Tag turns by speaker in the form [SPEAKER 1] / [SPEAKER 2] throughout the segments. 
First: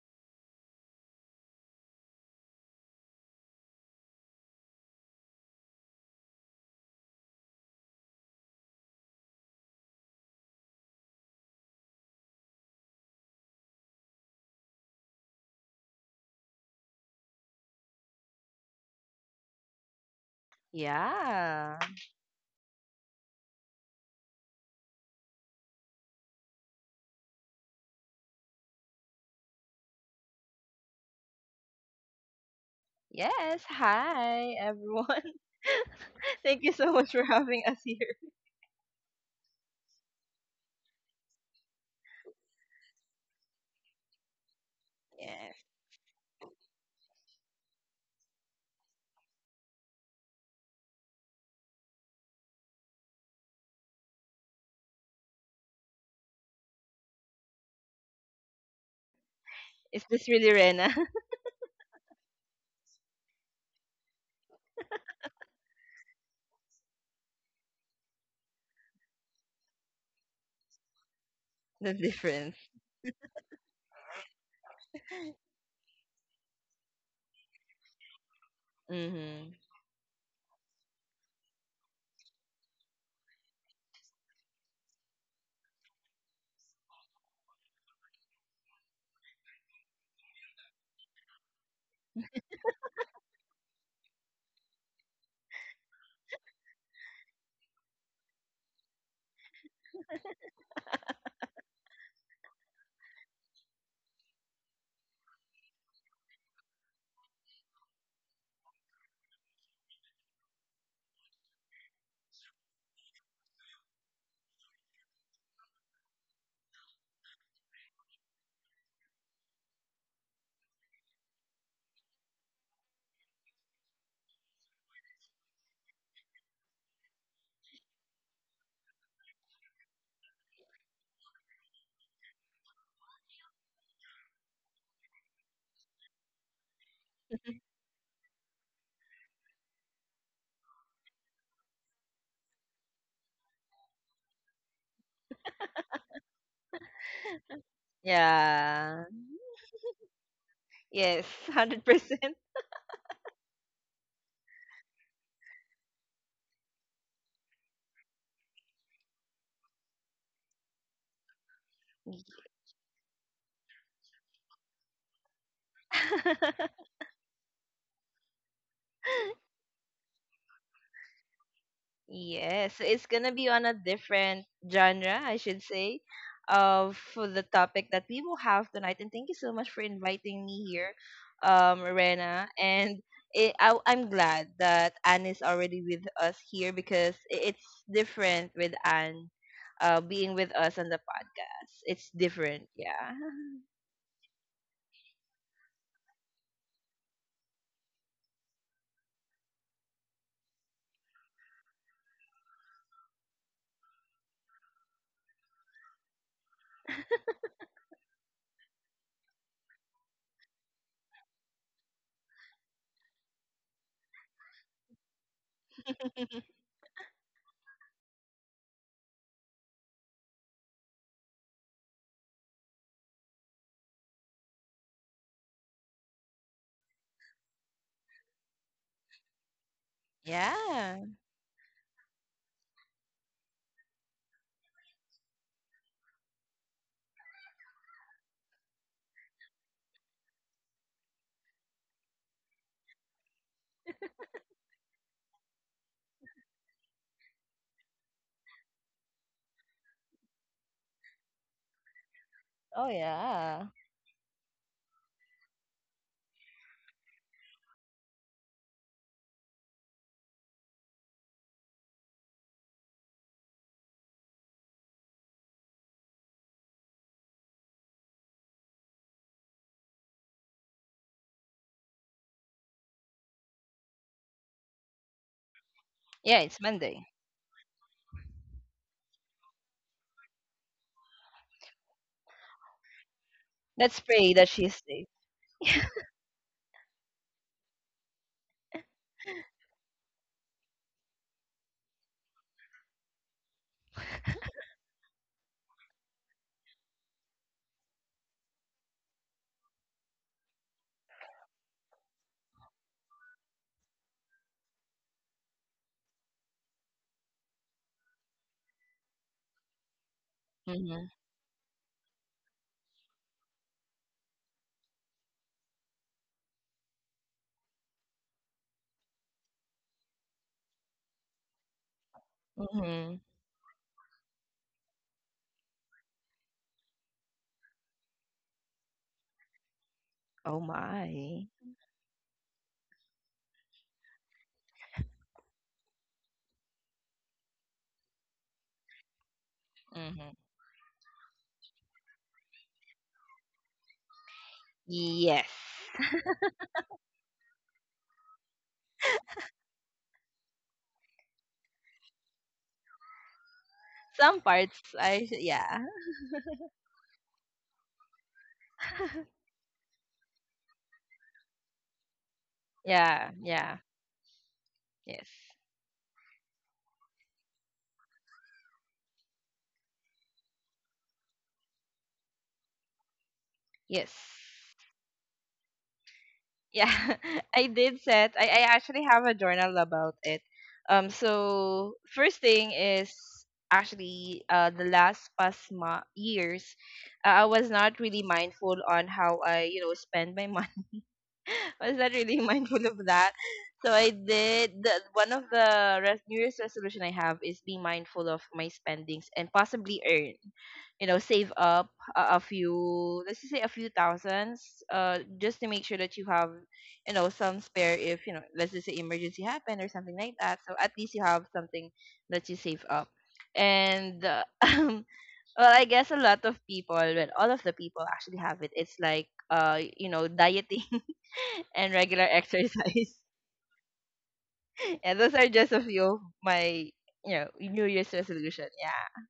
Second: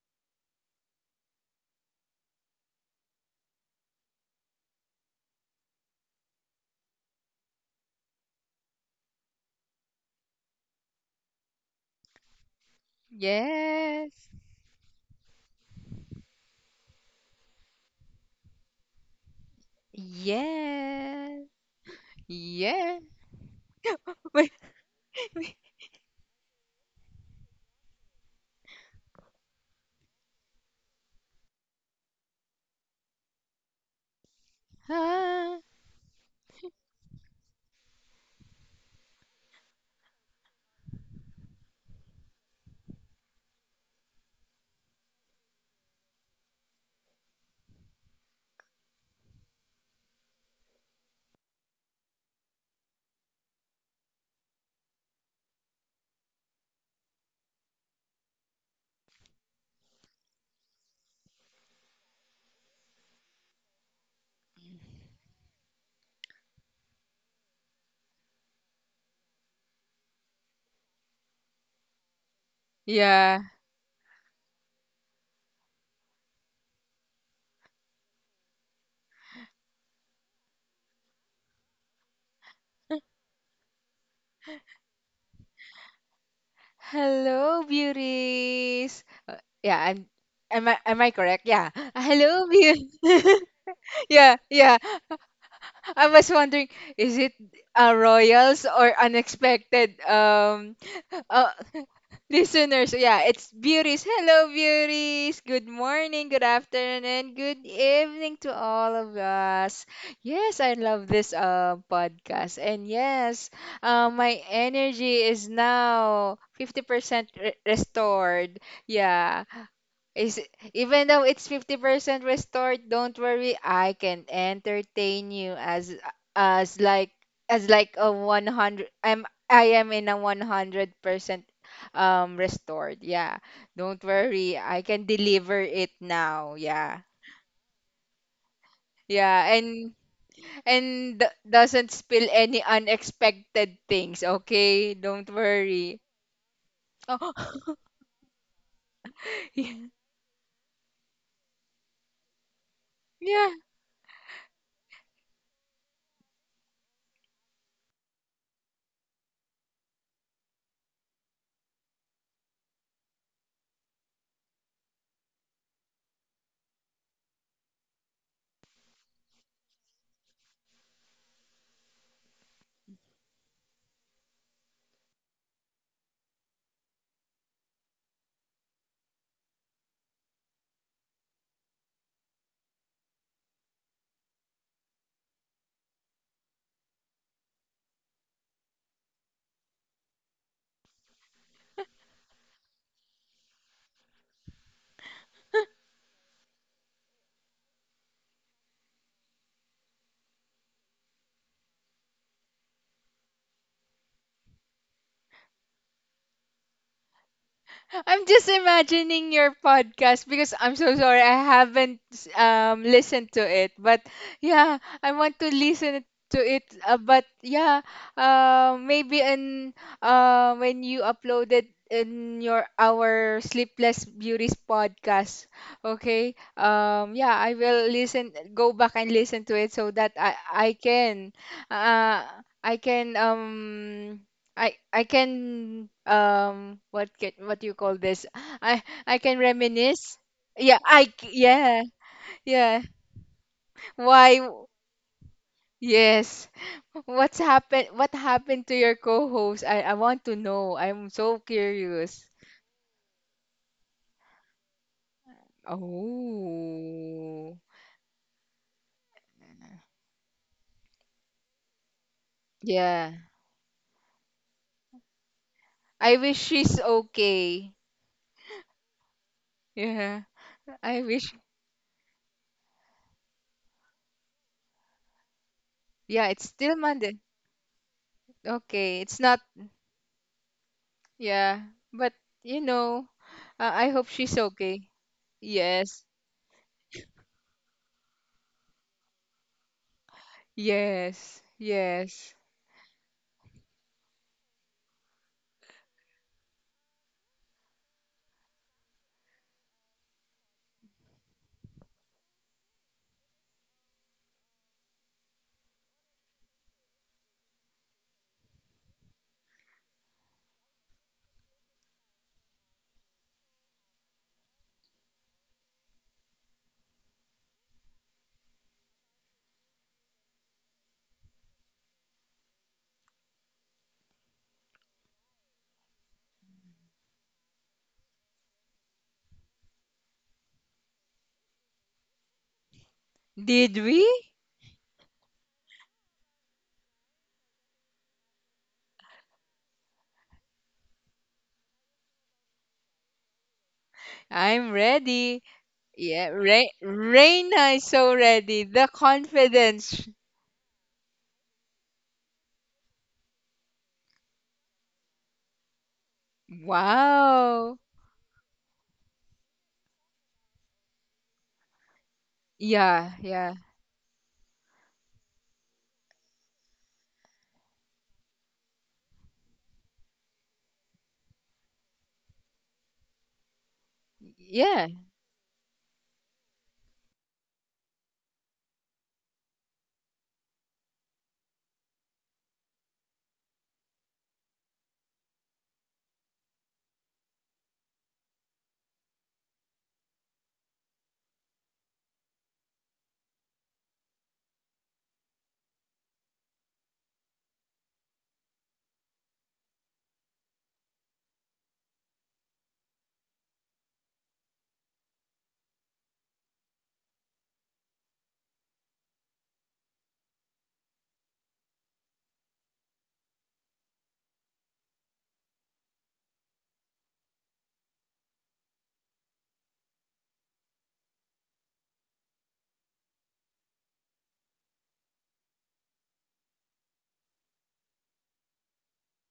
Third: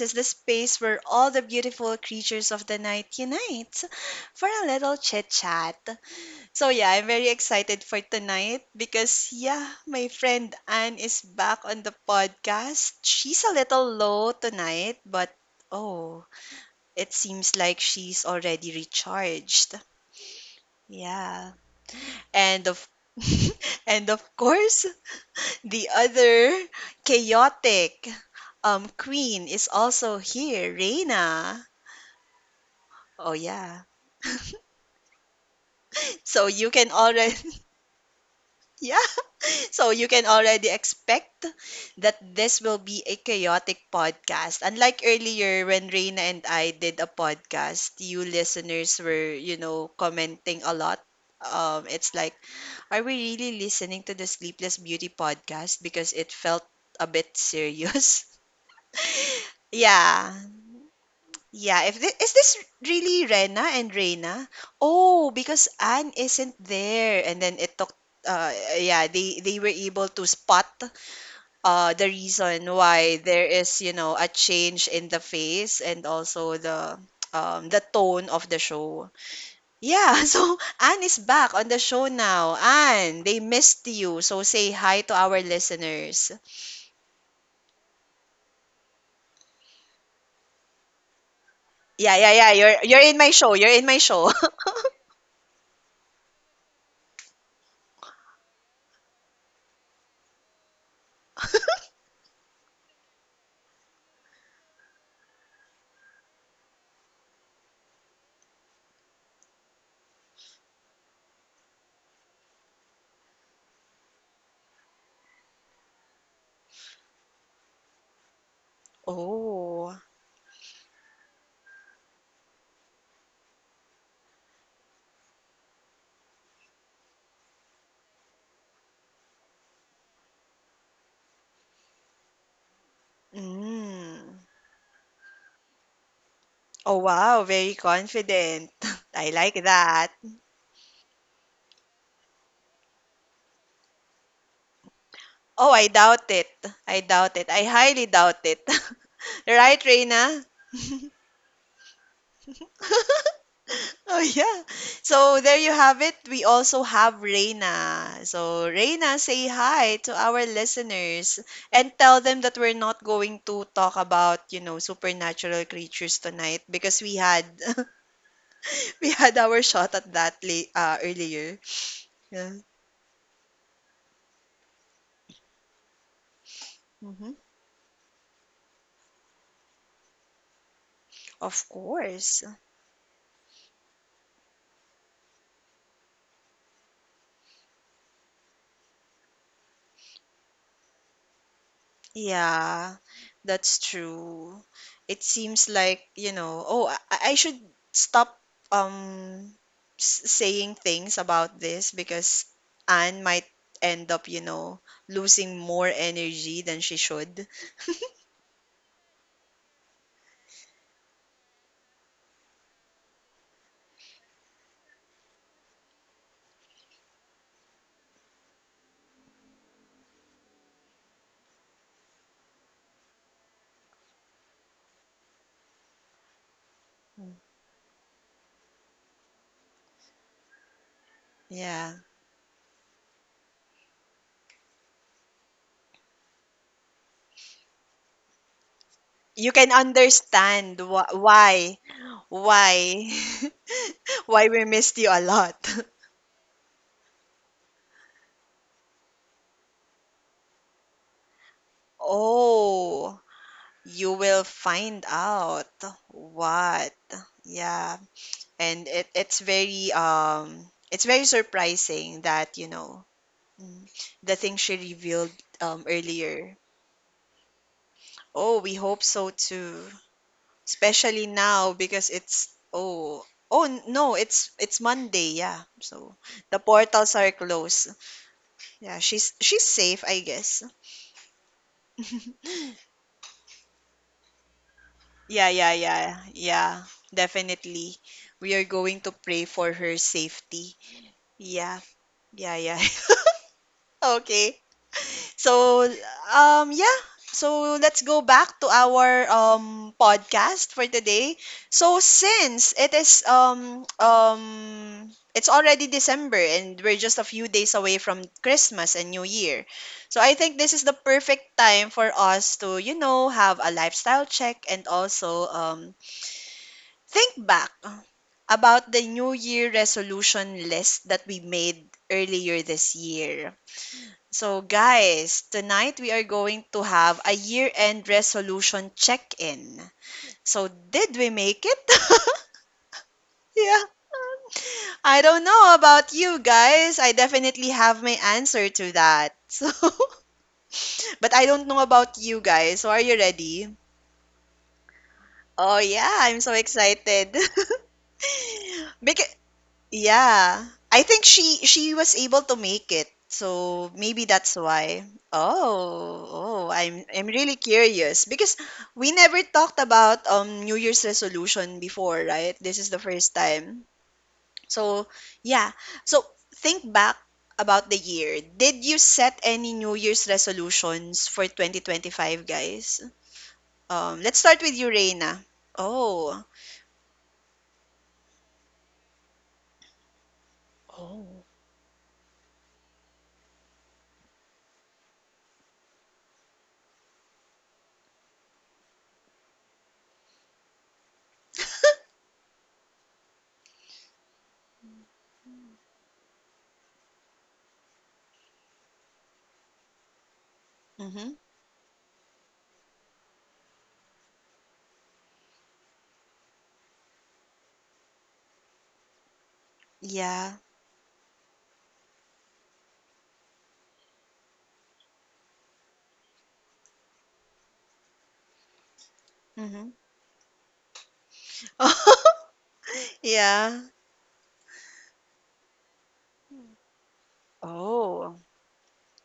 [SPEAKER 1] is the space where all the beautiful creatures of the night unite for a little chit chat. So, yeah, I'm very excited for tonight because, yeah, my friend Anne is back on the podcast. She's a little
[SPEAKER 2] Yes.
[SPEAKER 1] low tonight, but oh, it seems like she's already recharged.
[SPEAKER 2] Yeah.
[SPEAKER 1] Yeah.
[SPEAKER 3] Yeah.
[SPEAKER 1] And of
[SPEAKER 2] Yeah.
[SPEAKER 1] And of
[SPEAKER 2] Wait,
[SPEAKER 1] course,
[SPEAKER 2] wait.
[SPEAKER 1] the other chaotic queen is also here, Reina. Oh
[SPEAKER 3] Yes.
[SPEAKER 1] yeah.
[SPEAKER 3] Hi, everyone.
[SPEAKER 2] Ah.
[SPEAKER 1] So
[SPEAKER 3] Thank
[SPEAKER 1] you
[SPEAKER 3] you
[SPEAKER 1] can
[SPEAKER 3] so much for
[SPEAKER 1] already
[SPEAKER 3] having us here.
[SPEAKER 1] yeah. So you can already expect that this will be a chaotic podcast. Unlike
[SPEAKER 3] Yes.
[SPEAKER 1] earlier when Reina and I did a podcast, you listeners were, commenting a lot. It's like, are we really listening to the Sleepless Beauty podcast because it felt a bit serious?
[SPEAKER 3] Is this
[SPEAKER 1] Yeah.
[SPEAKER 3] really Rena?
[SPEAKER 1] Yeah, if this, is this really Rena and Reina? Oh, because Anne isn't there and then it took uh yeah, they were able to spot
[SPEAKER 3] The
[SPEAKER 1] the
[SPEAKER 3] difference.
[SPEAKER 1] reason why
[SPEAKER 2] Yeah.
[SPEAKER 1] there is, a change in the face and also the tone of the show.
[SPEAKER 3] Mm-hmm.
[SPEAKER 1] Yeah, so Anne is back on the show now. Anne, they missed you. So say hi to our listeners.
[SPEAKER 2] Hello, beauties. Yeah, I'm am I correct? Yeah.
[SPEAKER 1] Yeah, yeah,
[SPEAKER 2] Hello,
[SPEAKER 1] yeah. You're
[SPEAKER 2] beauty.
[SPEAKER 1] you're in my show. You're in my show.
[SPEAKER 2] yeah, yeah. I was wondering, is it a royals or unexpected oh. Listeners, yeah, it's beauties. Hello, beauties. Good morning, good afternoon, and good evening to all of us. Yes, I love this podcast. And yes, my energy is now 50% restored. Yeah,
[SPEAKER 1] Oh.
[SPEAKER 2] is Even though it's 50% restored, don't worry, I can entertain you as as like like a 100, I am in a 100% restored. Yeah. Don't
[SPEAKER 1] Mm.
[SPEAKER 2] worry, I can deliver it now.
[SPEAKER 1] Oh
[SPEAKER 2] Yeah.
[SPEAKER 1] wow, very confident. I
[SPEAKER 2] Yeah,
[SPEAKER 1] like
[SPEAKER 2] and
[SPEAKER 1] that.
[SPEAKER 2] doesn't spill any unexpected things, okay? Don't
[SPEAKER 1] Oh, I
[SPEAKER 2] worry.
[SPEAKER 1] doubt it. I doubt it. I
[SPEAKER 2] Oh.
[SPEAKER 1] highly doubt it.
[SPEAKER 3] Yeah.
[SPEAKER 1] Right, Reina?
[SPEAKER 3] Yes. 100%.
[SPEAKER 2] Yeah,
[SPEAKER 1] Oh yeah. So there you have it. We also have Reina. So Reina, say hi to our listeners and tell them that we're not going to talk about, supernatural creatures tonight because we had we had our shot at that earlier. Yeah.
[SPEAKER 3] Yes, it's gonna be on a different genre, I should say, of for
[SPEAKER 1] Hmm.
[SPEAKER 3] the topic that we will have tonight. And thank you so much for inviting me here,
[SPEAKER 1] Of course.
[SPEAKER 3] Rena. And I'm glad that Anne is already with us here because it's different with Anne, being with us on the podcast. It's different,
[SPEAKER 1] Yeah,
[SPEAKER 3] yeah.
[SPEAKER 1] that's true. It seems like, you know, oh, I should stop um s saying things about this because Anne might end up, you know, losing more energy than she should.
[SPEAKER 2] I'm just imagining your podcast because I'm so sorry I haven't listened to it. But yeah, I want to listen to it. Maybe in when you uploaded in your our Sleepless Beauties podcast, okay? Yeah, I will listen. Go back and listen to it so that I
[SPEAKER 3] Yeah.
[SPEAKER 2] can
[SPEAKER 1] Yeah.
[SPEAKER 2] uh I can I what do you call this? I can
[SPEAKER 1] You can
[SPEAKER 2] reminisce.
[SPEAKER 1] understand wh why
[SPEAKER 2] Yeah. Yeah.
[SPEAKER 1] why
[SPEAKER 2] Why
[SPEAKER 1] why
[SPEAKER 2] w-
[SPEAKER 1] we missed you a lot.
[SPEAKER 2] yes. What happened to your co-host? I want to know. I'm so curious.
[SPEAKER 3] Oh
[SPEAKER 1] Oh,
[SPEAKER 3] yeah.
[SPEAKER 1] you will find out what.
[SPEAKER 2] Oh.
[SPEAKER 1] Yeah. And it's very surprising that you know
[SPEAKER 2] Yeah.
[SPEAKER 1] mm, the thing she revealed
[SPEAKER 2] I wish
[SPEAKER 1] earlier.
[SPEAKER 2] she's okay.
[SPEAKER 1] Oh, we hope so too,
[SPEAKER 2] Yeah. I
[SPEAKER 1] especially
[SPEAKER 2] wish
[SPEAKER 1] now because it's oh, oh no, it's Monday, yeah, so
[SPEAKER 2] Yeah,
[SPEAKER 3] Yeah,
[SPEAKER 2] it's
[SPEAKER 1] the
[SPEAKER 3] it's
[SPEAKER 2] still
[SPEAKER 3] Monday.
[SPEAKER 1] portals
[SPEAKER 2] Monday.
[SPEAKER 1] are closed.
[SPEAKER 2] Okay,
[SPEAKER 1] Yeah,
[SPEAKER 2] it's
[SPEAKER 1] she's
[SPEAKER 2] not.
[SPEAKER 1] she's safe, I guess.
[SPEAKER 2] yeah, but you know, I
[SPEAKER 3] Let's
[SPEAKER 2] hope
[SPEAKER 3] pray
[SPEAKER 2] she's
[SPEAKER 3] that she
[SPEAKER 2] okay.
[SPEAKER 3] is safe.
[SPEAKER 1] Yeah, yeah,
[SPEAKER 2] Yes.
[SPEAKER 1] yeah, yeah, definitely. We are going to pray for her safety.
[SPEAKER 2] Yes,
[SPEAKER 1] Yeah,
[SPEAKER 2] yes.
[SPEAKER 1] yeah, yeah. Okay. So, yeah. So, let's go back to our podcast for today. So, since it is it's already December and we're just a few days away from Christmas and New Year. So, I think this is the
[SPEAKER 3] Mm-hmm.
[SPEAKER 1] perfect time for us to, you know, have a lifestyle check and also think back about the New Year resolution list that we made earlier this
[SPEAKER 3] Mm-hmm.
[SPEAKER 1] year. So, guys, tonight we are going to have a year end resolution check in.
[SPEAKER 3] Oh
[SPEAKER 1] So, did we
[SPEAKER 3] my.
[SPEAKER 1] make it?
[SPEAKER 2] Did
[SPEAKER 1] Yeah.
[SPEAKER 2] we?
[SPEAKER 1] I don't know about you guys. I definitely have my answer to that. So, but I don't know about you guys. So, are you ready?
[SPEAKER 2] I'm ready.
[SPEAKER 3] Yes.
[SPEAKER 1] Oh, yeah.
[SPEAKER 2] Yeah,
[SPEAKER 1] I'm so
[SPEAKER 2] Re
[SPEAKER 1] excited.
[SPEAKER 2] Reina is so ready. The
[SPEAKER 1] Because
[SPEAKER 2] confidence.
[SPEAKER 1] yeah. I think she was able to make it. So maybe
[SPEAKER 3] Some
[SPEAKER 1] that's
[SPEAKER 3] parts
[SPEAKER 1] why.
[SPEAKER 3] yeah.
[SPEAKER 1] Oh, oh, I'm really
[SPEAKER 2] Wow.
[SPEAKER 1] curious because we never talked about New Year's resolution before, right? This is the
[SPEAKER 2] Yeah,
[SPEAKER 3] Yeah,
[SPEAKER 1] first
[SPEAKER 2] yeah,
[SPEAKER 3] yeah.
[SPEAKER 1] time. So,
[SPEAKER 3] Yes.
[SPEAKER 1] yeah. So think back about the year. Did you set any New Year's resolutions for 2025, guys?
[SPEAKER 3] Yes.
[SPEAKER 1] Let's start with
[SPEAKER 2] yeah.
[SPEAKER 1] you, Reina. Oh.
[SPEAKER 3] Yeah. I did set I actually have a journal about it.
[SPEAKER 1] Oh.
[SPEAKER 3] So, first thing is actually the last past years. Uh, I was not really mindful on how I, you know, spend my money. I was not really mindful of that. So one of the New Year's resolution I have is be mindful of my spendings and possibly earn, you know,
[SPEAKER 1] Mm-hmm.
[SPEAKER 3] save up a few, let's just say a few thousands, just to make sure that you have, you know, some spare if you know, let's just say emergency happen or something like that.
[SPEAKER 1] Yeah.
[SPEAKER 3] So at least you have something that you save up. And well, I guess a lot of people, well, all of the people actually have it. It's like
[SPEAKER 1] Mm-hmm.
[SPEAKER 3] you know, dieting and regular exercise.
[SPEAKER 1] Yeah.
[SPEAKER 3] And those are just a few of my, you know, New Year's
[SPEAKER 1] Oh,
[SPEAKER 3] resolution. Yeah.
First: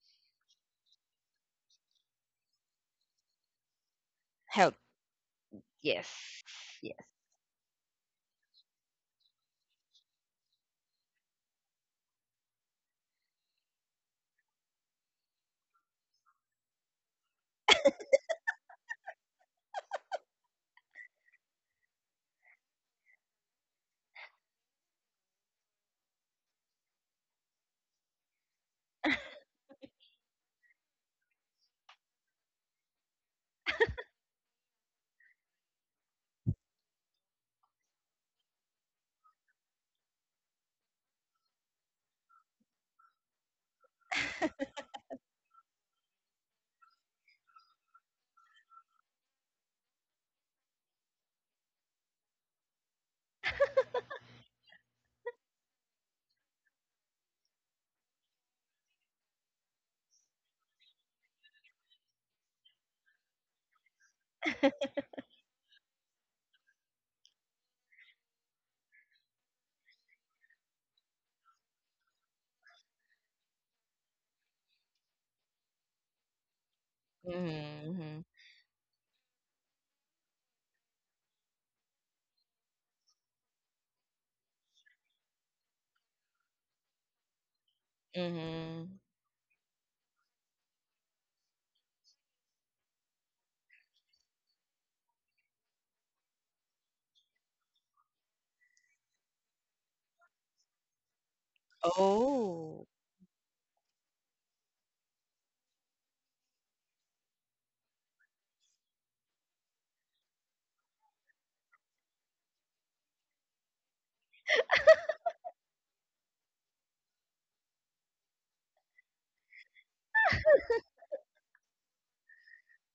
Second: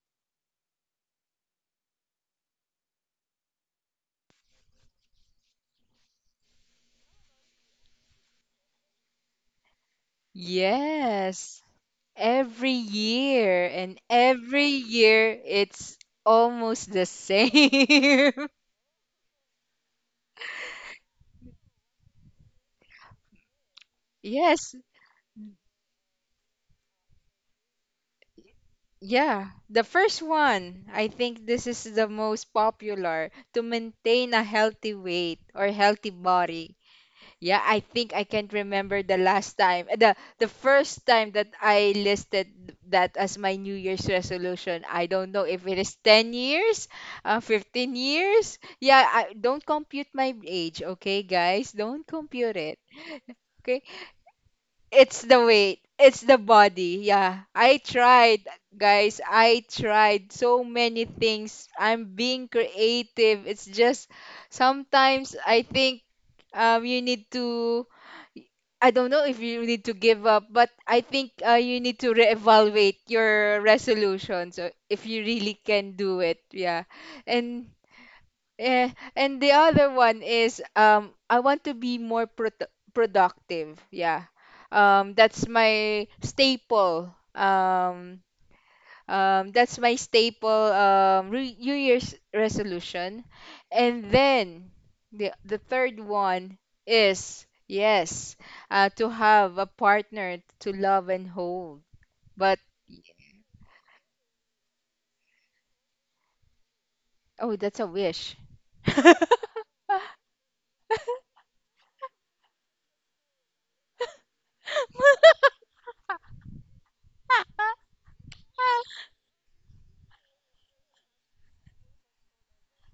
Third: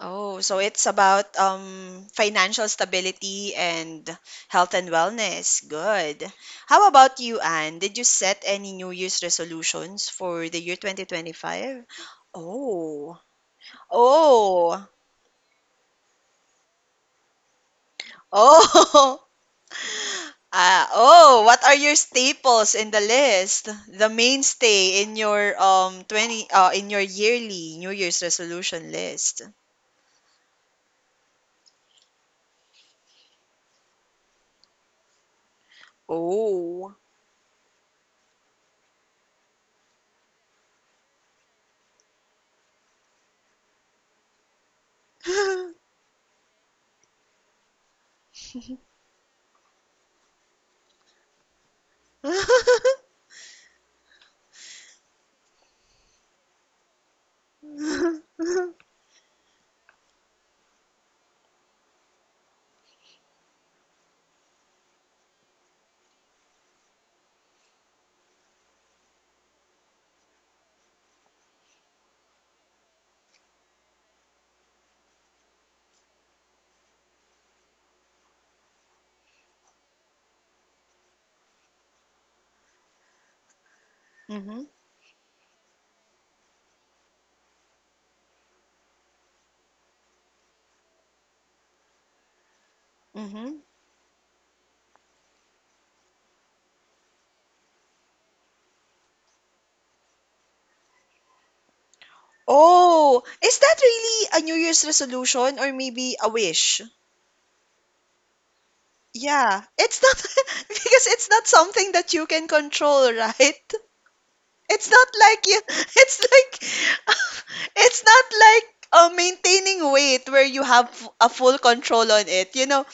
[SPEAKER 1] oh, so it's about financial stability and health
[SPEAKER 3] Health.
[SPEAKER 1] and wellness. Good.
[SPEAKER 3] Yes.
[SPEAKER 1] How
[SPEAKER 3] Yes.
[SPEAKER 1] about you, Anne? Did you set any New Year's resolutions for the year
[SPEAKER 2] Yes.
[SPEAKER 1] 2025?
[SPEAKER 2] Every
[SPEAKER 1] Oh.
[SPEAKER 2] year, and every
[SPEAKER 1] Oh.
[SPEAKER 2] year it's almost the same.
[SPEAKER 1] Oh. Ah, oh, what are your staples in the list? The
[SPEAKER 2] Yes,
[SPEAKER 1] mainstay in your 20 in your yearly New Year's resolution list.
[SPEAKER 2] yeah. The first one, I think this is the most popular, to maintain a healthy weight or healthy body.
[SPEAKER 1] Oh.
[SPEAKER 2] Yeah, I think I can't remember the last time, the first time that I listed that as my New Year's resolution. I don't know if it is 10 years, 15 years. Yeah, I don't compute my age, okay, guys? Don't compute it, okay? It's the weight, it's the body. Yeah, I tried, guys. I tried so many things. I'm being creative. It's just sometimes I think you need to, I don't know if you need to give up, but I think you need to reevaluate your resolution, so if you really can do it. Yeah. And
[SPEAKER 3] Mm-hmm.
[SPEAKER 2] and the other one is, I want to be more productive. Yeah.
[SPEAKER 1] Mm-hmm.
[SPEAKER 2] That's my staple.
[SPEAKER 3] Mm-hmm.
[SPEAKER 2] That's my staple New Year's resolution.
[SPEAKER 1] Mm-hmm.
[SPEAKER 2] And then the third one is, yes, to have a partner to love and hold. But
[SPEAKER 3] Oh.
[SPEAKER 1] Oh, is that really a New Year's resolution or maybe a wish?
[SPEAKER 2] oh, that's a wish.
[SPEAKER 1] Yeah, it's not because it's not something that you can control, right? It's not like you, it's like, it's not like maintaining weight where you have a full control on it. You know,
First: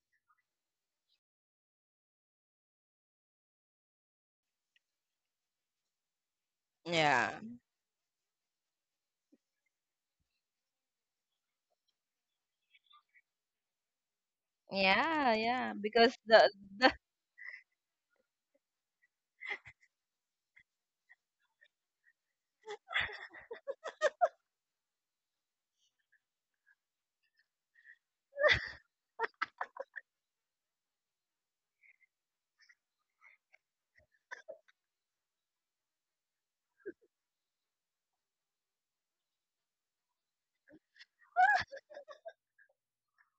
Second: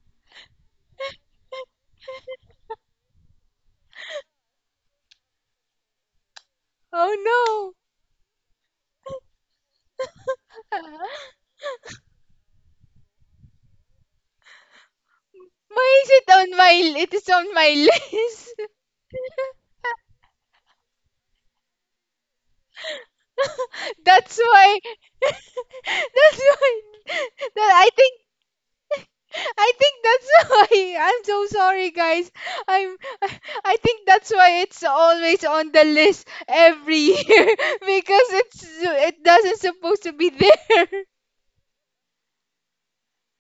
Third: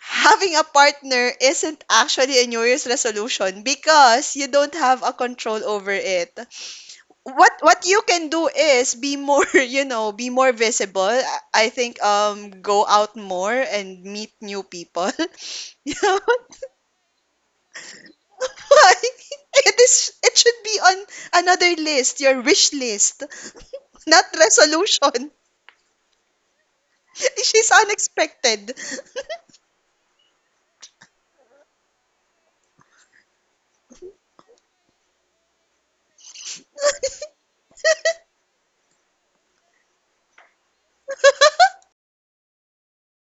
[SPEAKER 1] having a partner isn't actually a New Year's resolution because you don't have a control over it.
[SPEAKER 3] Yeah.
[SPEAKER 2] Oh
[SPEAKER 1] What you can do is be more, you know, be more
[SPEAKER 2] no.
[SPEAKER 1] visible. I think go out more and meet new people.
[SPEAKER 3] Yeah. Yeah.
[SPEAKER 1] You
[SPEAKER 2] Why is
[SPEAKER 3] Because
[SPEAKER 1] know?
[SPEAKER 2] it
[SPEAKER 3] the,
[SPEAKER 2] on my
[SPEAKER 3] the
[SPEAKER 2] It is on my list?
[SPEAKER 1] Why? It should be on another list, your wish list, not
[SPEAKER 2] That's why
[SPEAKER 1] resolution.
[SPEAKER 2] that's why
[SPEAKER 1] She's
[SPEAKER 2] that I think,
[SPEAKER 1] unexpected.
[SPEAKER 2] that's why. I'm so sorry, guys. I'm I I think that's why it's always on the list every year, because it doesn't supposed to be there.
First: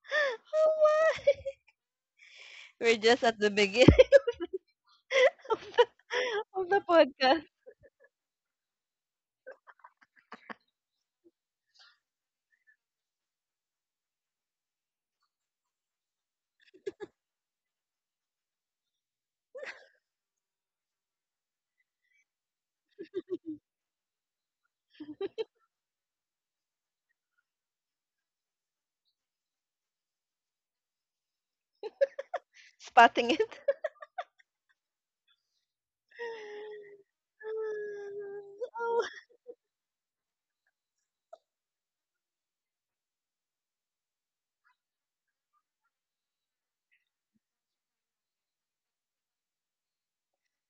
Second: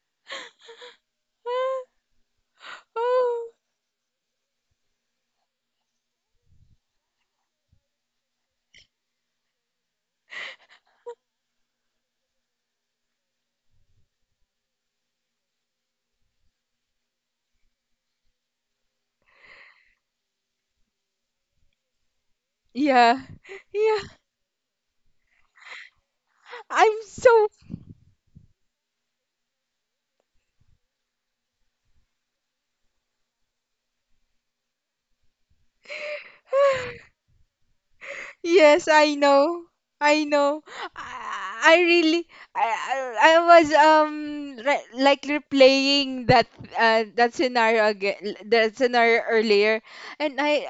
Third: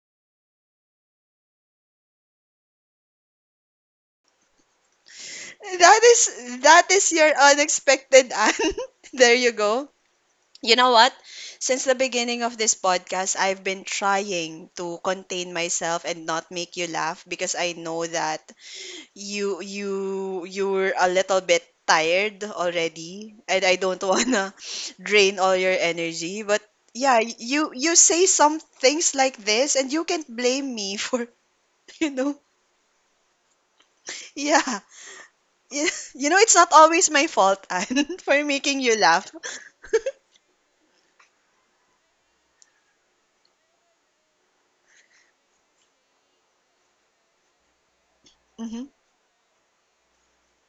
[SPEAKER 3] what? We're just at the
[SPEAKER 2] Oh.
[SPEAKER 3] beginning
[SPEAKER 1] That is
[SPEAKER 3] of the
[SPEAKER 1] that is your
[SPEAKER 3] podcast,
[SPEAKER 1] unexpected and there you go. You know what? Since the beginning of this podcast, I've been trying to contain myself and not make you laugh because I know that you're a little bit tired
[SPEAKER 2] Yeah.
[SPEAKER 1] already and I
[SPEAKER 2] Yeah.
[SPEAKER 1] don't wanna drain all your energy. But
[SPEAKER 2] I'm
[SPEAKER 1] yeah,
[SPEAKER 2] so—
[SPEAKER 1] you say some things like this and you can't blame me for, you know.
[SPEAKER 3] spotting it.
[SPEAKER 1] Yeah. Y- You know, it's not always my fault, Anne, for making
[SPEAKER 2] Yes,
[SPEAKER 1] you
[SPEAKER 3] Oh,
[SPEAKER 2] I
[SPEAKER 1] laugh.
[SPEAKER 2] know. I know. I really, I was like replaying that, that scenario again, that
[SPEAKER 1] Hmm.
[SPEAKER 2] scenario earlier, and I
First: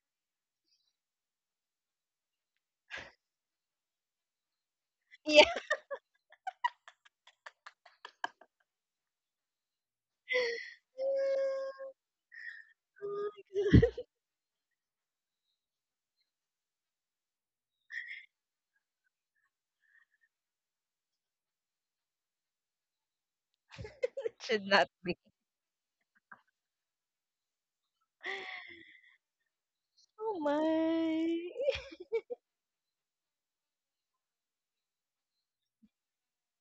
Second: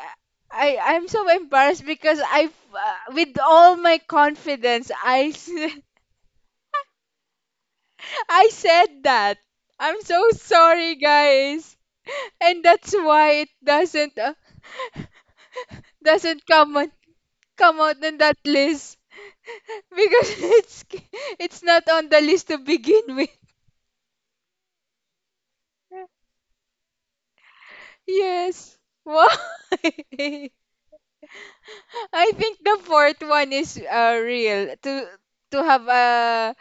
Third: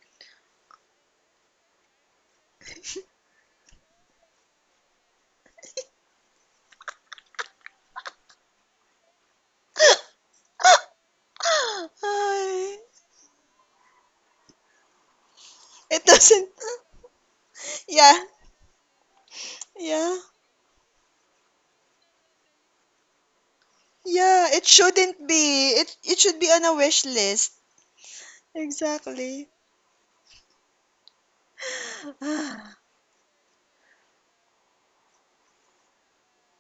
[SPEAKER 2] I I'm so embarrassed because I with all my confidence
[SPEAKER 3] yeah.
[SPEAKER 2] I said that. I'm so sorry, guys. And
[SPEAKER 1] Ay,
[SPEAKER 2] that's why it
[SPEAKER 1] it
[SPEAKER 2] doesn't
[SPEAKER 1] doesn't.
[SPEAKER 2] come out
[SPEAKER 1] Yeah,
[SPEAKER 2] in that list.
[SPEAKER 1] yeah,
[SPEAKER 2] Because it's it's not on the list to begin with.
[SPEAKER 3] It
[SPEAKER 1] yeah.
[SPEAKER 3] should
[SPEAKER 1] It
[SPEAKER 3] not be.
[SPEAKER 1] shouldn't be. It should be on a wish list.
[SPEAKER 2] Yes. Why?
[SPEAKER 1] Exactly.
[SPEAKER 3] Oh my.
[SPEAKER 2] I think the fourth one is, real to have,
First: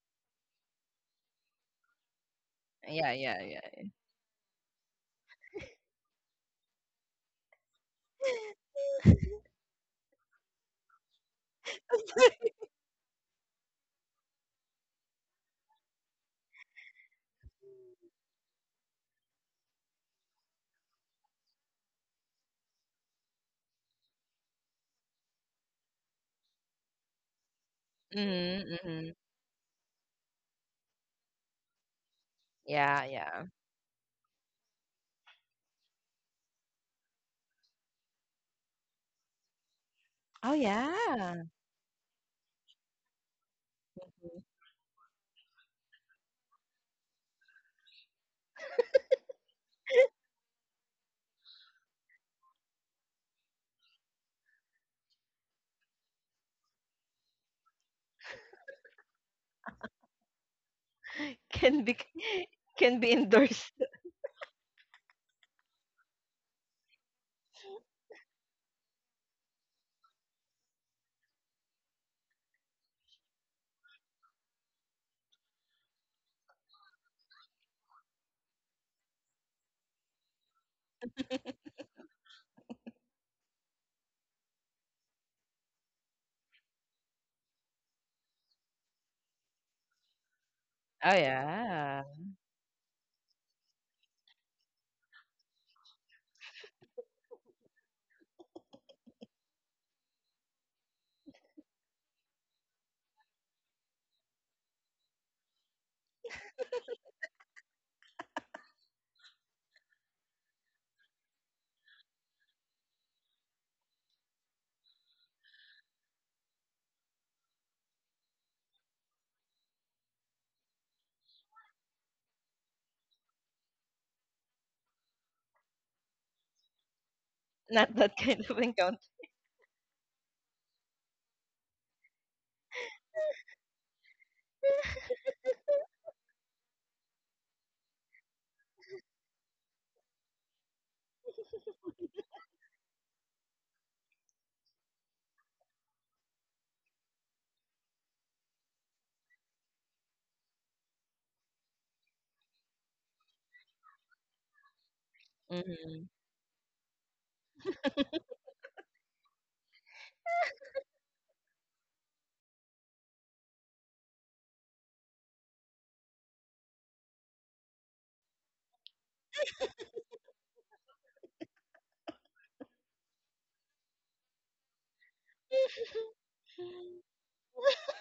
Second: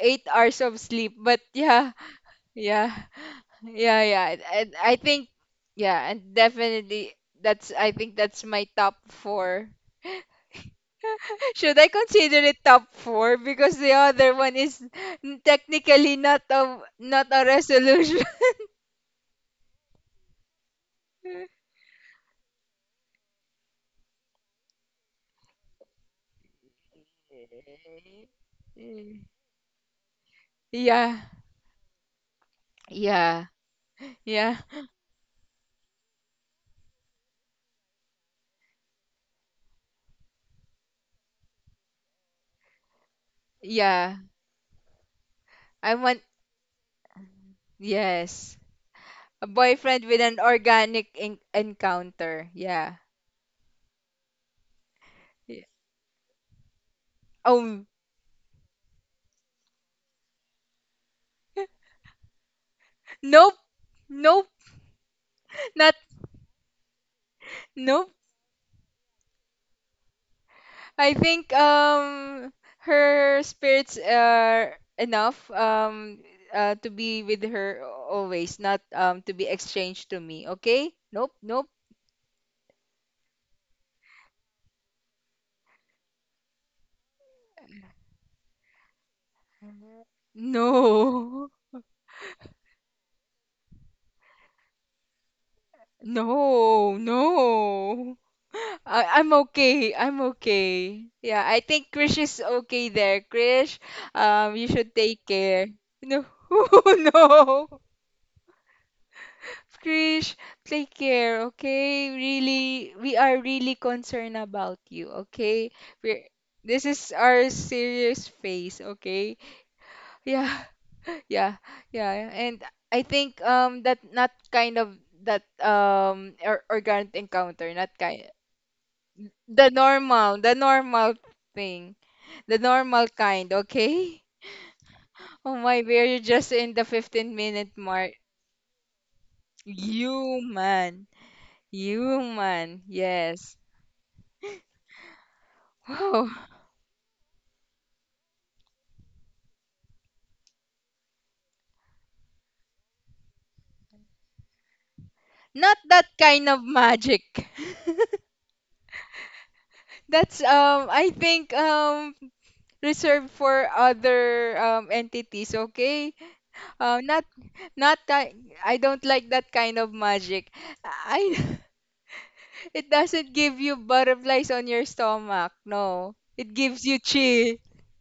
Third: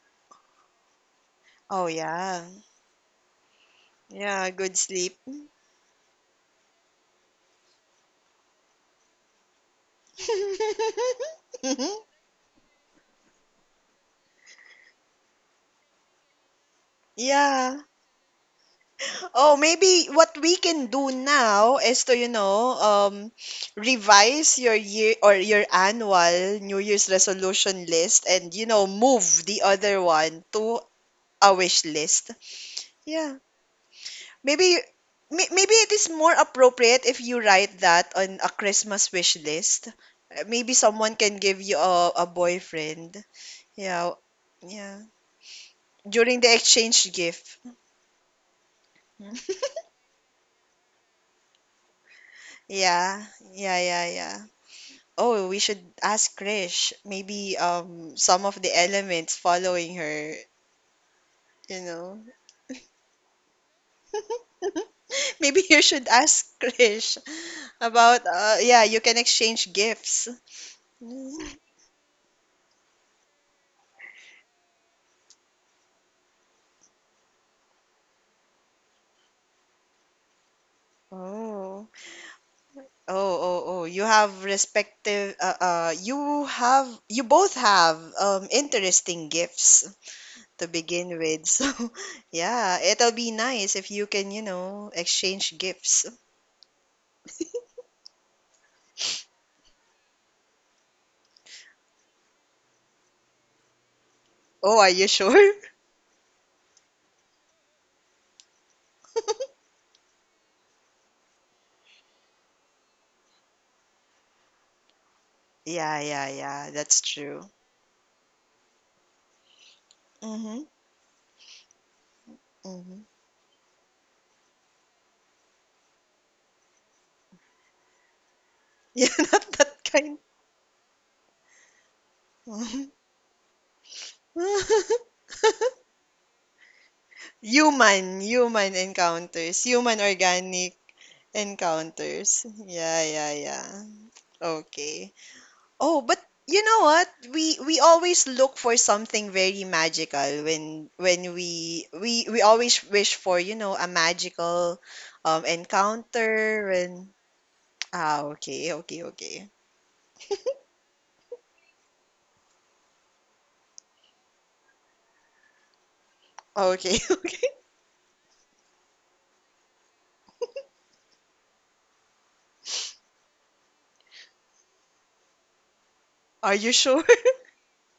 [SPEAKER 2] 8 hours of sleep. But
[SPEAKER 1] Oh
[SPEAKER 2] yeah,
[SPEAKER 1] yeah,
[SPEAKER 2] yeah,
[SPEAKER 3] Yeah, yeah, yeah.
[SPEAKER 2] yeah, yeah.
[SPEAKER 1] yeah.
[SPEAKER 2] And
[SPEAKER 1] Good
[SPEAKER 2] I
[SPEAKER 1] sleep.
[SPEAKER 2] think, yeah, and definitely, that's I think that's my top four. Should I consider it top four because the other one is technically not a not a
[SPEAKER 1] Yeah.
[SPEAKER 2] resolution.
[SPEAKER 1] Oh, maybe what we can do now is to, you know, revise your year or your annual New Year's resolution list and, you
[SPEAKER 3] Mm-hmm,
[SPEAKER 1] know,
[SPEAKER 3] mm-hmm.
[SPEAKER 1] move the other one to
[SPEAKER 2] Yeah.
[SPEAKER 1] a wish list.
[SPEAKER 3] Yeah,
[SPEAKER 1] Yeah.
[SPEAKER 2] Yeah,
[SPEAKER 3] yeah.
[SPEAKER 2] yeah,
[SPEAKER 1] Maybe Maybe it is more appropriate if you write that on a Christmas wish list.
[SPEAKER 3] Oh
[SPEAKER 1] Maybe someone can
[SPEAKER 3] yeah.
[SPEAKER 1] give you a boyfriend. Yeah.
[SPEAKER 2] yeah.
[SPEAKER 1] Yeah.
[SPEAKER 2] I want,
[SPEAKER 1] During the exchange gift.
[SPEAKER 2] yes, a boyfriend with an organic in encounter. Yeah.
[SPEAKER 1] Yeah. Yeah, yeah, yeah. Oh, we
[SPEAKER 2] Yeah.
[SPEAKER 1] should ask Krish. Maybe
[SPEAKER 2] Oh,
[SPEAKER 1] some of the elements following her, you
[SPEAKER 3] Can be
[SPEAKER 1] know.
[SPEAKER 3] can be
[SPEAKER 2] nope,
[SPEAKER 3] endorsed.
[SPEAKER 2] nope,
[SPEAKER 1] Maybe you
[SPEAKER 2] not
[SPEAKER 1] should ask Krish
[SPEAKER 2] nope.
[SPEAKER 1] about yeah, you can exchange gifts.
[SPEAKER 2] I
[SPEAKER 1] Mm.
[SPEAKER 2] think her spirits are enough, to be with her always, not to be exchanged to me. Okay? Nope, nope.
[SPEAKER 1] Oh. Oh, oh, oh. You have respective you both have interesting gifts to
[SPEAKER 3] Oh
[SPEAKER 1] begin with.
[SPEAKER 2] No,
[SPEAKER 1] So,
[SPEAKER 3] yeah.
[SPEAKER 1] yeah, it'll be nice if you can, you know, exchange gifts.
[SPEAKER 2] no, no. I'm okay. I'm okay. Yeah, I think Krish is okay there. Krish, you
[SPEAKER 1] Oh, are
[SPEAKER 2] should
[SPEAKER 1] you
[SPEAKER 2] take
[SPEAKER 1] sure?
[SPEAKER 2] care. No, no. Krish, take care, okay? Really, we are really concerned about you, okay?
[SPEAKER 1] Yeah,
[SPEAKER 2] We're,
[SPEAKER 1] yeah, yeah.
[SPEAKER 2] this
[SPEAKER 1] That's
[SPEAKER 2] is our
[SPEAKER 1] true.
[SPEAKER 2] serious phase, okay? Yeah,
[SPEAKER 1] Mhm.
[SPEAKER 2] yeah, yeah. And I
[SPEAKER 1] Mhm.
[SPEAKER 2] think that not kind of, that or organic encounter,
[SPEAKER 3] Not
[SPEAKER 2] not
[SPEAKER 3] that
[SPEAKER 2] kind.
[SPEAKER 3] kind of encounter.
[SPEAKER 1] Yeah, not
[SPEAKER 2] The
[SPEAKER 1] that kind.
[SPEAKER 2] normal, the normal thing. The
[SPEAKER 1] Mhm.
[SPEAKER 2] normal kind, okay? Oh my, we're just in the 15-minute mark.
[SPEAKER 1] Human, human encounters, human organic
[SPEAKER 2] Human.
[SPEAKER 1] encounters.
[SPEAKER 2] Human.
[SPEAKER 1] Yeah, yeah,
[SPEAKER 2] Yes.
[SPEAKER 1] yeah. Okay. Oh, but
[SPEAKER 2] Wow.
[SPEAKER 1] you know what? We always look for something very magical when we always wish for, you know, a magical
[SPEAKER 2] Not
[SPEAKER 3] Mm-hmm.
[SPEAKER 2] that kind of
[SPEAKER 1] encounter and
[SPEAKER 2] magic.
[SPEAKER 1] ah, okay, okay, okay.
[SPEAKER 2] That's, I think, reserved for other entities, okay?
[SPEAKER 1] Okay,
[SPEAKER 2] Not
[SPEAKER 1] okay.
[SPEAKER 2] I don't like that kind of magic. I— it doesn't give you butterflies on your stomach. No. It
[SPEAKER 1] Are you
[SPEAKER 2] gives you
[SPEAKER 1] sure?
[SPEAKER 2] chill.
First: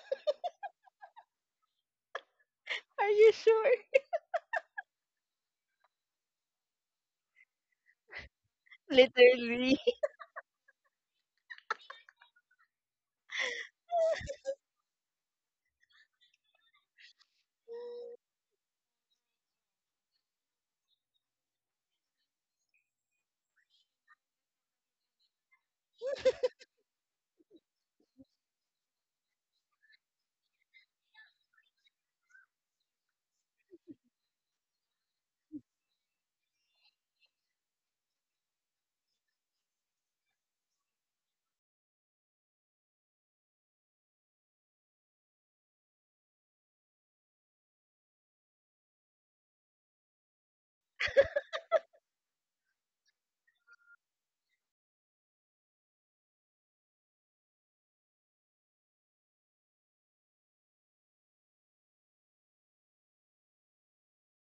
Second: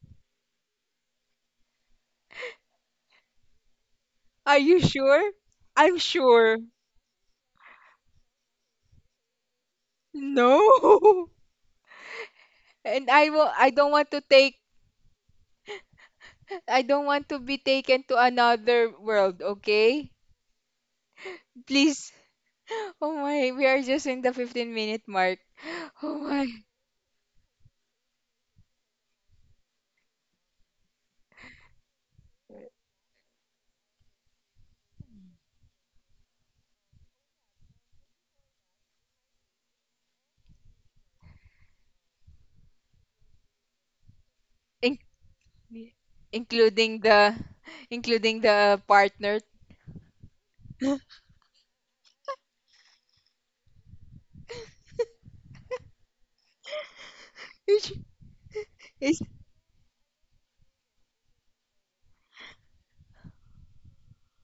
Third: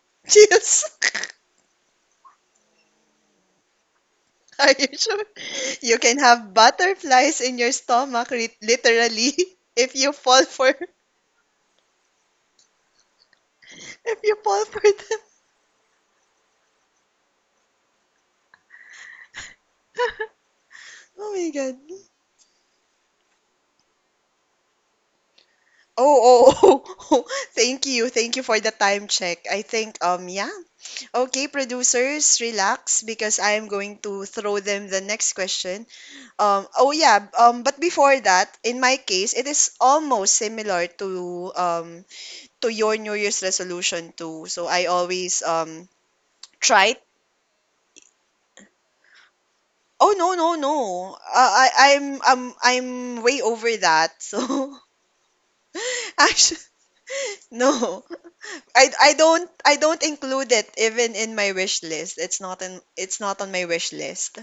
[SPEAKER 1] Chills.
[SPEAKER 3] Are you sure?
[SPEAKER 2] Are
[SPEAKER 1] Are
[SPEAKER 2] you
[SPEAKER 1] you sure?
[SPEAKER 2] sure?
[SPEAKER 1] You
[SPEAKER 2] I'm
[SPEAKER 1] can have
[SPEAKER 2] sure.
[SPEAKER 1] butterflies in your stomach, literally,
[SPEAKER 3] Literally.
[SPEAKER 1] if you fall for,
[SPEAKER 2] No. And I will I don't want
[SPEAKER 1] if
[SPEAKER 2] to
[SPEAKER 1] you
[SPEAKER 2] take
[SPEAKER 1] fall for them.
[SPEAKER 2] I don't want to be taken to another world, okay?
[SPEAKER 1] Oh my God.
[SPEAKER 2] Please. Oh my, we are just in the 15-minute mark. Oh my.
[SPEAKER 1] Oh, oh, oh. Thank you. Thank you for the time check. I think, yeah. Okay, producers, relax because I am going to throw them the next question. Oh yeah. But before that, in my case, it is almost similar to your New Year's resolution too. So I
[SPEAKER 2] In-
[SPEAKER 1] always try.
[SPEAKER 2] Including the, partner.
[SPEAKER 1] Oh no no no! I I'm way over that. So actually
[SPEAKER 2] Is-
[SPEAKER 1] no,
[SPEAKER 2] is-
[SPEAKER 1] I don't include it even in my wish list. It's not on my wish list.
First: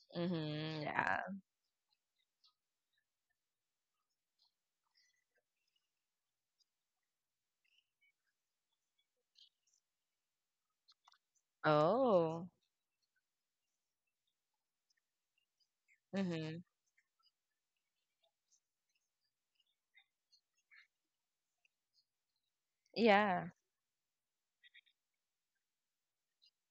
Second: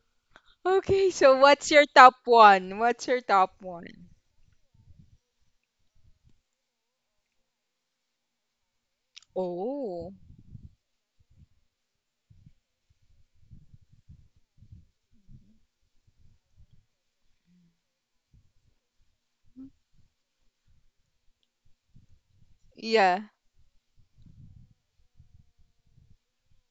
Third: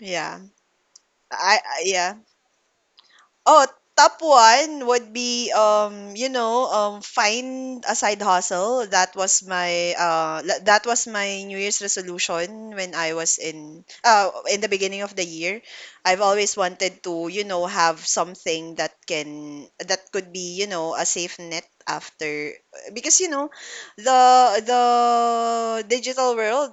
[SPEAKER 1] Yeah.
[SPEAKER 3] Mm-hmm.
[SPEAKER 2] okay,
[SPEAKER 3] Yeah.
[SPEAKER 2] so what's
[SPEAKER 1] I
[SPEAKER 2] your
[SPEAKER 1] yeah.
[SPEAKER 2] top one? What's your top
[SPEAKER 1] Oh,
[SPEAKER 2] one?
[SPEAKER 1] top one would be you know, find a side hustle. That was my
[SPEAKER 2] Oh.
[SPEAKER 1] that was my New Year's
[SPEAKER 3] Oh.
[SPEAKER 1] resolution when I was in the beginning of the year. I've always
[SPEAKER 3] Mm-hmm.
[SPEAKER 1] wanted to, you know, have something that could be, you know, a safe net after because you
[SPEAKER 2] Yeah.
[SPEAKER 1] know,
[SPEAKER 3] Yeah.
[SPEAKER 1] the the digital world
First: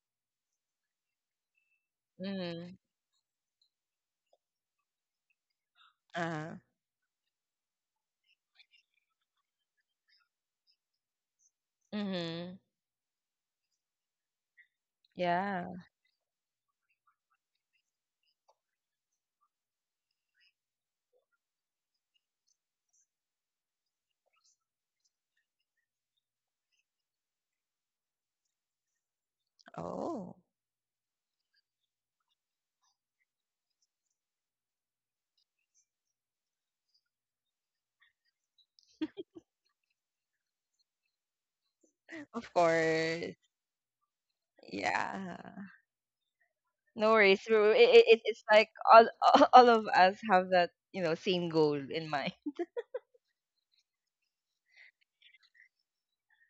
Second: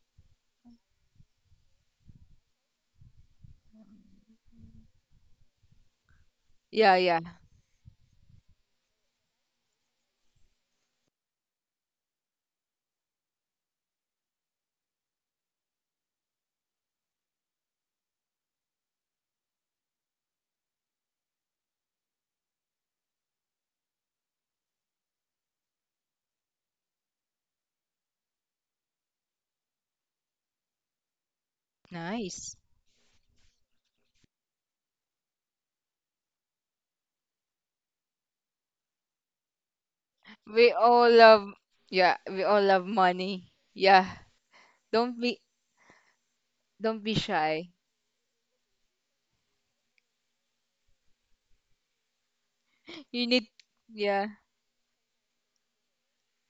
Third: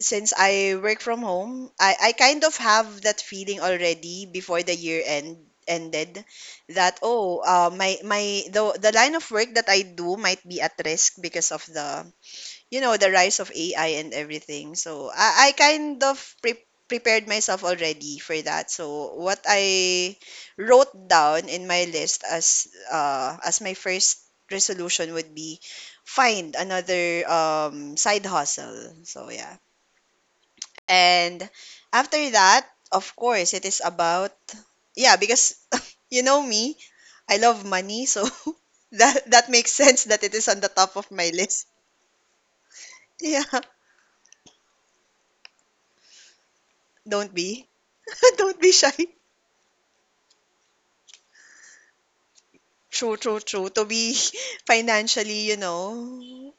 [SPEAKER 1] since I work from home, I kind of
[SPEAKER 3] Mm-hmm.
[SPEAKER 1] have that feeling already before the year end ended
[SPEAKER 3] Uh.
[SPEAKER 2] Yeah,
[SPEAKER 1] that
[SPEAKER 2] yeah.
[SPEAKER 1] oh my my the line of work that I do might be at risk because of the
[SPEAKER 3] Mm-hmm.
[SPEAKER 1] you know the rise of AI and everything. So I
[SPEAKER 3] Yeah.
[SPEAKER 1] kind of prepared myself already for that. So what I wrote down in my list as my first resolution would be find another side hustle. So yeah.
[SPEAKER 3] Oh.
[SPEAKER 1] And after
[SPEAKER 2] Nice.
[SPEAKER 1] that, of course, it is about yeah, because you know me, I love money, so that that makes sense that it is on the
[SPEAKER 2] We
[SPEAKER 1] top of
[SPEAKER 2] all
[SPEAKER 1] my
[SPEAKER 2] love,
[SPEAKER 1] list.
[SPEAKER 2] yeah, we
[SPEAKER 3] Of
[SPEAKER 2] all love
[SPEAKER 1] Yeah,
[SPEAKER 3] course.
[SPEAKER 2] money. Yeah, don't be
[SPEAKER 3] Yeah.
[SPEAKER 2] don't
[SPEAKER 3] No
[SPEAKER 2] be
[SPEAKER 1] don't
[SPEAKER 3] worries.
[SPEAKER 1] be.
[SPEAKER 2] shy.
[SPEAKER 3] It, it, it's
[SPEAKER 1] Don't be
[SPEAKER 3] like
[SPEAKER 1] shy.
[SPEAKER 3] all all of us have that you know same goal in mind.
[SPEAKER 1] True,
[SPEAKER 2] You
[SPEAKER 1] true,
[SPEAKER 2] need,
[SPEAKER 1] true. To be
[SPEAKER 2] yeah,
[SPEAKER 1] financially, you know,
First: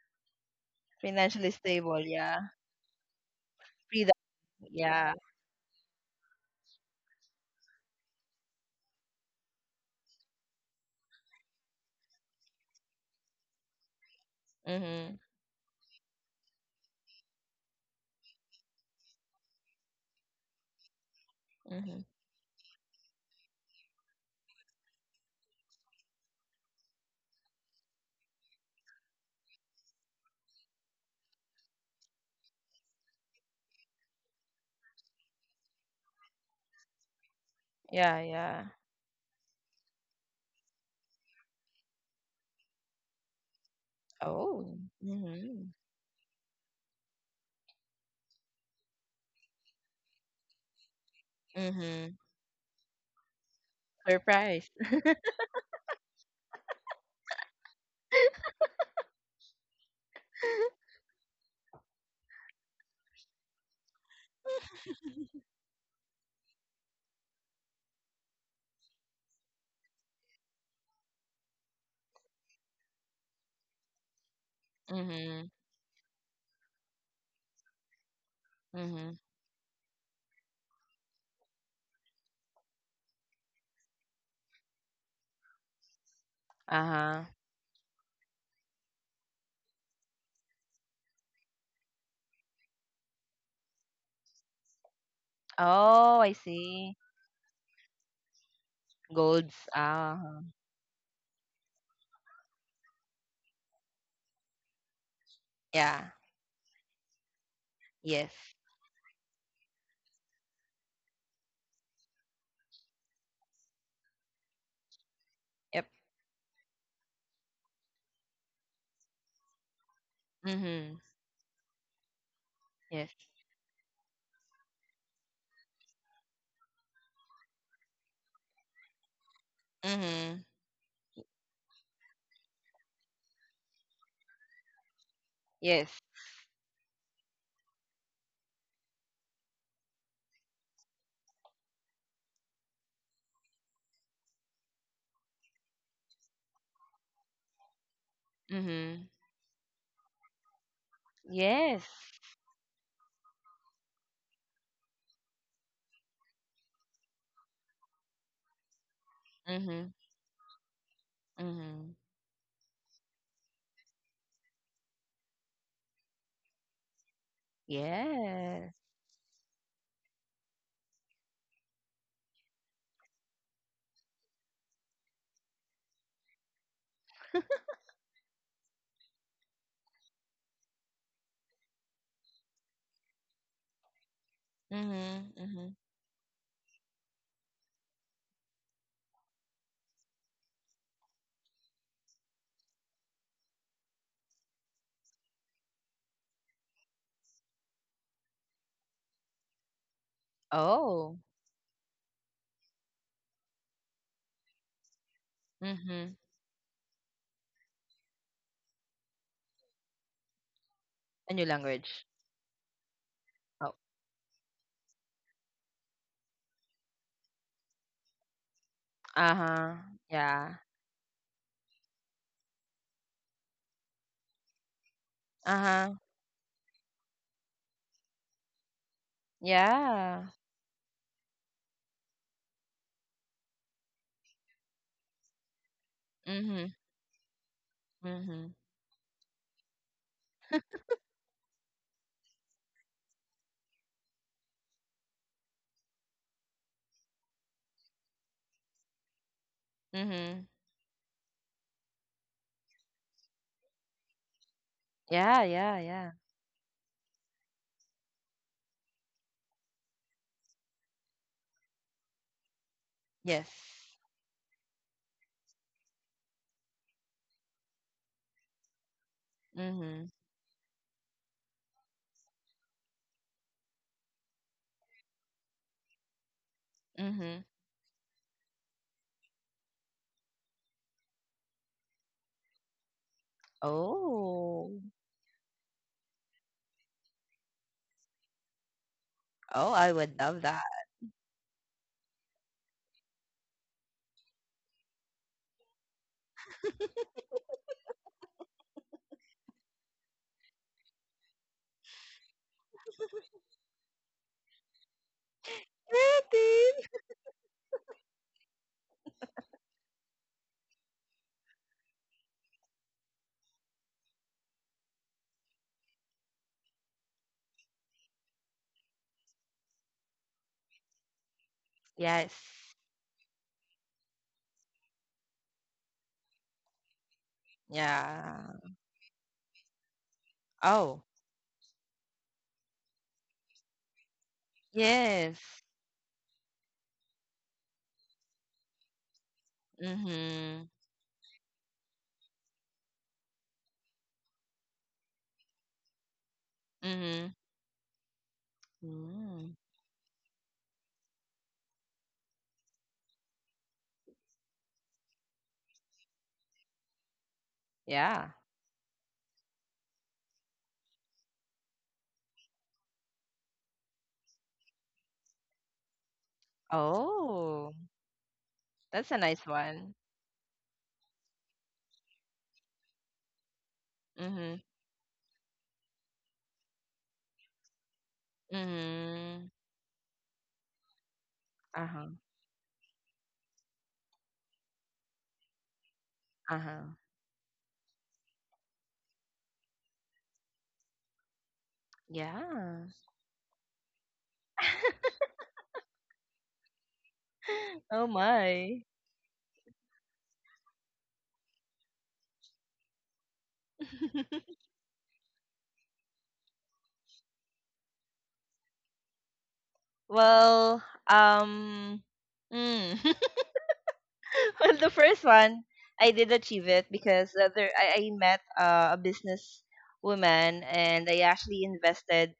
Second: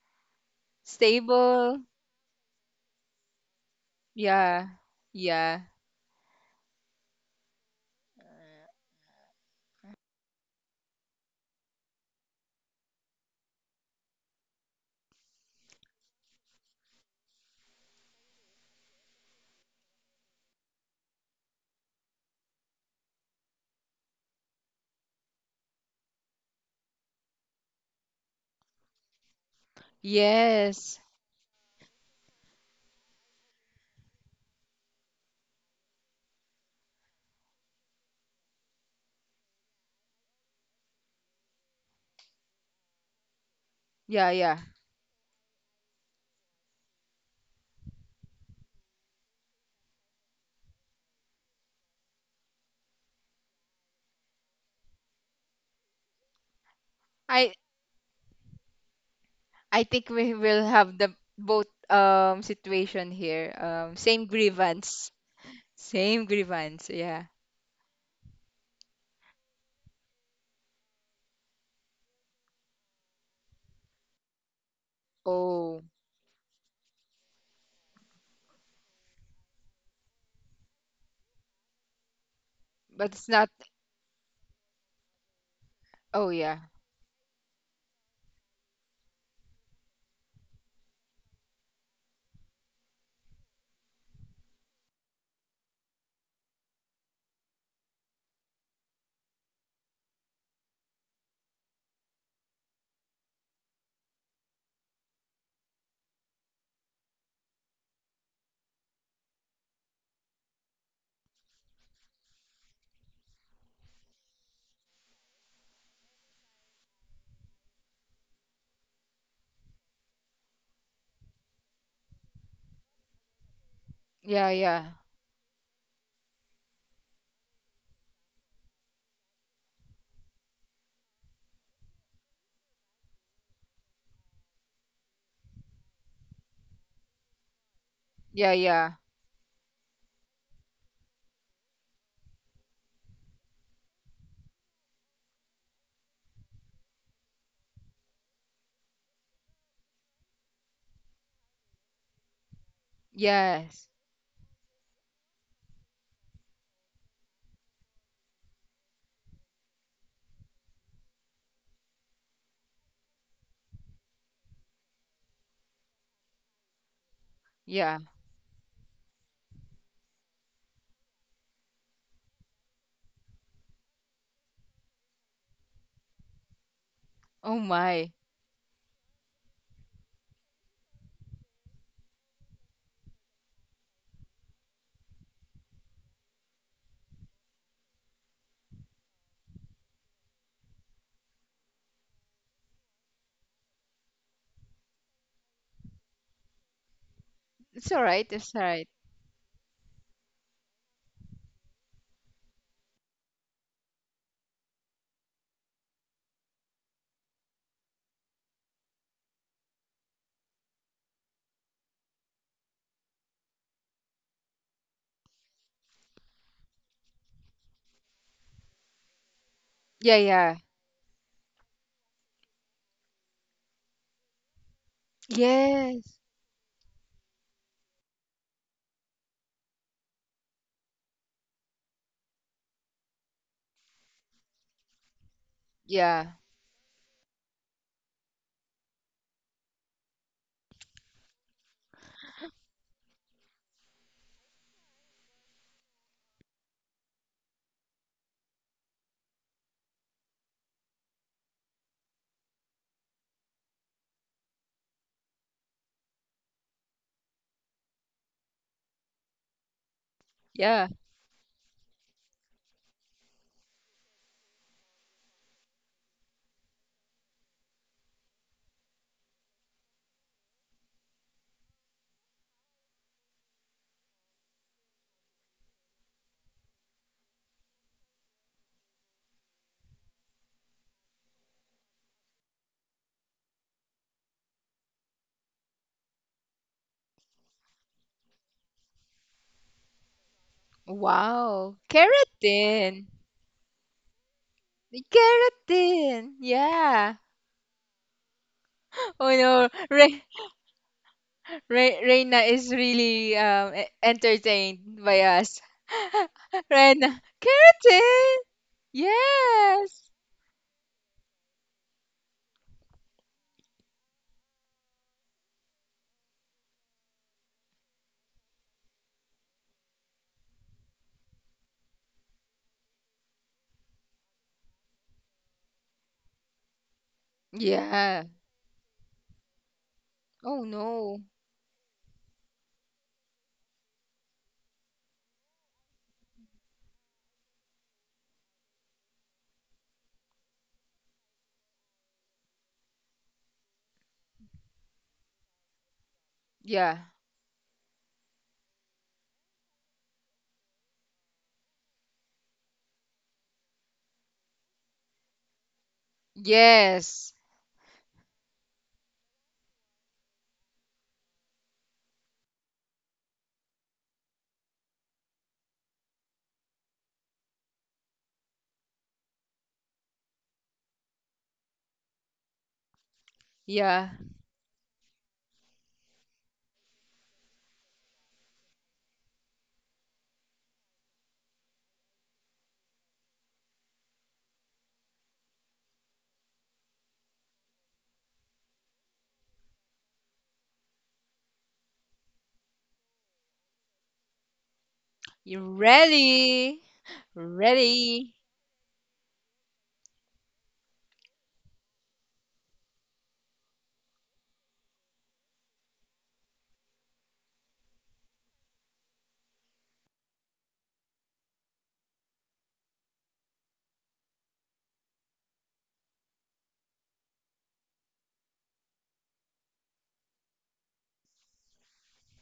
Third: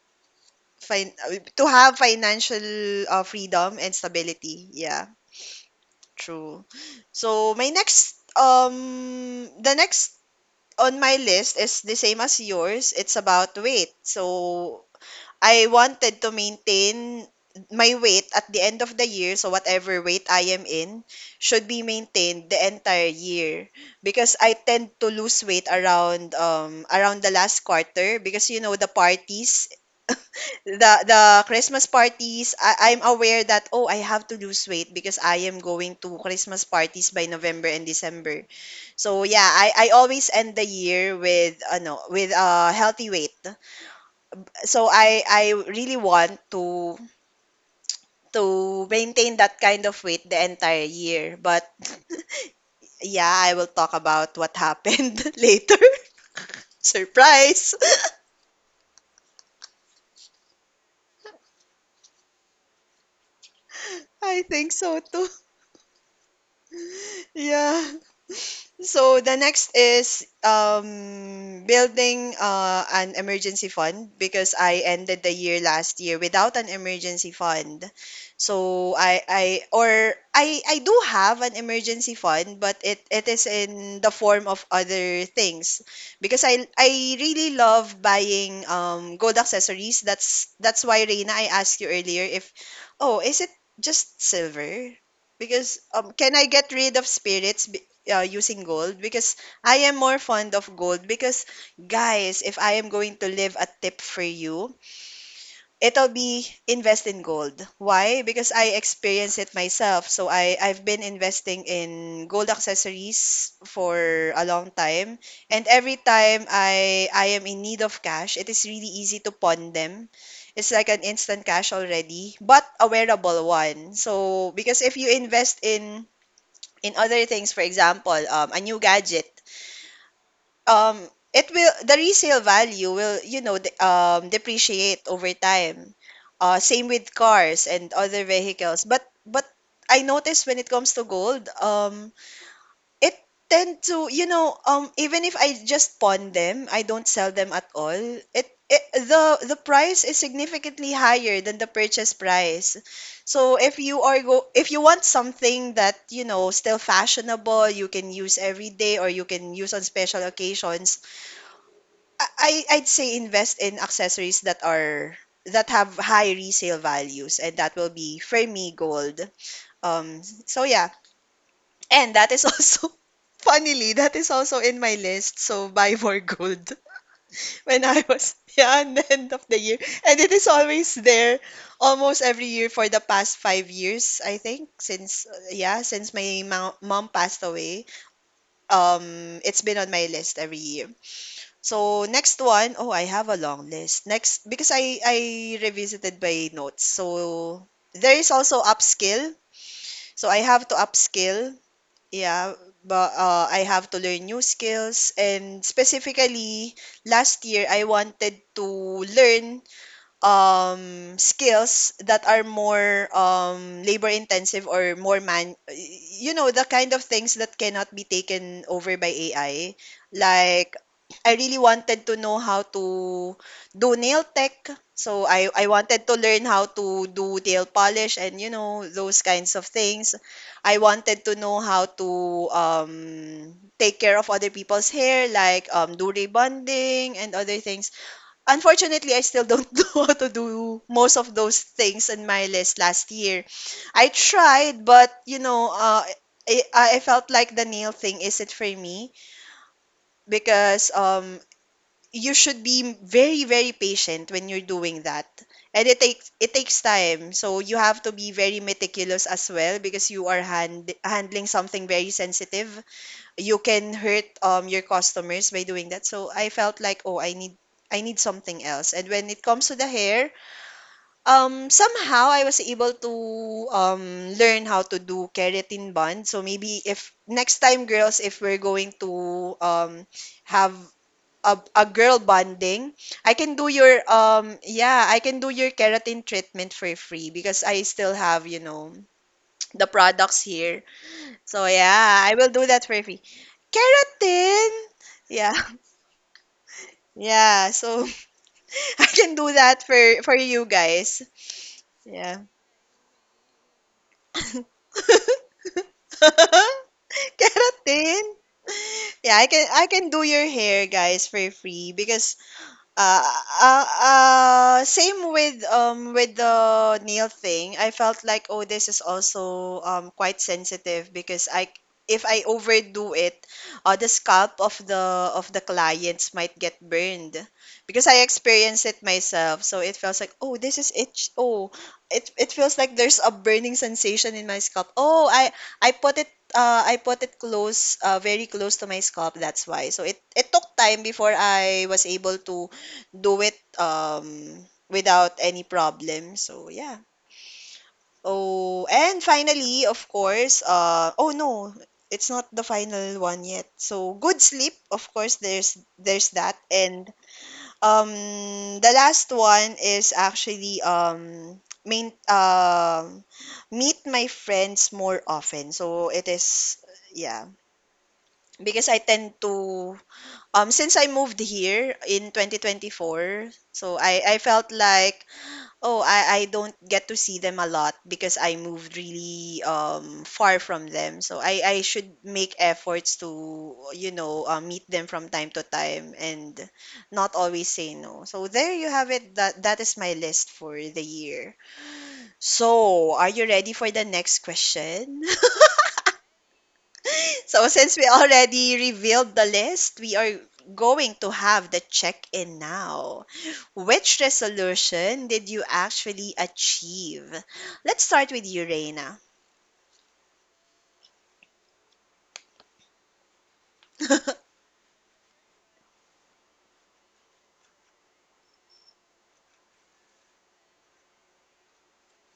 [SPEAKER 1] fin-
[SPEAKER 3] Financially
[SPEAKER 1] to
[SPEAKER 2] stable.
[SPEAKER 1] have
[SPEAKER 3] stable, yeah.
[SPEAKER 1] financial freedom and
[SPEAKER 3] Freedom,
[SPEAKER 2] Yeah,
[SPEAKER 1] stability. Yeah,
[SPEAKER 3] yeah.
[SPEAKER 2] yeah,
[SPEAKER 1] true. So my next on my list is the same as yours. It's about weight. So
[SPEAKER 3] Mhm.
[SPEAKER 1] I wanted to maintain my weight at the end of the year. So whatever weight I am in should be
[SPEAKER 3] Mhm.
[SPEAKER 1] maintained the entire year because I tend to lose weight around around the last quarter because you know the parties the
[SPEAKER 2] yes,
[SPEAKER 1] Christmas parties, I'm aware that oh I have to lose weight because I am going to Christmas parties by November and
[SPEAKER 3] Yeah,
[SPEAKER 1] December.
[SPEAKER 3] yeah.
[SPEAKER 1] So yeah, I always end the year with ano with a healthy weight.
[SPEAKER 2] yeah, yeah.
[SPEAKER 3] Oh.
[SPEAKER 1] So I
[SPEAKER 3] Mhm.
[SPEAKER 1] really want to maintain that kind of weight the entire year. But
[SPEAKER 3] Mhm.
[SPEAKER 1] yeah, I will talk about what
[SPEAKER 3] Surprise.
[SPEAKER 1] happened later.
[SPEAKER 2] I
[SPEAKER 1] Surprise.
[SPEAKER 2] I think we will have the both situation here. Same
[SPEAKER 1] I think so
[SPEAKER 2] grievance,
[SPEAKER 1] too.
[SPEAKER 2] same grievance. Yeah.
[SPEAKER 1] Yeah. So the next is building an emergency fund because I ended the
[SPEAKER 3] Mhm.
[SPEAKER 1] year
[SPEAKER 2] Oh,
[SPEAKER 1] last year without an emergency fund. So
[SPEAKER 3] Mhm.
[SPEAKER 1] I do have an emergency fund, but it
[SPEAKER 2] but
[SPEAKER 1] it
[SPEAKER 2] it's not.
[SPEAKER 1] is in the form of other things
[SPEAKER 2] Oh
[SPEAKER 1] because
[SPEAKER 2] yeah,
[SPEAKER 1] I
[SPEAKER 3] Uh
[SPEAKER 1] I
[SPEAKER 3] huh.
[SPEAKER 1] really love buying gold accessories. That's why Reina, I asked you earlier if oh is it just silver? Because
[SPEAKER 3] Oh, I
[SPEAKER 1] can I get rid
[SPEAKER 3] see.
[SPEAKER 1] of spirits? Using gold because
[SPEAKER 3] Golds.
[SPEAKER 1] I am
[SPEAKER 3] Uh
[SPEAKER 1] more
[SPEAKER 3] huh.
[SPEAKER 1] fond of gold because guys, if I am going to leave a tip for you, it'll
[SPEAKER 3] Yeah.
[SPEAKER 1] be invest in gold. Why?
[SPEAKER 3] Yes.
[SPEAKER 1] Because I experienced it myself. So I I've been investing in gold accessories for a long time and
[SPEAKER 3] Yep.
[SPEAKER 1] every time I am in need of cash, it is really easy to pawn them. It's like
[SPEAKER 3] Mhm.
[SPEAKER 1] an instant cash already, but a
[SPEAKER 3] Yes.
[SPEAKER 1] wearable one.
[SPEAKER 2] yeah,
[SPEAKER 1] So because
[SPEAKER 2] yeah,
[SPEAKER 1] if you invest in other things, for example, a new gadget,
[SPEAKER 3] Mhm.
[SPEAKER 1] um, it will the resale value will you know depreciate over time.
[SPEAKER 3] Yes.
[SPEAKER 1] Same with cars and other
[SPEAKER 2] yeah,
[SPEAKER 1] vehicles.
[SPEAKER 2] yeah.
[SPEAKER 1] But I noticed when it comes to gold, it tend to, you know, even if I just pawn them, I don't sell them at all. It
[SPEAKER 3] Mhm.
[SPEAKER 1] the price is significantly higher than the
[SPEAKER 3] Yes.
[SPEAKER 1] purchase price. So if
[SPEAKER 2] Yes,
[SPEAKER 1] you are go if you want something that, you know, still fashionable, you can use every day or you can use on
[SPEAKER 3] Mhm.
[SPEAKER 1] special occasions,
[SPEAKER 3] Mhm.
[SPEAKER 1] I'd say invest in accessories that are that have high resale values and that will
[SPEAKER 2] yeah.
[SPEAKER 1] be for
[SPEAKER 3] Yes.
[SPEAKER 1] me gold. So yeah, and that is also, funnily, that is also in my list. So buy more gold
[SPEAKER 2] Oh
[SPEAKER 1] when I
[SPEAKER 2] my,
[SPEAKER 1] was, yeah, and the end of the year. And it is always there almost every year for the past 5 years, I think, since,
[SPEAKER 3] Mhm, mhm.
[SPEAKER 1] yeah, since my mom passed away. It's been on my list every year. So next one, oh, I have a long list. Next, because I revisited my notes. So
[SPEAKER 2] it's all
[SPEAKER 1] there
[SPEAKER 2] right.
[SPEAKER 1] is
[SPEAKER 2] It's all
[SPEAKER 1] also
[SPEAKER 2] right.
[SPEAKER 1] upskill. So I have to
[SPEAKER 3] Oh,
[SPEAKER 1] upskill yeah, but I have to learn new skills. And
[SPEAKER 3] mhm.
[SPEAKER 1] specifically, last year, I wanted to learn
[SPEAKER 3] A new
[SPEAKER 1] skills
[SPEAKER 3] language.
[SPEAKER 1] that are more
[SPEAKER 3] Oh,
[SPEAKER 1] labor intensive or more you know, the kind of things that cannot be taken over by AI.
[SPEAKER 3] uh-huh.
[SPEAKER 2] Yeah,
[SPEAKER 3] Yeah.
[SPEAKER 2] yeah.
[SPEAKER 1] Like, I really wanted to know how to do nail tech. So I
[SPEAKER 3] Uh-huh.
[SPEAKER 1] wanted to
[SPEAKER 2] Yes.
[SPEAKER 1] learn how to do nail polish and you know those kinds of things.
[SPEAKER 3] Yeah.
[SPEAKER 1] I wanted to know how to take care of other people's hair like do
[SPEAKER 2] Yeah.
[SPEAKER 3] Mhm.
[SPEAKER 1] rebonding and other things.
[SPEAKER 3] Mhm.
[SPEAKER 1] Unfortunately, I still don't know how to do most of those things in my list last year. I tried, but you know, I, I felt like the nail thing isn't for me
[SPEAKER 3] Mhm.
[SPEAKER 1] because you should be very, very patient when you're doing that.
[SPEAKER 3] Yeah, yeah,
[SPEAKER 1] And
[SPEAKER 3] yeah.
[SPEAKER 1] it takes time, so you have to be very meticulous as well because you are
[SPEAKER 2] Yeah.
[SPEAKER 1] handling something very sensitive
[SPEAKER 3] Yes.
[SPEAKER 1] you can hurt your customers by doing that. So I felt like, oh, I need something else. And when it comes to the
[SPEAKER 3] Mhm.
[SPEAKER 1] hair, somehow I was able to learn how to do keratin bond. So maybe if
[SPEAKER 3] Mhm.
[SPEAKER 1] next time girls if we're going to have a girl bonding, I can do your
[SPEAKER 3] Oh.
[SPEAKER 1] yeah, I can do your keratin treatment for free because I still have, you know,
[SPEAKER 3] Oh,
[SPEAKER 1] the
[SPEAKER 3] I would love
[SPEAKER 1] products
[SPEAKER 3] that.
[SPEAKER 1] here so
[SPEAKER 2] Wow.
[SPEAKER 1] yeah, I will do that for
[SPEAKER 2] Keratin.
[SPEAKER 1] free. Keratin. Yeah.
[SPEAKER 2] Keratin. Yeah.
[SPEAKER 1] Yeah. So I
[SPEAKER 2] Oh
[SPEAKER 1] can do
[SPEAKER 2] no.
[SPEAKER 1] that
[SPEAKER 2] Re
[SPEAKER 1] for you guys.
[SPEAKER 2] Re Reina
[SPEAKER 1] Yeah.
[SPEAKER 2] is really
[SPEAKER 1] Keratin.
[SPEAKER 2] entertained by us.
[SPEAKER 3] Really?
[SPEAKER 2] Reina. Keratin.
[SPEAKER 1] Yeah, I
[SPEAKER 2] Yes.
[SPEAKER 1] can do your hair guys for free because Uh, same with the nail thing. I felt like oh this is also quite sensitive because I if
[SPEAKER 3] Yes.
[SPEAKER 1] I overdo it, the scalp of the clients might get burned because
[SPEAKER 2] Yeah.
[SPEAKER 1] I
[SPEAKER 3] Yeah.
[SPEAKER 1] experienced it myself. So it feels like oh
[SPEAKER 2] Oh
[SPEAKER 1] this is
[SPEAKER 3] Oh.
[SPEAKER 2] no.
[SPEAKER 1] itch. Oh, it feels like there's a burning sensation in my scalp. Oh,
[SPEAKER 3] Yes.
[SPEAKER 1] I put it close, very close to my scalp. That's why. So it took
[SPEAKER 3] Mhm.
[SPEAKER 1] time before I was able to do it without any problem. So
[SPEAKER 2] Yeah.
[SPEAKER 1] yeah.
[SPEAKER 3] Mhm.
[SPEAKER 1] Oh, and
[SPEAKER 3] Mm.
[SPEAKER 1] finally, of course, oh no, it's not the final one yet. So good sleep, of course, there's that. And
[SPEAKER 2] Yes.
[SPEAKER 1] um,
[SPEAKER 3] Yeah.
[SPEAKER 1] the last one is actually main meet my friends more often. So it is yeah,
[SPEAKER 3] Oh,
[SPEAKER 1] because I
[SPEAKER 3] that's a
[SPEAKER 1] tend
[SPEAKER 3] nice one.
[SPEAKER 1] to since I moved here in 2024, so
[SPEAKER 2] Yeah.
[SPEAKER 1] I
[SPEAKER 3] Mhm.
[SPEAKER 1] felt like oh, I don't get to see them a lot because I moved
[SPEAKER 3] Mhm.
[SPEAKER 1] really far from them. So I
[SPEAKER 3] Uh-huh.
[SPEAKER 1] should make efforts to, you know, meet them from time to time and
[SPEAKER 3] Uh-huh.
[SPEAKER 1] not always say no. So there you have it. That is my list for the year.
[SPEAKER 3] Yeah.
[SPEAKER 1] So, are you ready for the next question?
[SPEAKER 2] You ready?
[SPEAKER 1] So since
[SPEAKER 3] Oh
[SPEAKER 1] we
[SPEAKER 2] Ready.
[SPEAKER 1] already
[SPEAKER 3] my.
[SPEAKER 1] revealed the list, we are going to have the check-in now. Which resolution did you actually achieve? Let's start with you, Reina.
[SPEAKER 3] Well, um, mm. Well, the first one I did achieve it because there I met a business woman and I actually invested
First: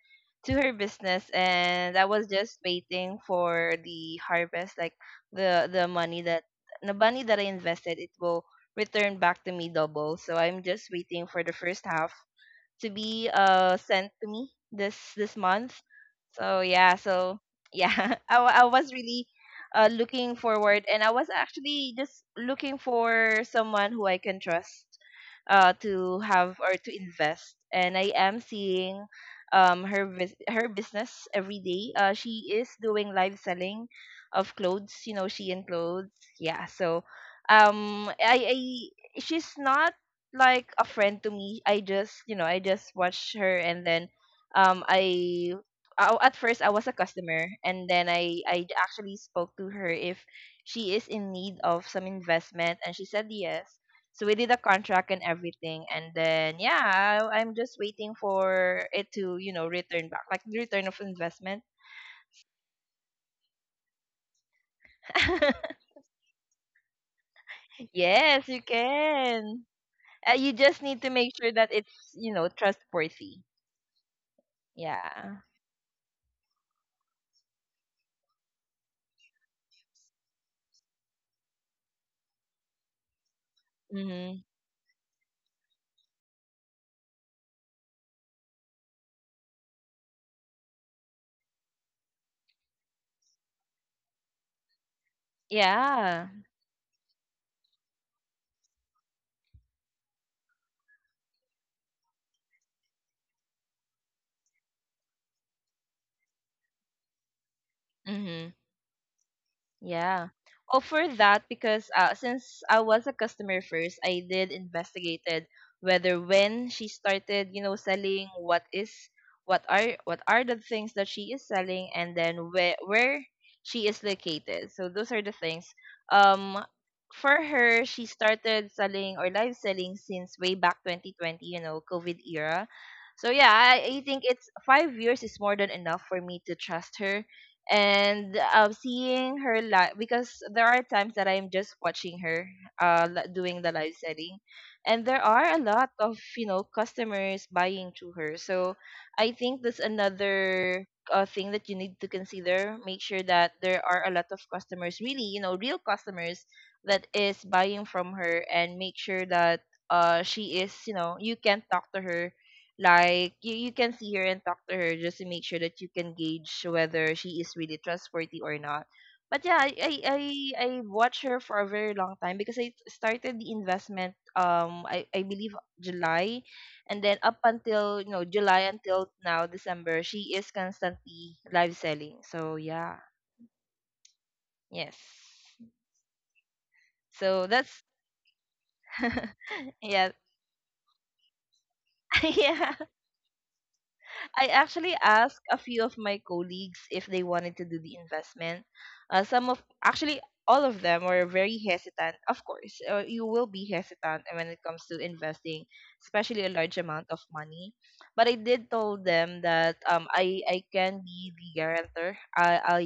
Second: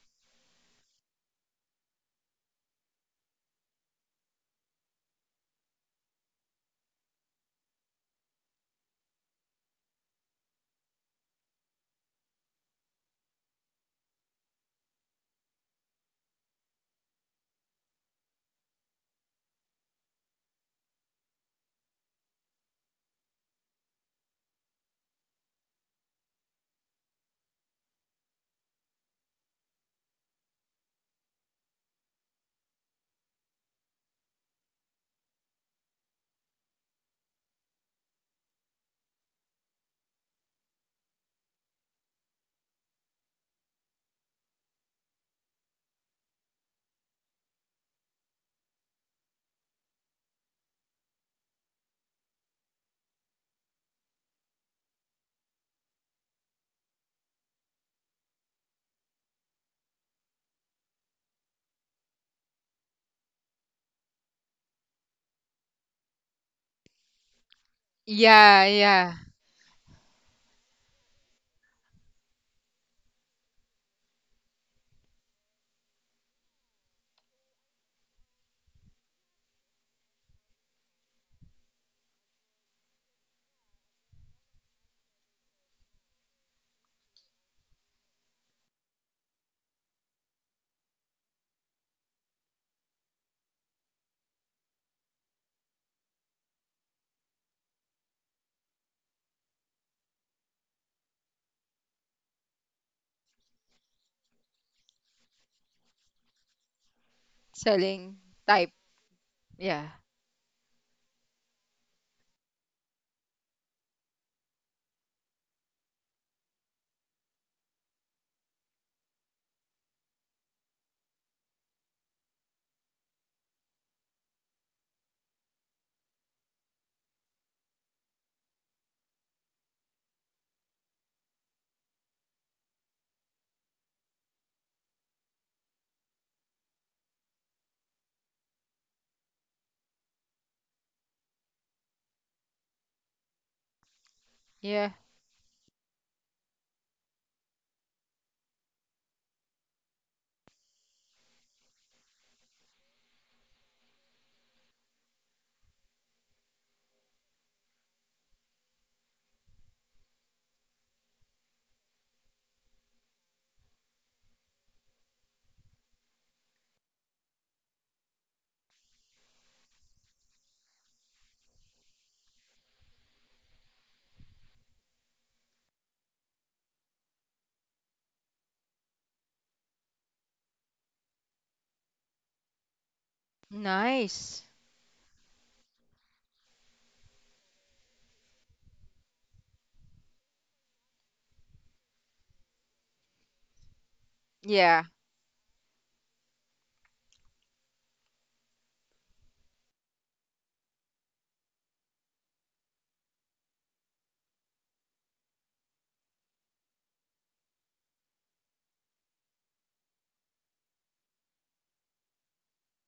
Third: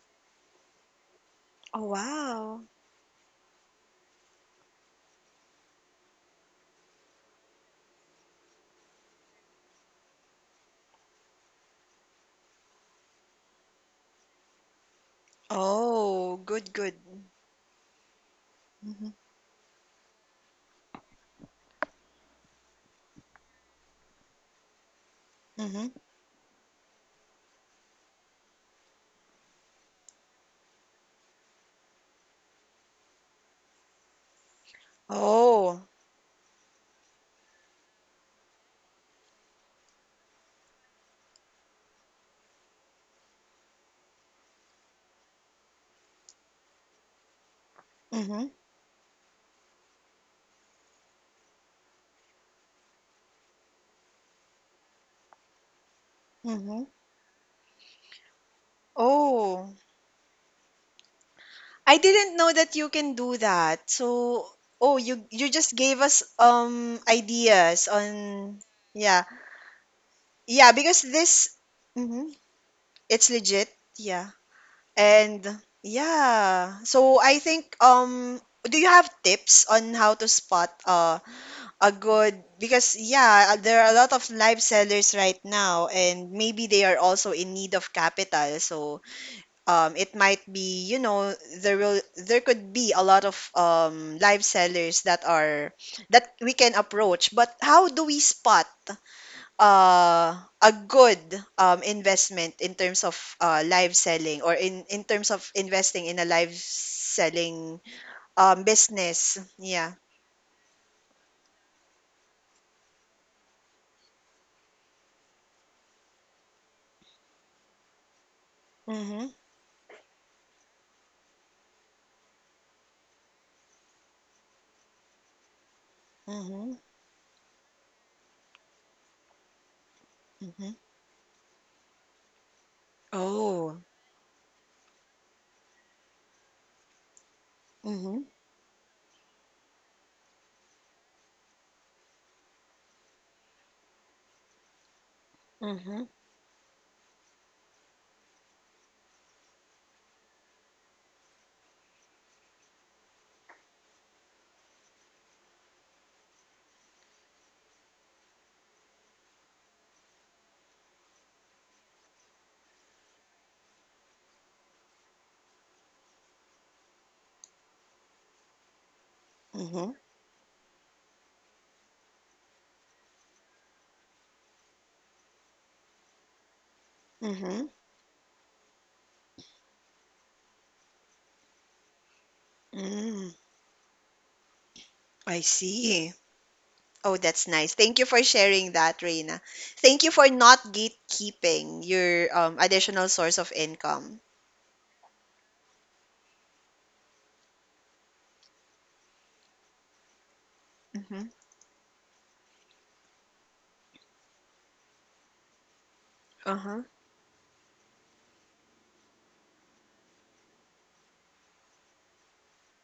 [SPEAKER 3] to her business
[SPEAKER 1] Oh,
[SPEAKER 3] and I was just
[SPEAKER 1] wow.
[SPEAKER 3] waiting for the harvest, like the the money that the money that I invested, it will return back to me double. So I'm just waiting for the first half to be sent to me this month.
[SPEAKER 1] Oh,
[SPEAKER 3] So
[SPEAKER 1] good, good.
[SPEAKER 3] yeah, I was
[SPEAKER 1] Mm-hmm.
[SPEAKER 3] really looking forward, and I was actually just looking for someone who I can trust
[SPEAKER 1] Mm-hmm.
[SPEAKER 3] to have or to invest, and I am seeing her bus her business every day. She is doing live selling of clothes, you know, she and
[SPEAKER 1] Oh.
[SPEAKER 3] clothes. Yeah, so I she's not like a friend to me. I just, you know, I just watched her and then um I at first I was a customer and then
[SPEAKER 1] Mm-hmm.
[SPEAKER 3] I actually spoke to her if she is in need of some investment and she said yes. So we did a contract and everything and then
[SPEAKER 1] Mm-hmm.
[SPEAKER 3] yeah, I'm just waiting for it to, you know,
[SPEAKER 1] Oh.
[SPEAKER 3] return back like the return of investment.
[SPEAKER 1] I didn't know that you can do that. So, oh, you just gave us ideas
[SPEAKER 3] Yes, you
[SPEAKER 1] on
[SPEAKER 2] Yeah, yeah.
[SPEAKER 1] yeah.
[SPEAKER 3] can. You
[SPEAKER 1] Yeah,
[SPEAKER 3] just need
[SPEAKER 1] because
[SPEAKER 3] to make sure
[SPEAKER 1] this
[SPEAKER 3] that it's,
[SPEAKER 1] Mhm.
[SPEAKER 3] you know,
[SPEAKER 1] It's
[SPEAKER 3] trustworthy.
[SPEAKER 1] legit, yeah.
[SPEAKER 3] Yeah.
[SPEAKER 1] And yeah. So I think do you have tips on how to spot a good because yeah, there are a lot of
[SPEAKER 3] Mm-hmm.
[SPEAKER 1] live sellers right now and maybe they are also in need of capital. So it might be, you know, there could be a lot of live sellers that are
[SPEAKER 3] Yeah.
[SPEAKER 1] that we can approach. But how do we spot a good investment in terms of live selling or in terms of investing in a live selling
[SPEAKER 2] Selling
[SPEAKER 3] Mm-hmm.
[SPEAKER 2] type.
[SPEAKER 1] business.
[SPEAKER 2] Yeah.
[SPEAKER 1] Yeah.
[SPEAKER 3] Yeah. Oh, for that, because since I was a customer first, I did investigated whether when she started, you know, selling what is
[SPEAKER 1] Mm-hmm.
[SPEAKER 3] what are what are the things that she is selling, and then where she is located. So those are the things. Um,
[SPEAKER 1] Mm-hmm.
[SPEAKER 3] for her, she started selling or live selling since way
[SPEAKER 1] Mm-hmm.
[SPEAKER 3] back 2020, you know, COVID era. So yeah,
[SPEAKER 1] Oh.
[SPEAKER 3] I think it's 5 years is more than enough for me to trust her
[SPEAKER 1] Mm-hmm.
[SPEAKER 3] and seeing her live because there are times that I'm just watching her doing the live setting,
[SPEAKER 2] Yeah.
[SPEAKER 3] and there are a lot
[SPEAKER 1] Mm-hmm.
[SPEAKER 3] of you know customers buying to her. So I think that's another thing that you need to consider. Make sure that there are a lot of customers, really you know real customers that is buying from her, and make sure that she is you know you can talk to her like you can see her and talk to her just to make sure that you can gauge whether she is really trustworthy or not. But yeah, I
[SPEAKER 1] Mm-hmm.
[SPEAKER 3] I I, I watched her for a very long time because I started the investment I believe July and then up
[SPEAKER 1] Mm-hmm.
[SPEAKER 3] until you know July until now December she is constantly live selling. So yeah,
[SPEAKER 1] Mm.
[SPEAKER 2] Nice.
[SPEAKER 3] yes.
[SPEAKER 1] I see. Oh,
[SPEAKER 3] So
[SPEAKER 1] that's nice.
[SPEAKER 3] that's
[SPEAKER 1] Thank you for sharing that, Reina. Thank you
[SPEAKER 3] yeah.
[SPEAKER 1] for not gatekeeping your
[SPEAKER 3] Yeah.
[SPEAKER 1] additional source of income.
[SPEAKER 3] I
[SPEAKER 2] Yeah.
[SPEAKER 3] actually asked a few of my colleagues if they wanted to do the investment. Some of actually all of them were
[SPEAKER 1] Mm-hmm.
[SPEAKER 3] very hesitant. Of course, you will be hesitant when it comes to investing, especially a large
[SPEAKER 1] Uh-huh.
[SPEAKER 3] amount of money. But I did told them that I can be the guarantor. I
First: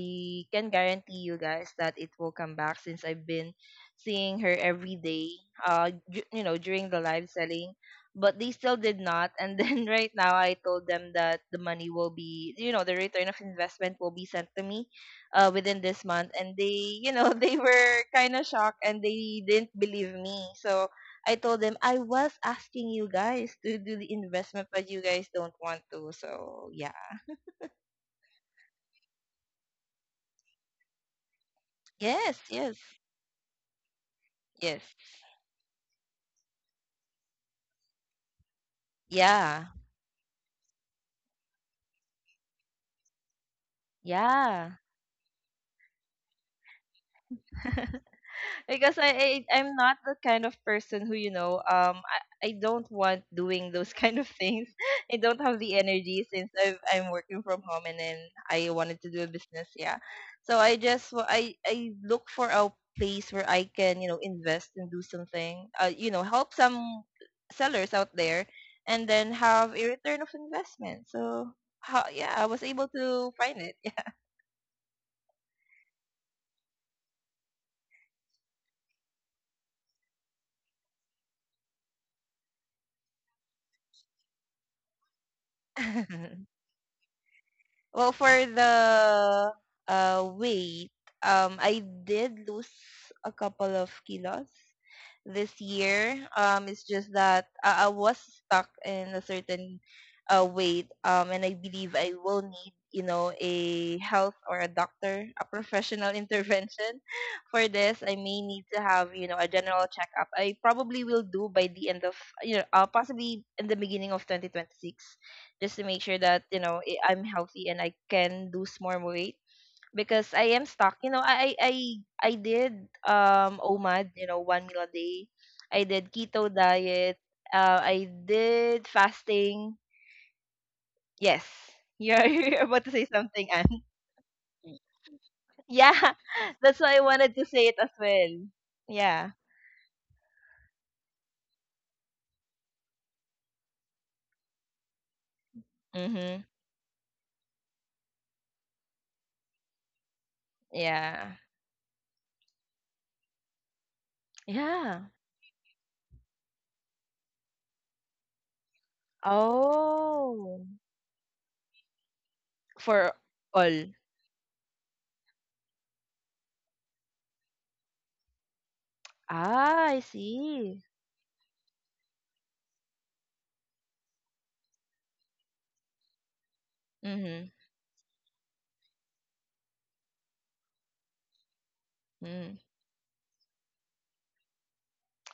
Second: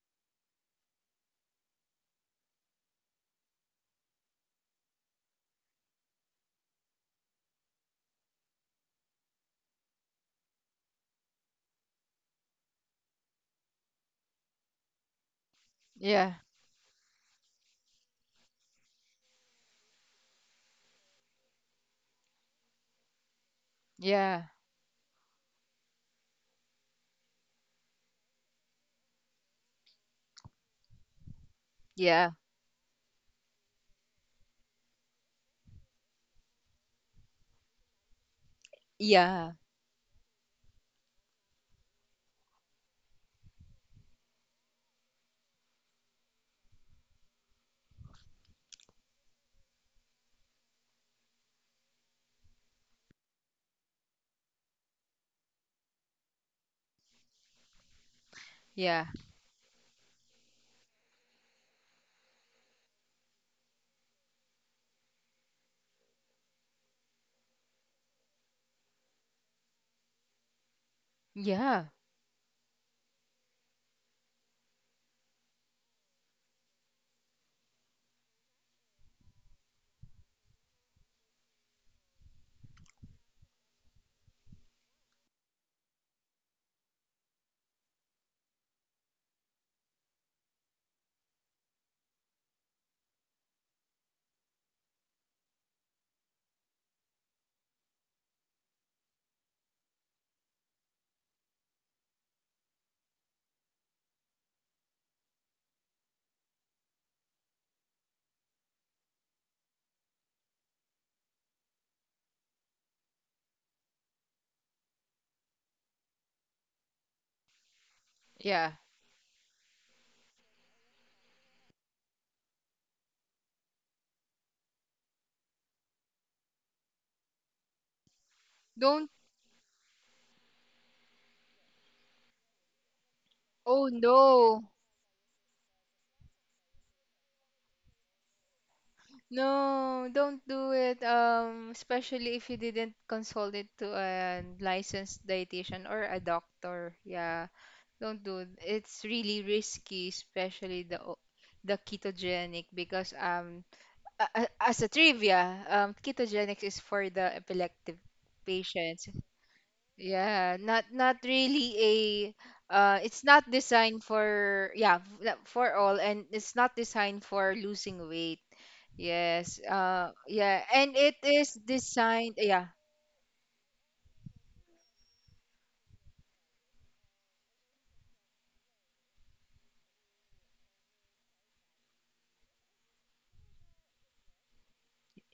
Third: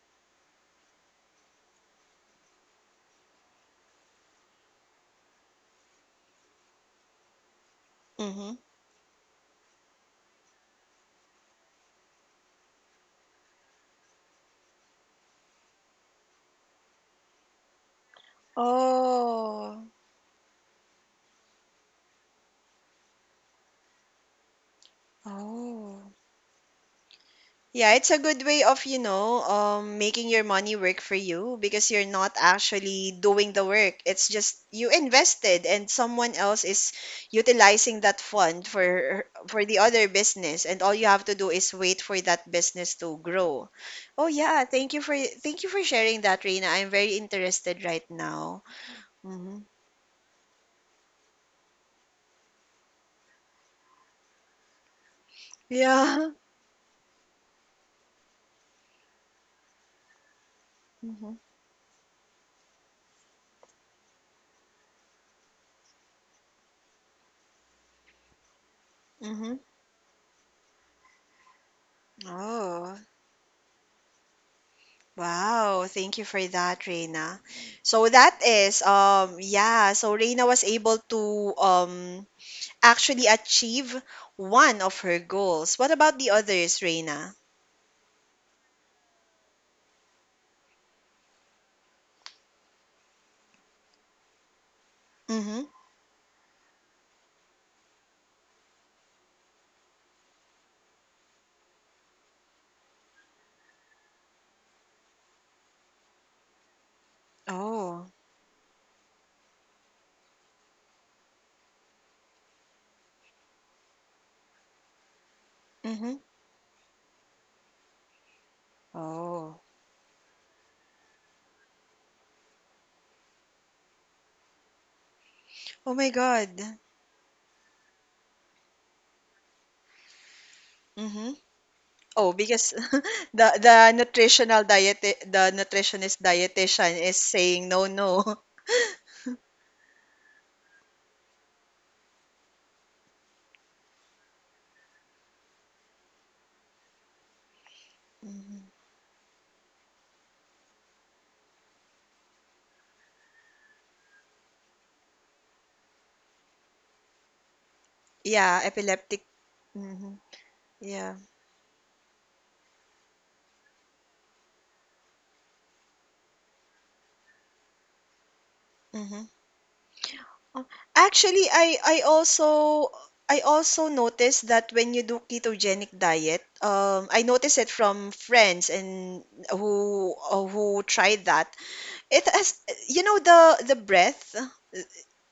[SPEAKER 3] can guarantee you guys that it will come back since I've been seeing her every day. You know during the live selling but they
[SPEAKER 1] Mm-hmm.
[SPEAKER 3] still did not. And then right now, I told them that the money will be, you know, the return of investment will be sent to me within this month.
[SPEAKER 2] Yeah.
[SPEAKER 3] And they, you know, they were kind of shocked and they didn't
[SPEAKER 1] Oh.
[SPEAKER 3] believe me. So I told them I was asking you guys to do the
[SPEAKER 2] Yeah.
[SPEAKER 3] investment, but you guys don't want to.
[SPEAKER 1] Oh.
[SPEAKER 3] So yeah.
[SPEAKER 1] Yeah, it's a good way of, you know, making your money work for you because you're
[SPEAKER 2] Yeah.
[SPEAKER 1] not
[SPEAKER 3] Yes, yes,
[SPEAKER 1] actually doing the work. It's just
[SPEAKER 3] yes.
[SPEAKER 1] you invested and someone else is utilizing that fund for
[SPEAKER 2] Yeah.
[SPEAKER 3] Yeah,
[SPEAKER 1] the other business and all you have to do is wait for that business to grow. Oh yeah,
[SPEAKER 3] yeah.
[SPEAKER 1] thank you for sharing that, Reina. I'm very interested right now.
[SPEAKER 3] Because I, I
[SPEAKER 1] Hmm.
[SPEAKER 3] I'm not the kind of person who you know I don't want doing those kind of things. I don't have the energy
[SPEAKER 1] Yeah.
[SPEAKER 3] since I'm working from home and then I wanted
[SPEAKER 2] Yeah.
[SPEAKER 3] to do a business. Yeah, so I just wa-
[SPEAKER 1] Hmm.
[SPEAKER 3] I look for a place where I can you know invest and do something. You know help some sellers out there and then
[SPEAKER 1] Hmm.
[SPEAKER 3] have a return of investment. So
[SPEAKER 2] Yeah.
[SPEAKER 3] how yeah I was able
[SPEAKER 1] Oh.
[SPEAKER 3] to find it.
[SPEAKER 1] Wow, thank you for that, Reina. So that is yeah, so Reina was able to actually achieve one of her goals. What
[SPEAKER 3] Yeah.
[SPEAKER 1] about the others, Reina?
[SPEAKER 3] Well, for the weight, I did lose a couple of kilos this
[SPEAKER 1] Mm-hmm.
[SPEAKER 3] year. It's just that I was stuck in a certain weight, and I believe I will need, you know, a health or a doctor, a professional intervention for this.
[SPEAKER 1] Oh.
[SPEAKER 3] I may need to have, you know, a general checkup. I probably will do by the end of, you know, possibly in the beginning of 2026, just to make
[SPEAKER 1] Mm-hmm.
[SPEAKER 3] sure that, you know, I'm healthy and I can
[SPEAKER 2] Yeah.
[SPEAKER 3] lose more weight
[SPEAKER 1] Oh.
[SPEAKER 3] because I am stuck. You know, I did OMAD, you know, one meal a day. I
[SPEAKER 1] Oh my
[SPEAKER 3] did keto
[SPEAKER 1] God.
[SPEAKER 3] diet. I did
[SPEAKER 2] Don't—
[SPEAKER 3] fasting.
[SPEAKER 1] Mm-hmm.
[SPEAKER 3] Yes, you're,
[SPEAKER 1] Oh,
[SPEAKER 3] you're
[SPEAKER 1] because
[SPEAKER 3] about to say something, Anne.
[SPEAKER 2] oh
[SPEAKER 1] the nutritional
[SPEAKER 2] no.
[SPEAKER 1] diet the
[SPEAKER 3] Yeah,
[SPEAKER 1] nutritionist
[SPEAKER 3] that's why
[SPEAKER 1] dietitian
[SPEAKER 3] I
[SPEAKER 1] is
[SPEAKER 3] wanted to say
[SPEAKER 1] saying
[SPEAKER 3] it
[SPEAKER 1] no,
[SPEAKER 3] as
[SPEAKER 1] no.
[SPEAKER 3] well. Yeah.
[SPEAKER 2] No, don't do it. Especially if you didn't consult it to a licensed dietitian or a
[SPEAKER 3] Mhm.
[SPEAKER 2] doctor. Yeah. Don't do it.
[SPEAKER 1] Mhm.
[SPEAKER 2] It's really risky, especially the
[SPEAKER 3] Yeah.
[SPEAKER 2] the ketogenic, because as a
[SPEAKER 3] Yeah.
[SPEAKER 2] trivia, ketogenics is for the epileptic
[SPEAKER 1] Yeah,
[SPEAKER 2] patients.
[SPEAKER 1] epileptic. Mm-hmm.
[SPEAKER 2] Yeah,
[SPEAKER 3] Oh,
[SPEAKER 2] not
[SPEAKER 1] Yeah.
[SPEAKER 2] really a,
[SPEAKER 3] for
[SPEAKER 2] it's not
[SPEAKER 3] all.
[SPEAKER 2] designed for, yeah, yeah, for all, and it's not designed for losing weight.
[SPEAKER 1] Mm-hmm.
[SPEAKER 2] Yes.
[SPEAKER 3] Ah, I
[SPEAKER 2] Yeah,
[SPEAKER 1] Oh,
[SPEAKER 3] see.
[SPEAKER 2] and it
[SPEAKER 1] actually,
[SPEAKER 2] is designed, yeah.
[SPEAKER 1] I also noticed that when you do ketogenic diet, I
[SPEAKER 3] Mhm.
[SPEAKER 1] noticed it from friends and who tried that. It
[SPEAKER 3] Mm.
[SPEAKER 1] has, you know, the breath,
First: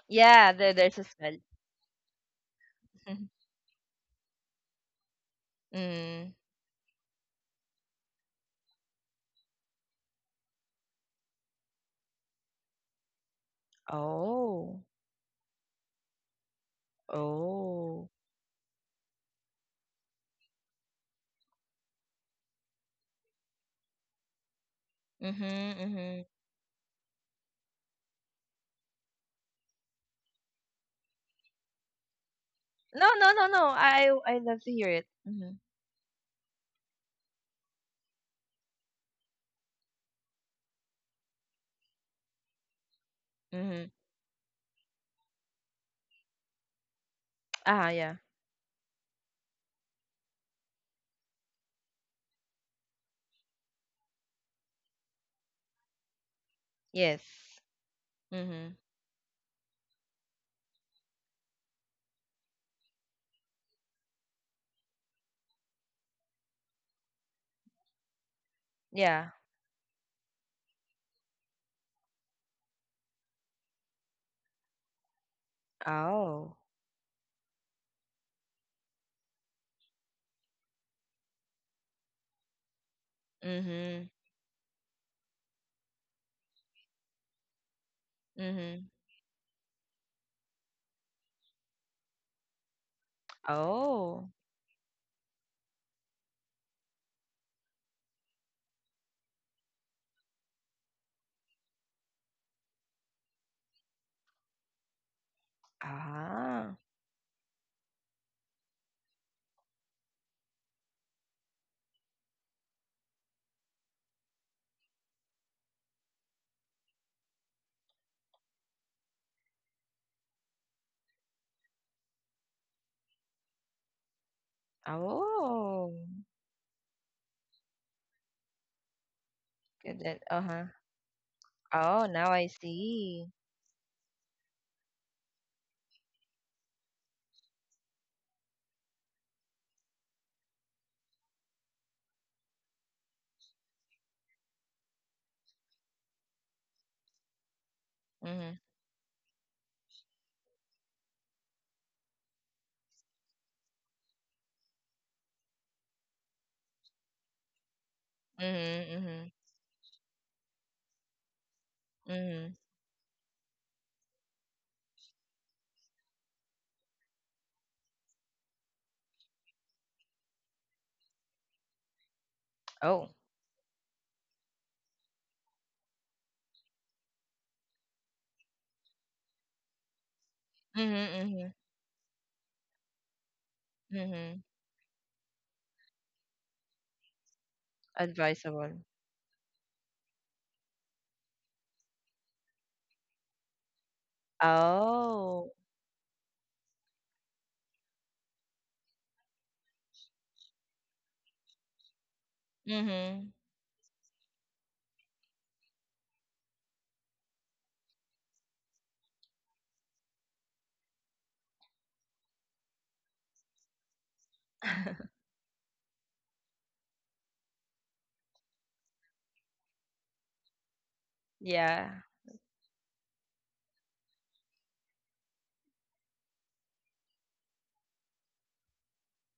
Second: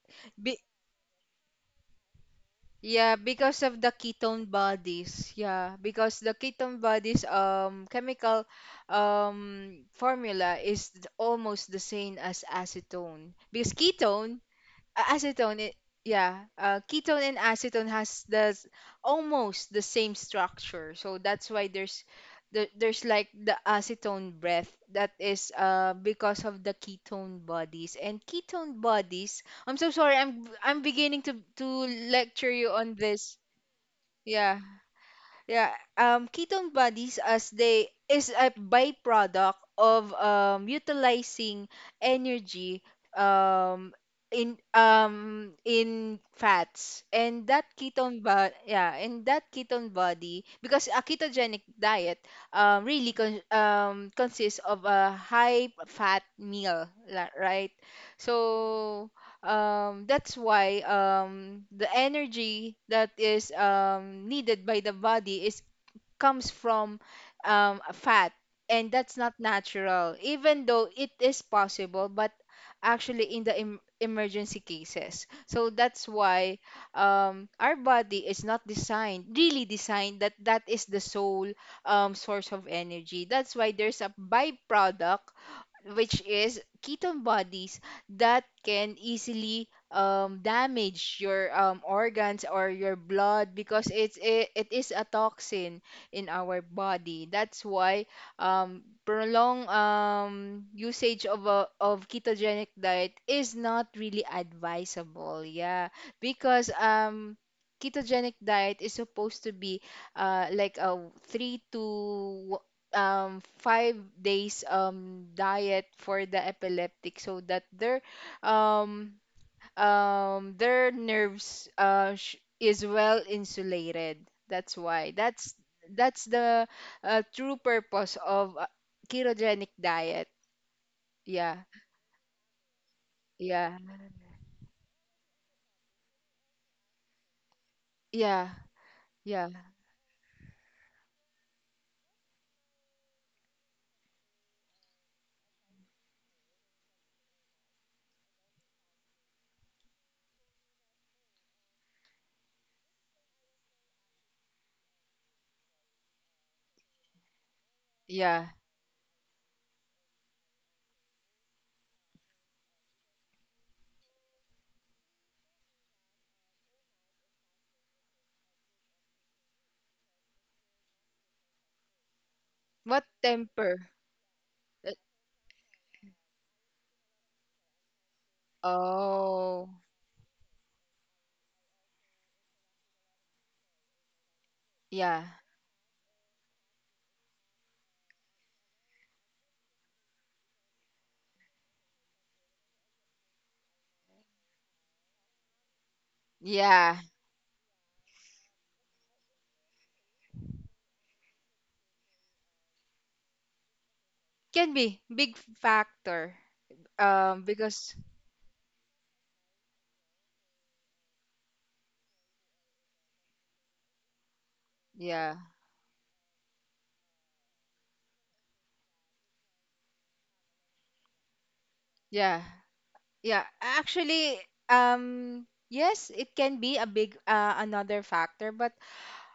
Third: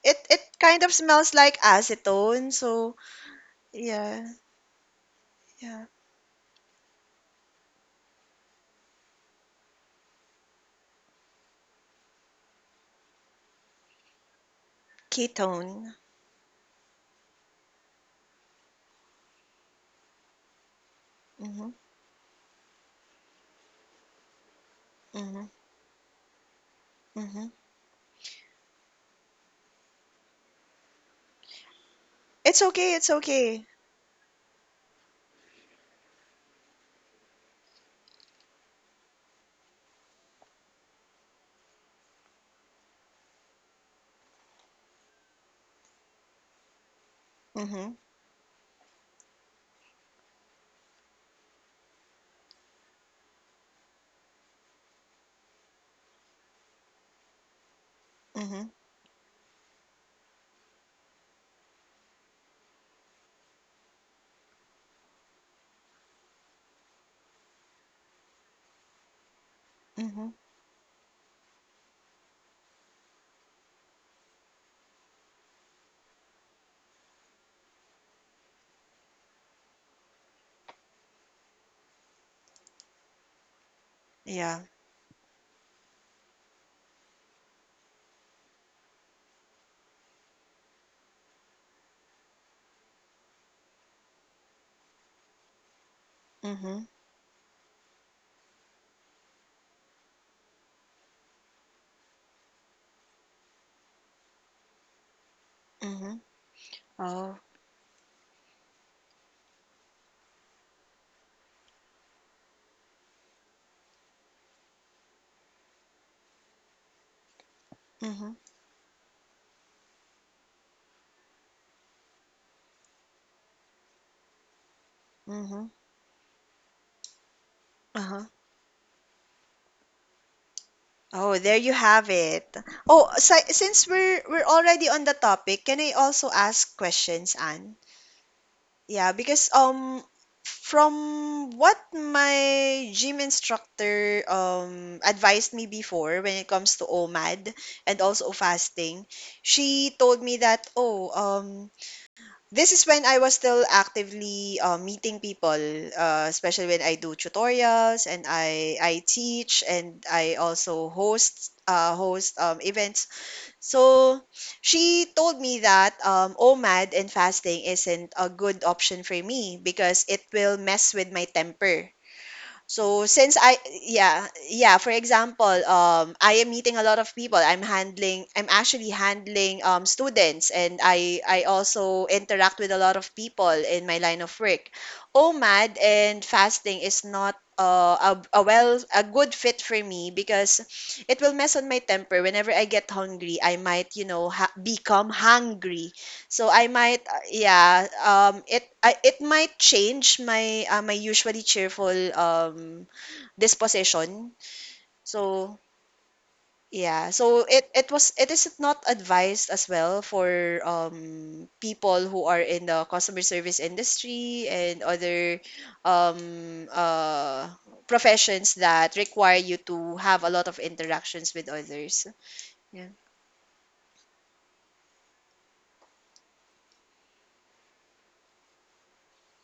[SPEAKER 1] it
[SPEAKER 3] Yeah,
[SPEAKER 2] Be,
[SPEAKER 3] there,
[SPEAKER 1] kind of
[SPEAKER 3] there's a spell.
[SPEAKER 1] smells like acetone. So
[SPEAKER 2] yeah, because of the
[SPEAKER 1] yeah,
[SPEAKER 2] ketone bodies. Yeah,
[SPEAKER 1] yeah,
[SPEAKER 2] because
[SPEAKER 3] Mm.
[SPEAKER 2] the ketone bodies, chemical formula, is almost the same as acetone. Because ketone,
[SPEAKER 3] Oh.
[SPEAKER 2] acetone
[SPEAKER 1] ketone.
[SPEAKER 2] yeah, ketone and acetone
[SPEAKER 3] Oh.
[SPEAKER 2] has the almost the same structure, so that's why
[SPEAKER 1] Mm-hmm,
[SPEAKER 2] there's there's like the acetone breath that
[SPEAKER 1] mm-hmm,
[SPEAKER 2] is,
[SPEAKER 3] Mhm. Mhm.
[SPEAKER 2] because of the ketone
[SPEAKER 1] mm-hmm.
[SPEAKER 2] bodies. And ketone bodies, I'm so sorry, I'm beginning to lecture
[SPEAKER 1] It's
[SPEAKER 2] you
[SPEAKER 1] okay.
[SPEAKER 2] on
[SPEAKER 3] No,
[SPEAKER 1] It's
[SPEAKER 3] no,
[SPEAKER 2] this.
[SPEAKER 3] no, no.
[SPEAKER 1] okay.
[SPEAKER 3] I
[SPEAKER 2] Yeah,
[SPEAKER 3] love to hear it. Mhm.
[SPEAKER 2] yeah. Ketone bodies, as they is a byproduct of, utilizing energy,
[SPEAKER 3] Mhm.
[SPEAKER 2] um, in fats, and that
[SPEAKER 3] Ah,
[SPEAKER 1] Mm-hmm,
[SPEAKER 3] yeah.
[SPEAKER 2] ketone, but yeah, and that ketone body, because a ketogenic diet, really consists of a high fat meal,
[SPEAKER 3] Yes.
[SPEAKER 2] right,
[SPEAKER 1] mm-hmm,
[SPEAKER 3] Mhm.
[SPEAKER 2] so, that's why, the energy that is needed by the body is, comes from, fat, and that's
[SPEAKER 3] Yeah.
[SPEAKER 2] not natural,
[SPEAKER 1] mm-hmm.
[SPEAKER 2] even though it is possible, but actually in the emergency cases, so that's
[SPEAKER 3] Oh.
[SPEAKER 2] why, our body is not, designed, really designed, that that is the sole source of energy, that's why there's
[SPEAKER 3] Mhm.
[SPEAKER 2] a
[SPEAKER 1] Yeah.
[SPEAKER 2] byproduct, which is ketone bodies, that
[SPEAKER 3] Mhm.
[SPEAKER 2] can easily damage your organs or your blood, because
[SPEAKER 3] Oh.
[SPEAKER 2] it it is a toxin in our
[SPEAKER 1] Mm-hmm,
[SPEAKER 2] body. That's why prolonged usage of a, of ketogenic diet is not really advisable. Yeah,
[SPEAKER 1] mm-hmm.
[SPEAKER 2] because
[SPEAKER 3] Ah.
[SPEAKER 1] Oh.
[SPEAKER 2] ketogenic diet is supposed to be like a three to 5 days diet for the epileptic so that
[SPEAKER 1] Mm-hmm,
[SPEAKER 2] um their nerves is well insulated. That's why
[SPEAKER 1] mm-hmm.
[SPEAKER 3] Oh.
[SPEAKER 2] that's the true purpose
[SPEAKER 1] Uh-huh.
[SPEAKER 2] of ketogenic
[SPEAKER 3] Get that.
[SPEAKER 2] diet.
[SPEAKER 3] Uh-huh.
[SPEAKER 1] Oh, there
[SPEAKER 2] Yeah.
[SPEAKER 1] you
[SPEAKER 3] Oh,
[SPEAKER 1] have
[SPEAKER 3] now I
[SPEAKER 1] it. Oh,
[SPEAKER 3] see.
[SPEAKER 2] Yeah.
[SPEAKER 1] since we're already on the topic, can I also ask questions, Anne?
[SPEAKER 2] Yeah.
[SPEAKER 1] Yeah, because
[SPEAKER 2] Yeah.
[SPEAKER 1] from what my gym instructor advised me before when it comes to OMAD and also
[SPEAKER 3] Mhm.
[SPEAKER 1] fasting, she told me that this is when I was still actively meeting people, especially when I do tutorials and
[SPEAKER 2] Yeah.
[SPEAKER 1] I
[SPEAKER 3] Mhm. Mhm.
[SPEAKER 1] teach and I also host host
[SPEAKER 3] Mhm.
[SPEAKER 1] events. So she told me that OMAD and fasting isn't a good option for me because it will mess with my temper. So
[SPEAKER 3] Oh.
[SPEAKER 2] What
[SPEAKER 1] since I
[SPEAKER 2] temper?
[SPEAKER 1] yeah, yeah, for
[SPEAKER 2] Uh,
[SPEAKER 1] example, I am meeting a lot of people. I'm actually handling
[SPEAKER 2] oh.
[SPEAKER 1] students and
[SPEAKER 3] Mhm.
[SPEAKER 1] I
[SPEAKER 3] Mhm.
[SPEAKER 1] also interact with a lot of people in my line of
[SPEAKER 3] Mhm.
[SPEAKER 1] work.
[SPEAKER 2] Yeah.
[SPEAKER 1] OMAD and fasting is not a
[SPEAKER 3] Advisable.
[SPEAKER 1] a good fit for me because it will mess on my temper whenever I get hungry I might you know become
[SPEAKER 3] Oh.
[SPEAKER 1] hungry so I might,
[SPEAKER 2] Yeah,
[SPEAKER 1] it might change my my usually cheerful
[SPEAKER 3] Mhm.
[SPEAKER 1] disposition.
[SPEAKER 2] can be big
[SPEAKER 1] So
[SPEAKER 2] factor.
[SPEAKER 1] yeah, so it it
[SPEAKER 2] Because
[SPEAKER 1] was it is not advised as well for people who are in the customer service industry and other
[SPEAKER 2] yeah.
[SPEAKER 1] um, uh, professions that require you to have a lot of interactions with
[SPEAKER 3] Yeah.
[SPEAKER 1] others.
[SPEAKER 2] Yeah.
[SPEAKER 1] Yeah.
[SPEAKER 2] Yeah, actually, yes, it can be a big another factor, but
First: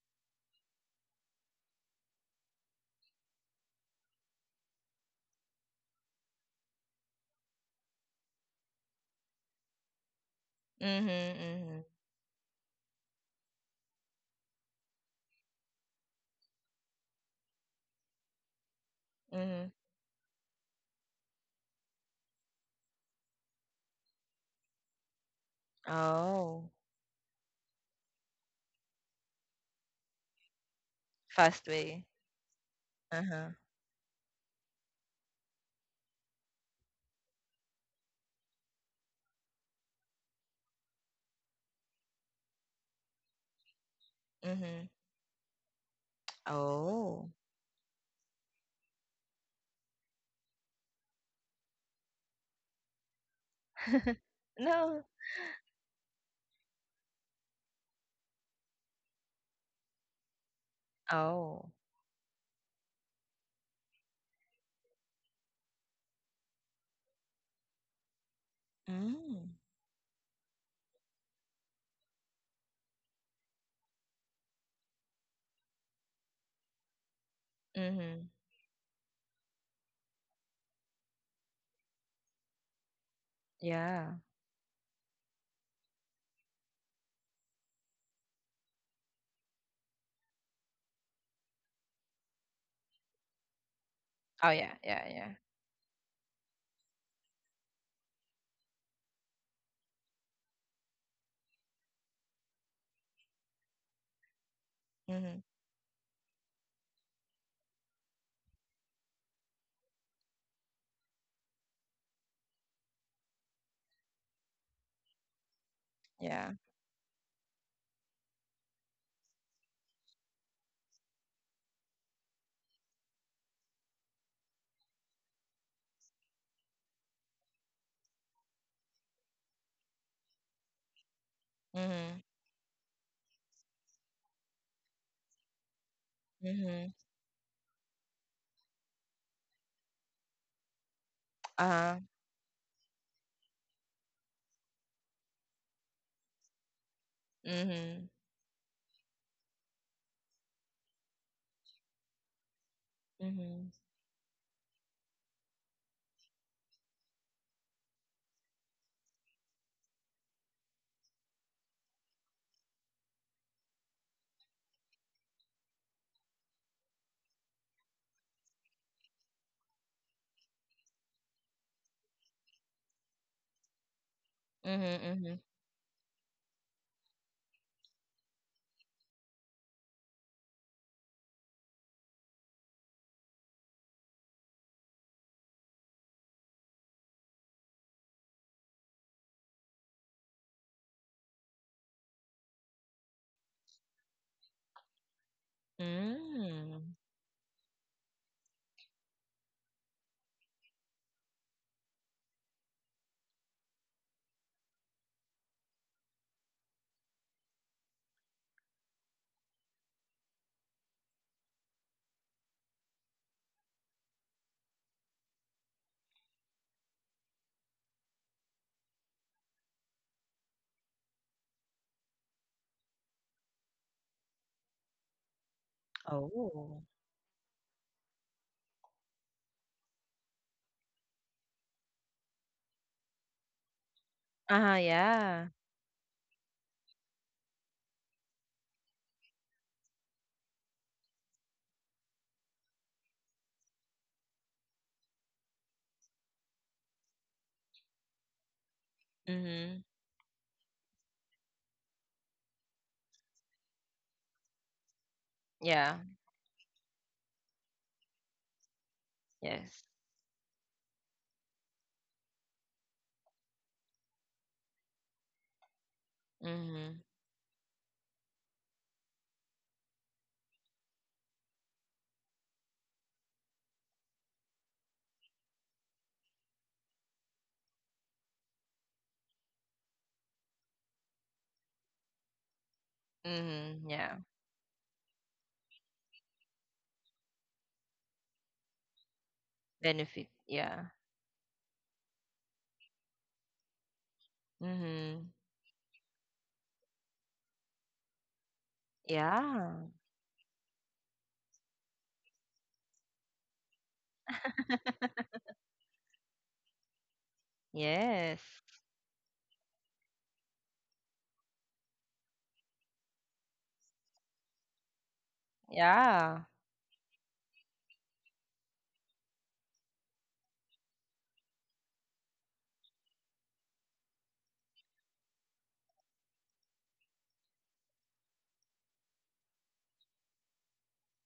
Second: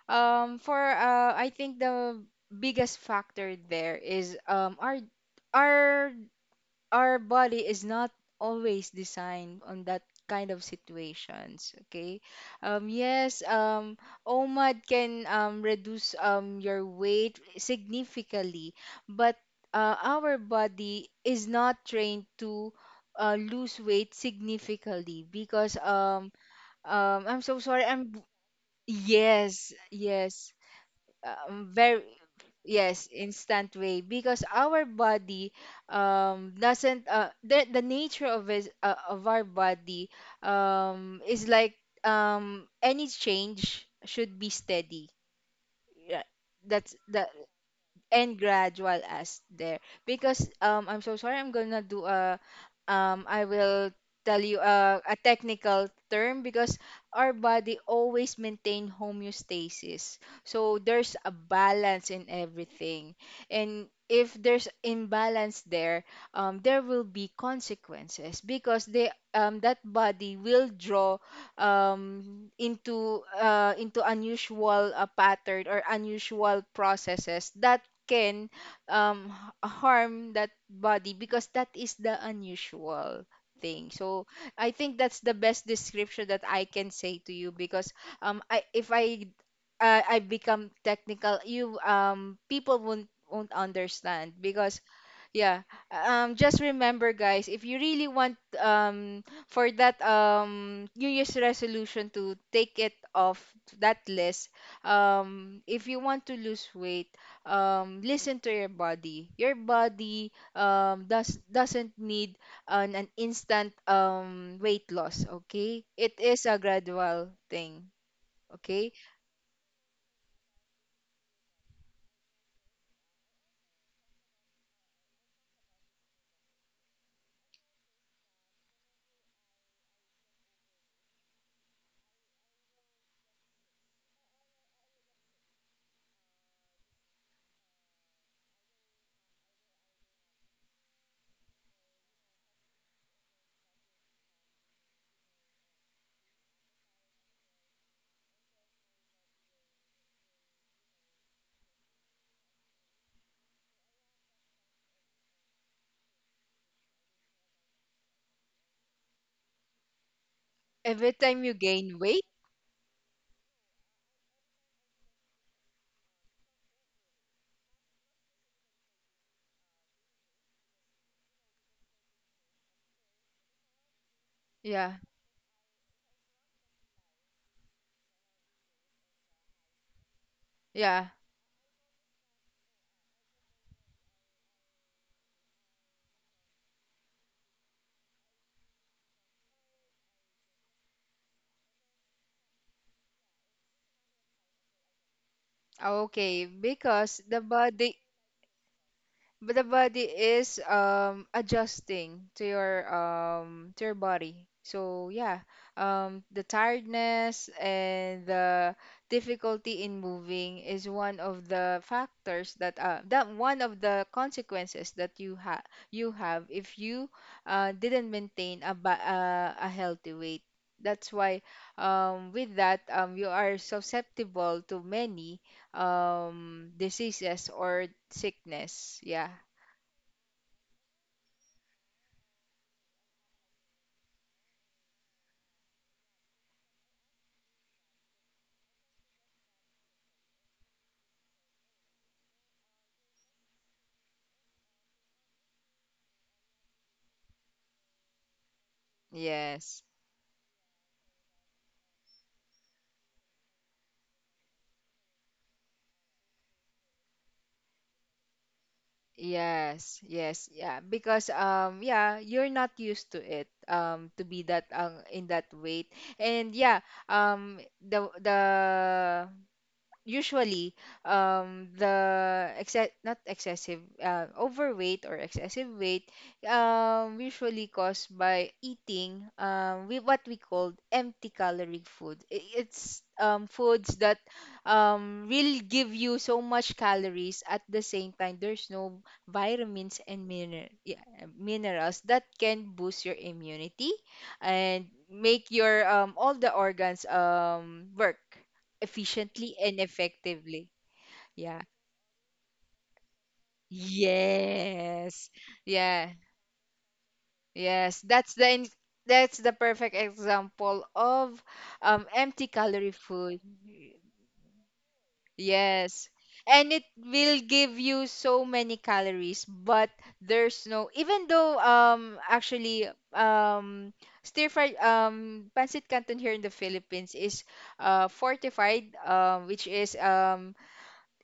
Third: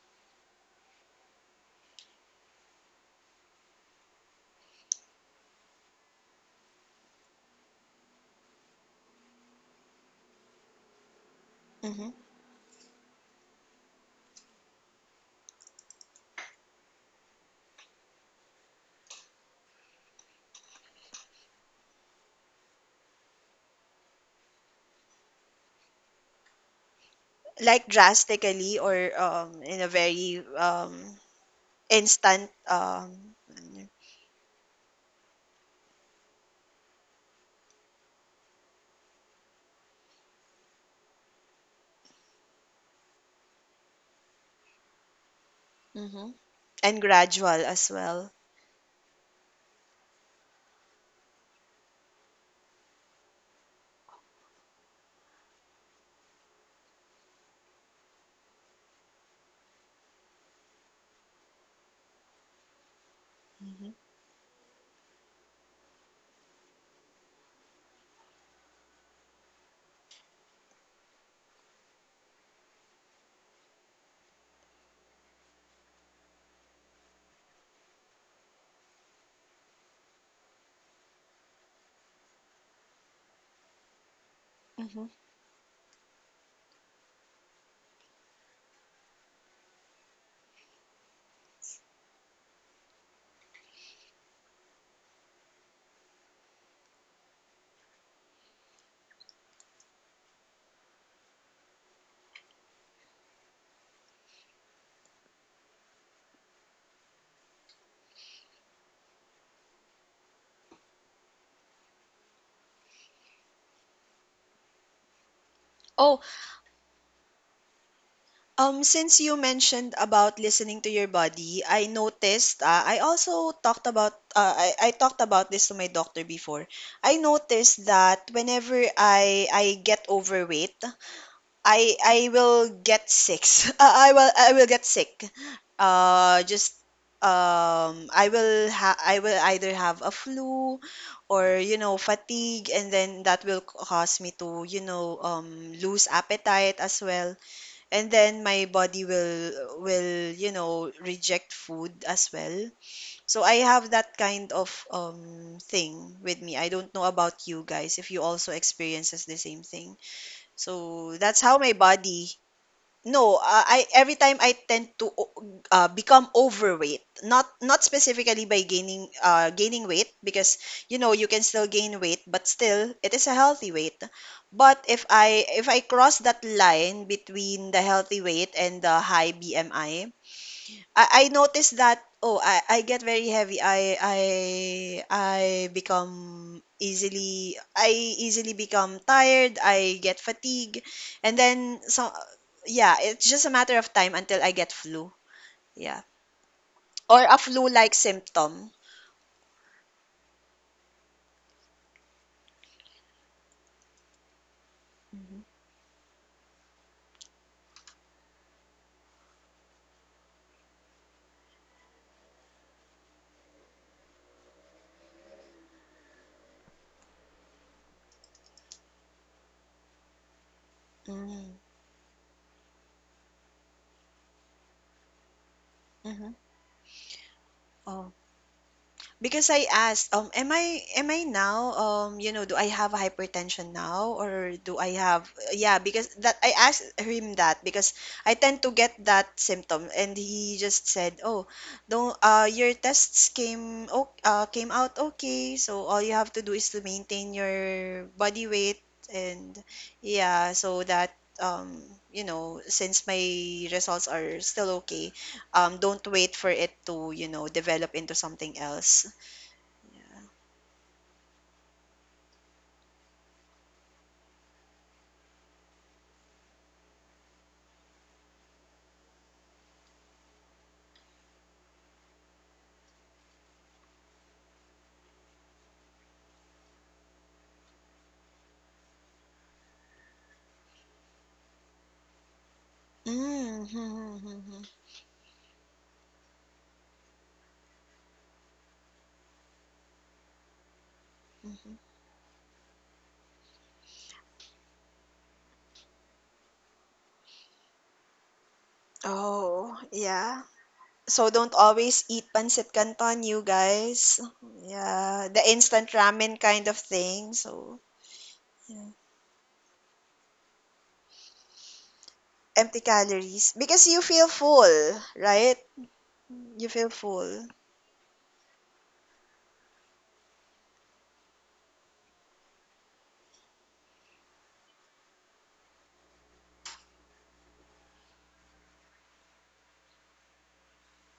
[SPEAKER 2] for I think the biggest factor there is our our body is not always designed on that kind of situations,
[SPEAKER 3] Mhm. Mhm.
[SPEAKER 1] Hmm.
[SPEAKER 2] okay? Yes. OMAD can reduce your weight significantly, but
[SPEAKER 3] Mhm.
[SPEAKER 2] our body is not trained to lose weight significantly because
[SPEAKER 3] Oh,
[SPEAKER 2] i'm so sorry
[SPEAKER 1] Like
[SPEAKER 2] i'm
[SPEAKER 1] drastically or
[SPEAKER 2] yes,
[SPEAKER 1] in a very
[SPEAKER 2] yes,
[SPEAKER 3] fast
[SPEAKER 2] very
[SPEAKER 3] way.
[SPEAKER 1] instant
[SPEAKER 2] yes,
[SPEAKER 3] Uh-huh.
[SPEAKER 2] instant way because our body doesn't the nature of is of our body is like any change should be
[SPEAKER 3] Mm-hmm.
[SPEAKER 2] steady. Yeah.
[SPEAKER 1] mhm,
[SPEAKER 2] that's
[SPEAKER 1] and
[SPEAKER 2] that
[SPEAKER 3] Oh.
[SPEAKER 1] gradual as well.
[SPEAKER 2] And gradual as there because I'm so sorry. I'm gonna do a I will tell you a,
[SPEAKER 3] No.
[SPEAKER 2] a technical term because our body always maintain homeostasis, so there's a
[SPEAKER 3] Oh.
[SPEAKER 2] balance in everything. And
[SPEAKER 1] Mhm.
[SPEAKER 2] if there's imbalance there, there will be consequences because they
[SPEAKER 3] Mm.
[SPEAKER 2] that body will draw into unusual pattern or unusual processes that
[SPEAKER 3] Mm-hmm.
[SPEAKER 2] can um harm that body because that is the unusual thing.
[SPEAKER 3] Yeah.
[SPEAKER 2] So I think
[SPEAKER 1] Mm-hmm.
[SPEAKER 2] that's the best description that I can say to you because I if I I become technical, you people won't understand
[SPEAKER 3] Oh yeah,
[SPEAKER 2] because
[SPEAKER 3] yeah, yeah.
[SPEAKER 2] yeah. Just remember guys, if you really want for that New Year's resolution to take it off that list,
[SPEAKER 3] Mm-hmm.
[SPEAKER 2] if you want to lose weight, listen to your body. Your body doesn't need an instant weight loss, okay? It
[SPEAKER 1] Oh,
[SPEAKER 2] is
[SPEAKER 3] Yeah.
[SPEAKER 2] a gradual thing, okay?
[SPEAKER 1] since you mentioned about listening to your body, I noticed. I also talked about. I talked about this to my doctor before. I noticed that whenever I get overweight, I
[SPEAKER 3] Mm-hmm.
[SPEAKER 1] I will get sick. I will get sick. Just
[SPEAKER 3] Mm-hmm.
[SPEAKER 1] I will either have a flu or
[SPEAKER 3] Uh-huh.
[SPEAKER 1] fatigue, and then that will cause me to lose appetite as well,
[SPEAKER 3] Mm-hmm.
[SPEAKER 1] and then my body will reject food as well. So I
[SPEAKER 3] Mm-hmm.
[SPEAKER 1] have that kind of thing with me. I don't know about you guys if you also experiences the same thing. So
[SPEAKER 2] Every time
[SPEAKER 1] that's
[SPEAKER 2] you
[SPEAKER 1] how my
[SPEAKER 2] gain weight,
[SPEAKER 1] body. No, I every time I tend to become overweight. Not specifically by gaining gaining weight because you know you can still gain weight, but still it is a healthy weight. But
[SPEAKER 2] yeah.
[SPEAKER 1] if
[SPEAKER 3] Mm-hmm. Hmm.
[SPEAKER 1] I if I cross that line between the healthy weight and the high BMI,
[SPEAKER 2] Yeah.
[SPEAKER 1] I noticed that oh I get very heavy. I I easily become tired. I get fatigue, and then so yeah, it's just a matter of time until I get flu. Yeah,
[SPEAKER 2] Okay,
[SPEAKER 3] Mm.
[SPEAKER 2] because
[SPEAKER 1] or a
[SPEAKER 2] the
[SPEAKER 1] flu-like
[SPEAKER 2] body,
[SPEAKER 1] symptom.
[SPEAKER 2] but the body is adjusting to your body. So yeah,
[SPEAKER 1] Mm-hmm.
[SPEAKER 2] the tiredness and the difficulty in moving is one of the factors that one of the consequences that you have if you didn't maintain a a healthy weight. That's why with that you are susceptible to many
[SPEAKER 1] Mm-hmm.
[SPEAKER 3] Oh.
[SPEAKER 2] diseases or
[SPEAKER 1] Oh.
[SPEAKER 2] sickness, yeah.
[SPEAKER 1] Because I asked, am I now, do I have hypertension now or
[SPEAKER 3] Uh-huh,
[SPEAKER 1] do I have,
[SPEAKER 3] yeah.
[SPEAKER 1] yeah, because that I asked him that because I tend to get that symptom and he just said, oh, don't, your tests came out okay, so all you have to do is to maintain your body weight and
[SPEAKER 3] Mm-hmm.
[SPEAKER 2] Yes.
[SPEAKER 1] yeah, so that. Since my results are still okay,
[SPEAKER 3] Yeah.
[SPEAKER 1] don't wait for it to, you know, develop into something else.
[SPEAKER 3] Yes.
[SPEAKER 2] Yes. Yes. Yeah. Because yeah, you're not used to it to be that in that weight. And yeah,
[SPEAKER 3] Mm-hmm.
[SPEAKER 2] the usually not excessive overweight or excessive weight usually caused by eating we what we call empty calorie food. I- it's
[SPEAKER 1] Mm,
[SPEAKER 3] Mm-hmm.
[SPEAKER 2] Foods
[SPEAKER 3] Yeah.
[SPEAKER 2] that
[SPEAKER 1] mhm, mhm,
[SPEAKER 2] will give you so much calories at the same time there's no vitamins
[SPEAKER 3] Benefit.
[SPEAKER 2] and
[SPEAKER 3] Yeah.
[SPEAKER 1] mhm.
[SPEAKER 2] minerals that can boost your immunity and
[SPEAKER 3] Mm-hmm.
[SPEAKER 2] make your all the organs work efficiently
[SPEAKER 3] Yeah.
[SPEAKER 2] and
[SPEAKER 1] Oh, yeah.
[SPEAKER 2] effectively.
[SPEAKER 1] So don't
[SPEAKER 2] Yeah.
[SPEAKER 1] always eat pancit canton, you guys.
[SPEAKER 2] Yes.
[SPEAKER 1] Yeah, the instant
[SPEAKER 2] Yeah.
[SPEAKER 1] ramen kind of thing. So,
[SPEAKER 2] Yes.
[SPEAKER 3] Yes.
[SPEAKER 1] yeah.
[SPEAKER 2] That's the perfect example of empty
[SPEAKER 1] Empty
[SPEAKER 2] calorie food.
[SPEAKER 1] calories because you feel full, right?
[SPEAKER 2] Yes.
[SPEAKER 3] Yeah.
[SPEAKER 2] And
[SPEAKER 1] You
[SPEAKER 2] it
[SPEAKER 1] feel
[SPEAKER 2] will
[SPEAKER 1] full.
[SPEAKER 2] give you so many calories, but there's no even though actually stir fried pancit canton here in the Philippines is fortified, which is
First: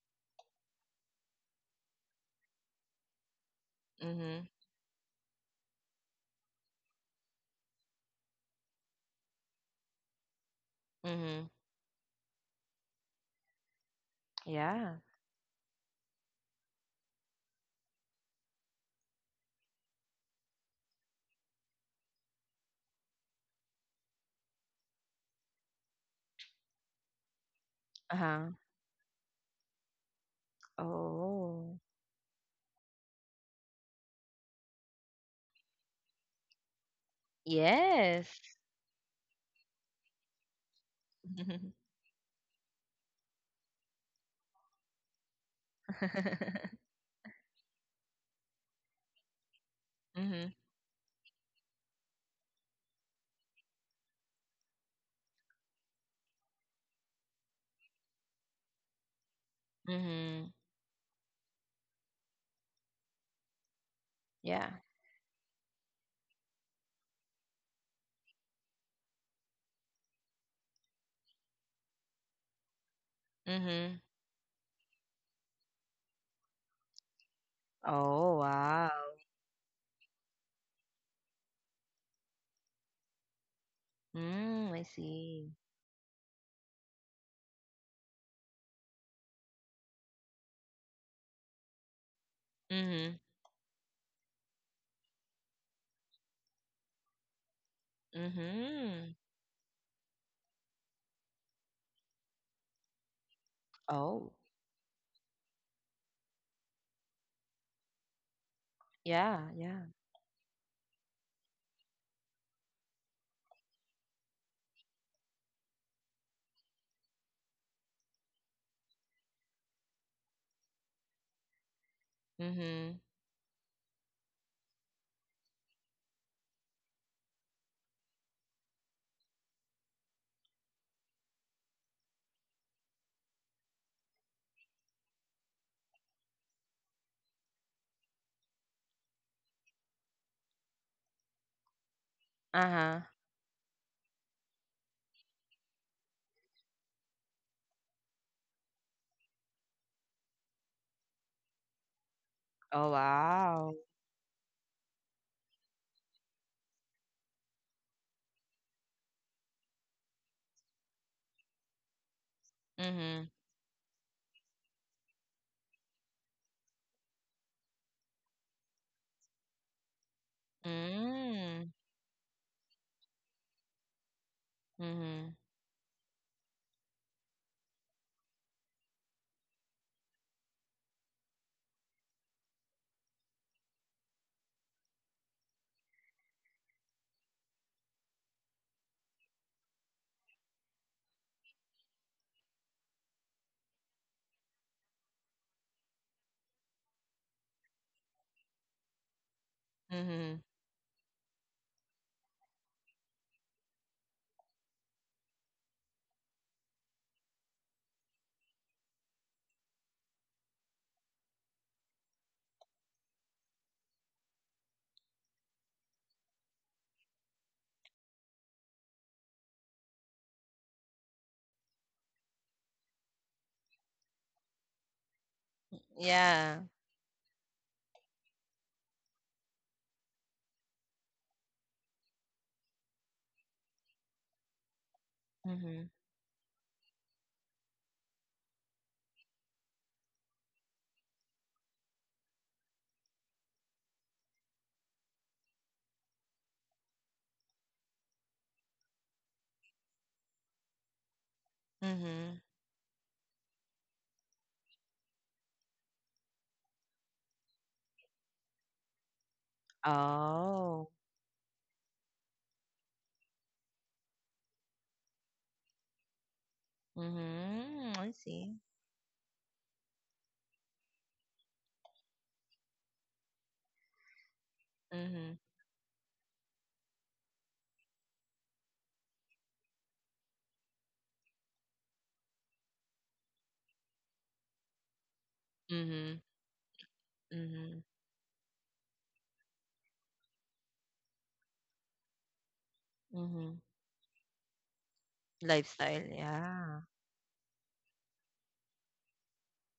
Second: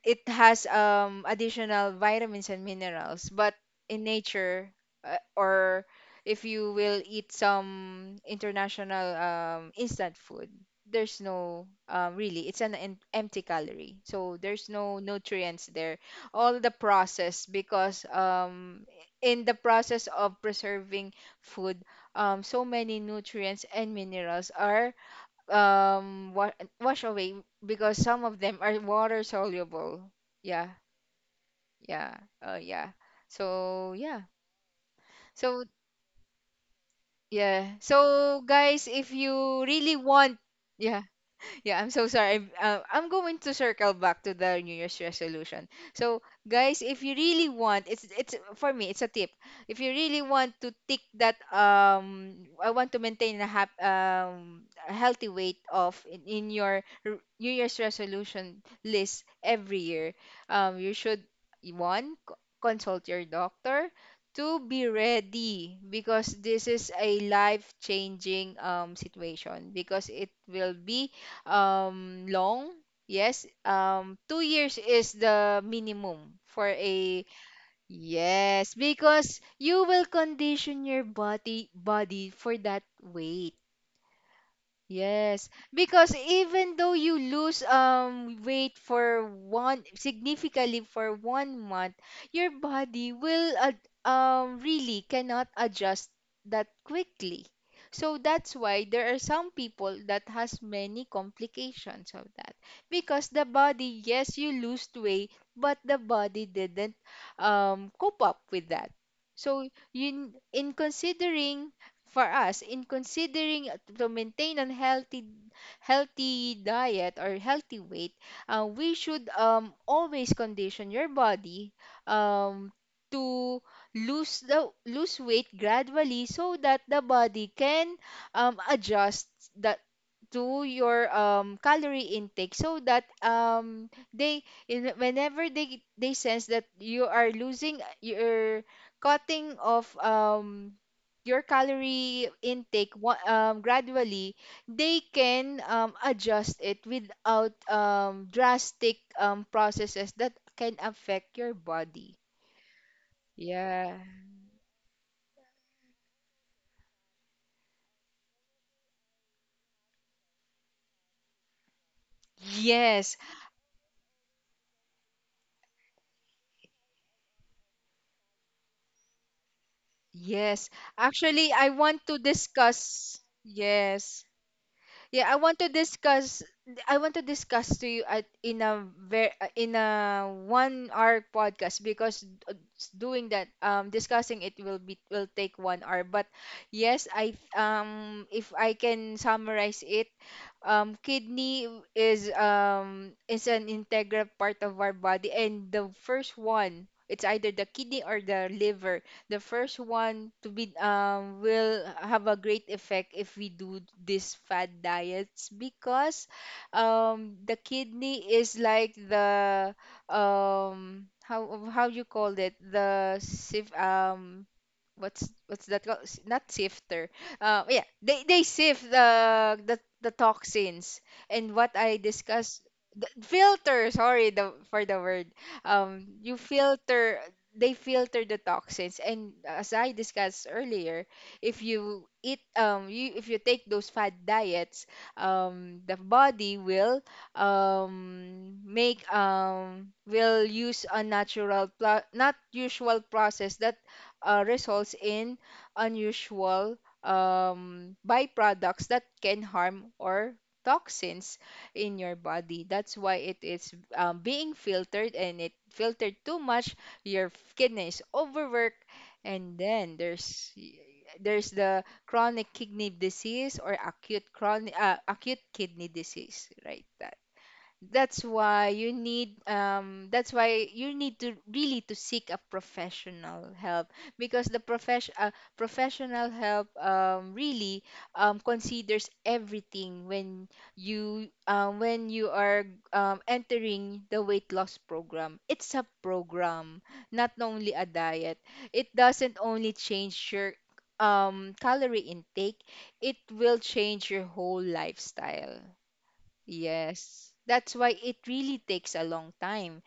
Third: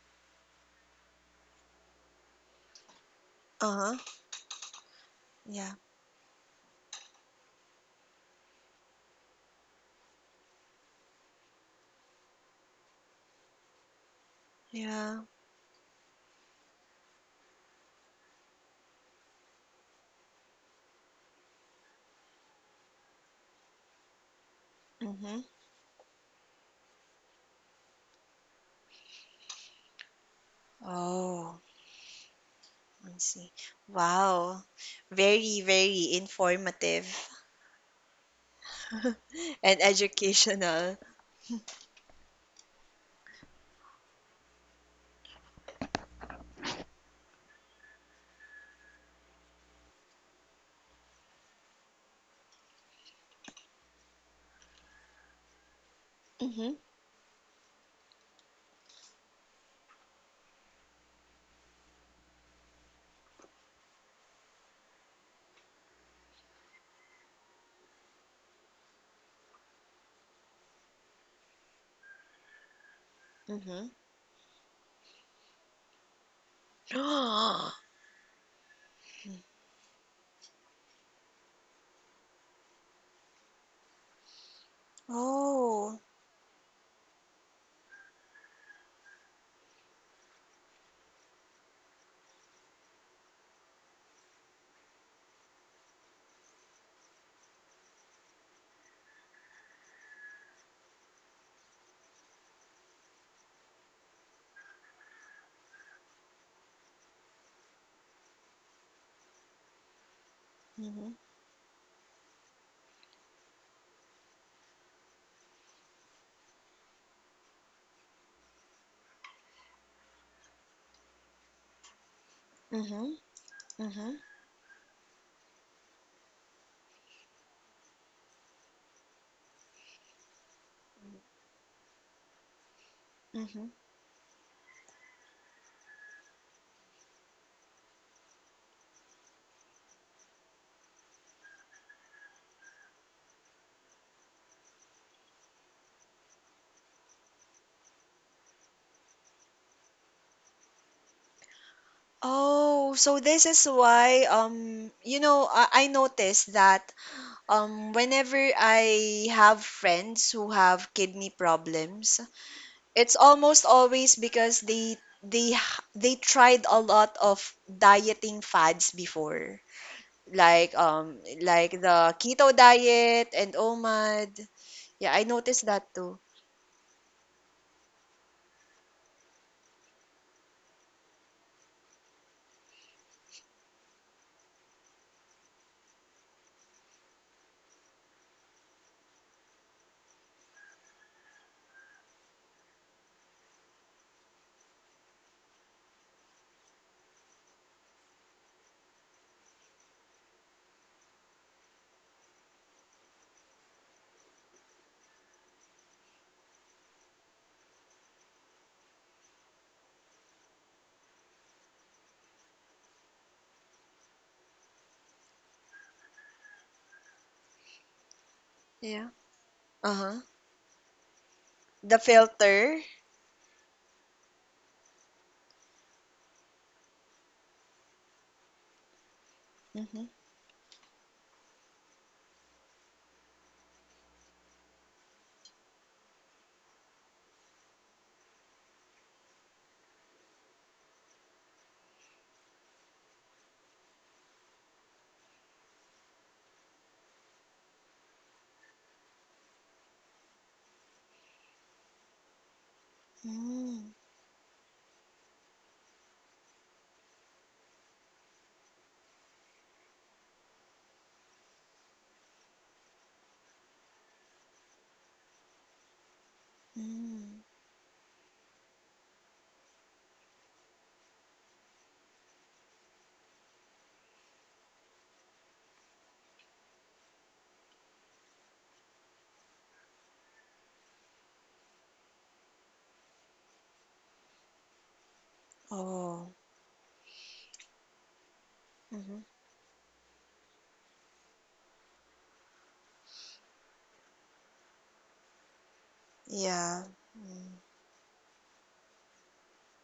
[SPEAKER 2] it has additional vitamins and minerals, but
[SPEAKER 1] Uh-huh.
[SPEAKER 2] in
[SPEAKER 3] Mhm.
[SPEAKER 2] nature
[SPEAKER 1] Yeah.
[SPEAKER 2] or if you will eat some international instant food, there's
[SPEAKER 3] Mhm.
[SPEAKER 2] no really, it's empty calorie, so there's
[SPEAKER 3] Yeah.
[SPEAKER 2] no
[SPEAKER 1] Yeah.
[SPEAKER 2] nutrients there. All the process because in the process of preserving food, so many nutrients and minerals are
[SPEAKER 1] Mm-hmm.
[SPEAKER 2] um wa- wash away because some of
[SPEAKER 3] Uh-huh.
[SPEAKER 2] them are water soluble. Yeah.
[SPEAKER 1] Oh,
[SPEAKER 3] Oh.
[SPEAKER 2] Yeah, yeah.
[SPEAKER 1] I see.
[SPEAKER 2] So yeah,
[SPEAKER 1] Wow. Very,
[SPEAKER 2] so
[SPEAKER 1] very informative
[SPEAKER 2] yeah,
[SPEAKER 3] Yes.
[SPEAKER 2] so guys, if you
[SPEAKER 1] and
[SPEAKER 2] really want,
[SPEAKER 1] educational.
[SPEAKER 2] yeah. Yeah, I'm so sorry. I'm going to circle back to the New Year's resolution. So, guys, if you really want, it's for me, it's a tip. If you really
[SPEAKER 3] Mhm.
[SPEAKER 2] want to tick that, I want to maintain a hap, a healthy weight in
[SPEAKER 1] Mm-hmm.
[SPEAKER 2] your New Year's resolution list every year,
[SPEAKER 3] Mhm.
[SPEAKER 2] you should consult your doctor. To
[SPEAKER 3] Yeah.
[SPEAKER 2] be ready, because this is a life-changing situation because it will be long. Yes,
[SPEAKER 1] Mm-hmm.
[SPEAKER 3] Mhm.
[SPEAKER 2] 2 years is the minimum for a
[SPEAKER 3] Oh,
[SPEAKER 2] yes,
[SPEAKER 3] wow.
[SPEAKER 2] because you will condition your body for that weight.
[SPEAKER 3] Mm, I
[SPEAKER 2] Yes,
[SPEAKER 3] see.
[SPEAKER 1] Oh.
[SPEAKER 2] because even though you lose weight for one significantly for one month, your body
[SPEAKER 3] Mhm.
[SPEAKER 2] will really cannot adjust that quickly. So that's why there
[SPEAKER 3] Mhm.
[SPEAKER 2] are some people that has many complications of that because the body,
[SPEAKER 3] Oh.
[SPEAKER 2] yes, you lose weight, but the body didn't cope up with that.
[SPEAKER 3] Yeah,
[SPEAKER 2] So
[SPEAKER 3] yeah.
[SPEAKER 2] you in
[SPEAKER 1] Mhm,
[SPEAKER 2] considering for us in considering to maintain a healthy, healthy diet or healthy weight, we should always condition your body um,
[SPEAKER 3] Mhm.
[SPEAKER 1] mhm,
[SPEAKER 2] to
[SPEAKER 1] mhm,
[SPEAKER 2] lose weight gradually so that the body can adjust that to your calorie intake so that
[SPEAKER 1] mhm.
[SPEAKER 2] whenever they sense that you are losing you're cutting off your calorie intake
[SPEAKER 3] Uh-huh.
[SPEAKER 2] gradually, they can adjust it without drastic processes that can affect your body.
[SPEAKER 3] Oh,
[SPEAKER 1] Oh, so this is
[SPEAKER 3] wow.
[SPEAKER 2] Yeah.
[SPEAKER 1] why I noticed that whenever I have friends who have kidney problems,
[SPEAKER 2] Yes.
[SPEAKER 1] it's
[SPEAKER 3] Mhm.
[SPEAKER 1] almost always because they tried a lot of dieting fads before.
[SPEAKER 2] Yes. Actually, I
[SPEAKER 1] Like
[SPEAKER 3] Mm.
[SPEAKER 2] want
[SPEAKER 1] the
[SPEAKER 2] to
[SPEAKER 1] keto
[SPEAKER 2] discuss.
[SPEAKER 1] diet and
[SPEAKER 2] Yes.
[SPEAKER 1] OMAD. Yeah, I
[SPEAKER 2] Yeah, I
[SPEAKER 3] Mhm.
[SPEAKER 2] want to
[SPEAKER 1] noticed that too.
[SPEAKER 2] discuss, I want to discuss to you at in a ver, in a 1 hour podcast because doing that discussing it will be, will take 1 hour. But yes, I if I can summarize it, kidney is an integral part of our body and the first one, it's either the kidney or the liver, the first one
[SPEAKER 3] Mhm.
[SPEAKER 2] to be will have a great effect if we do this fad diets because the kidney is like the um how how you call it, the sieve. What's that called? Not sifter. Yeah, they sift
[SPEAKER 1] Yeah.
[SPEAKER 2] the
[SPEAKER 1] Uh-huh.
[SPEAKER 2] toxins and what I
[SPEAKER 1] The
[SPEAKER 2] discussed
[SPEAKER 1] filter.
[SPEAKER 2] the filter. Sorry, the for the word. You
[SPEAKER 3] Yeah.
[SPEAKER 2] filter, they filter the toxins. And as I
[SPEAKER 1] Mhm.
[SPEAKER 2] discussed earlier, if you eat, you if you take those fad diets,
[SPEAKER 3] Mhm.
[SPEAKER 2] the body will make will use unnatural not usual process that results in unusual byproducts that can harm, or toxins in your
[SPEAKER 3] Mhm.
[SPEAKER 2] body. That's why it is
[SPEAKER 1] Mm,
[SPEAKER 2] being filtered, and it filtered too much, your kidney is overworked, and then
[SPEAKER 3] Oh.
[SPEAKER 2] there's the chronic kidney disease or acute kidney disease, right?
[SPEAKER 1] mm.
[SPEAKER 3] Mhm. I
[SPEAKER 2] That's
[SPEAKER 3] see.
[SPEAKER 2] why you need, that's why you need to really to seek a professional help because the
[SPEAKER 3] Mhm.
[SPEAKER 2] professional help really considers everything when you are entering the weight loss program. It's a
[SPEAKER 3] Mhm.
[SPEAKER 1] Oh,
[SPEAKER 2] program, not only a
[SPEAKER 3] Mhm,
[SPEAKER 2] diet. It
[SPEAKER 1] mhm.
[SPEAKER 2] doesn't only change your calorie intake, it will
[SPEAKER 3] mhm.
[SPEAKER 2] change your whole lifestyle.
[SPEAKER 3] Lifestyle,
[SPEAKER 1] Yeah.
[SPEAKER 3] yeah.
[SPEAKER 2] Yes.
[SPEAKER 1] Mm,
[SPEAKER 2] That's why it really takes a long time.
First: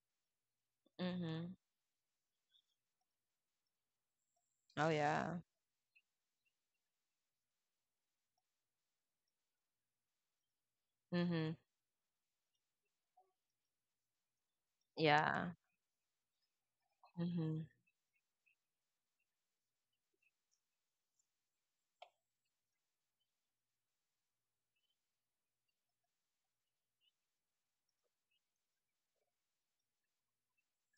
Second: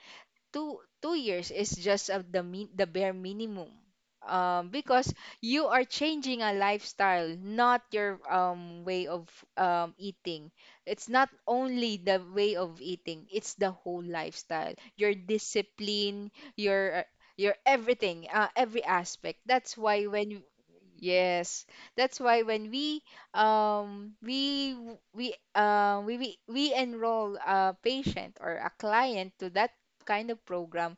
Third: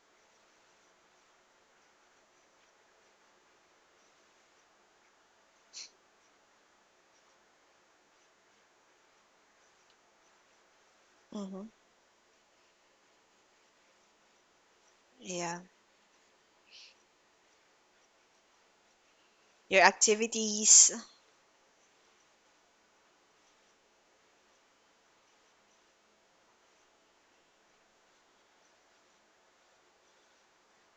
[SPEAKER 2] Two years
[SPEAKER 3] Mhm.
[SPEAKER 2] is just the bare minimum
[SPEAKER 3] Oh
[SPEAKER 2] because
[SPEAKER 3] yeah.
[SPEAKER 2] you are changing a lifestyle, not your way of eating. It's not
[SPEAKER 3] Mhm.
[SPEAKER 1] mhm.
[SPEAKER 2] only the way of eating, it's the whole lifestyle, your
[SPEAKER 3] Yeah.
[SPEAKER 1] Yeah.
[SPEAKER 2] discipline, your your
[SPEAKER 3] Mhm.
[SPEAKER 2] everything, every aspect. That's
[SPEAKER 1] Your
[SPEAKER 2] why when
[SPEAKER 1] activities.
[SPEAKER 2] yes, that's why when we we enroll a patient or a client to that kind of program,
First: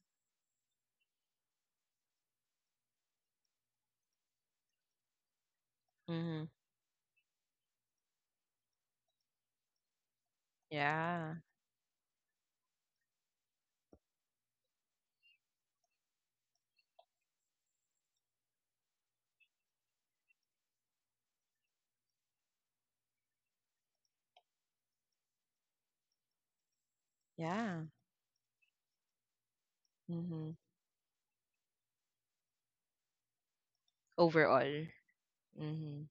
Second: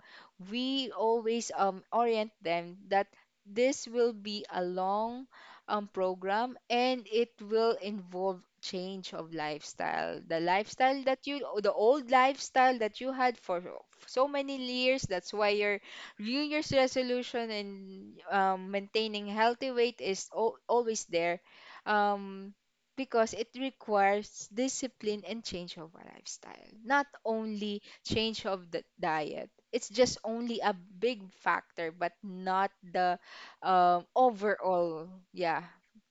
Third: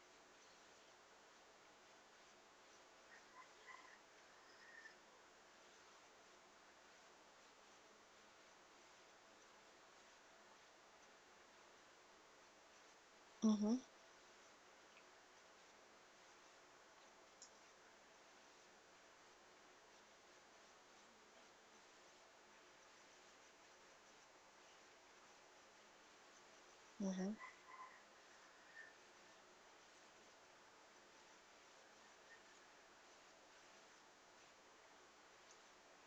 [SPEAKER 2] we always orient them that this will be a long
[SPEAKER 3] Mhm.
[SPEAKER 2] program and it will involve change of lifestyle. The lifestyle that
[SPEAKER 3] Yeah.
[SPEAKER 2] you, the old lifestyle that you had for
[SPEAKER 1] Mhm.
[SPEAKER 2] so many years, that's why your New Year's resolution and maintaining healthy weight is al always there. Um, because it requires discipline and change of our lifestyle. Not
[SPEAKER 1] Mhm.
[SPEAKER 2] only
[SPEAKER 3] Yeah.
[SPEAKER 2] change of the diet. It's just
[SPEAKER 3] Mhm.
[SPEAKER 2] only a big factor, but not the
[SPEAKER 3] Overall.
[SPEAKER 2] overall. Yeah,
[SPEAKER 3] Mhm.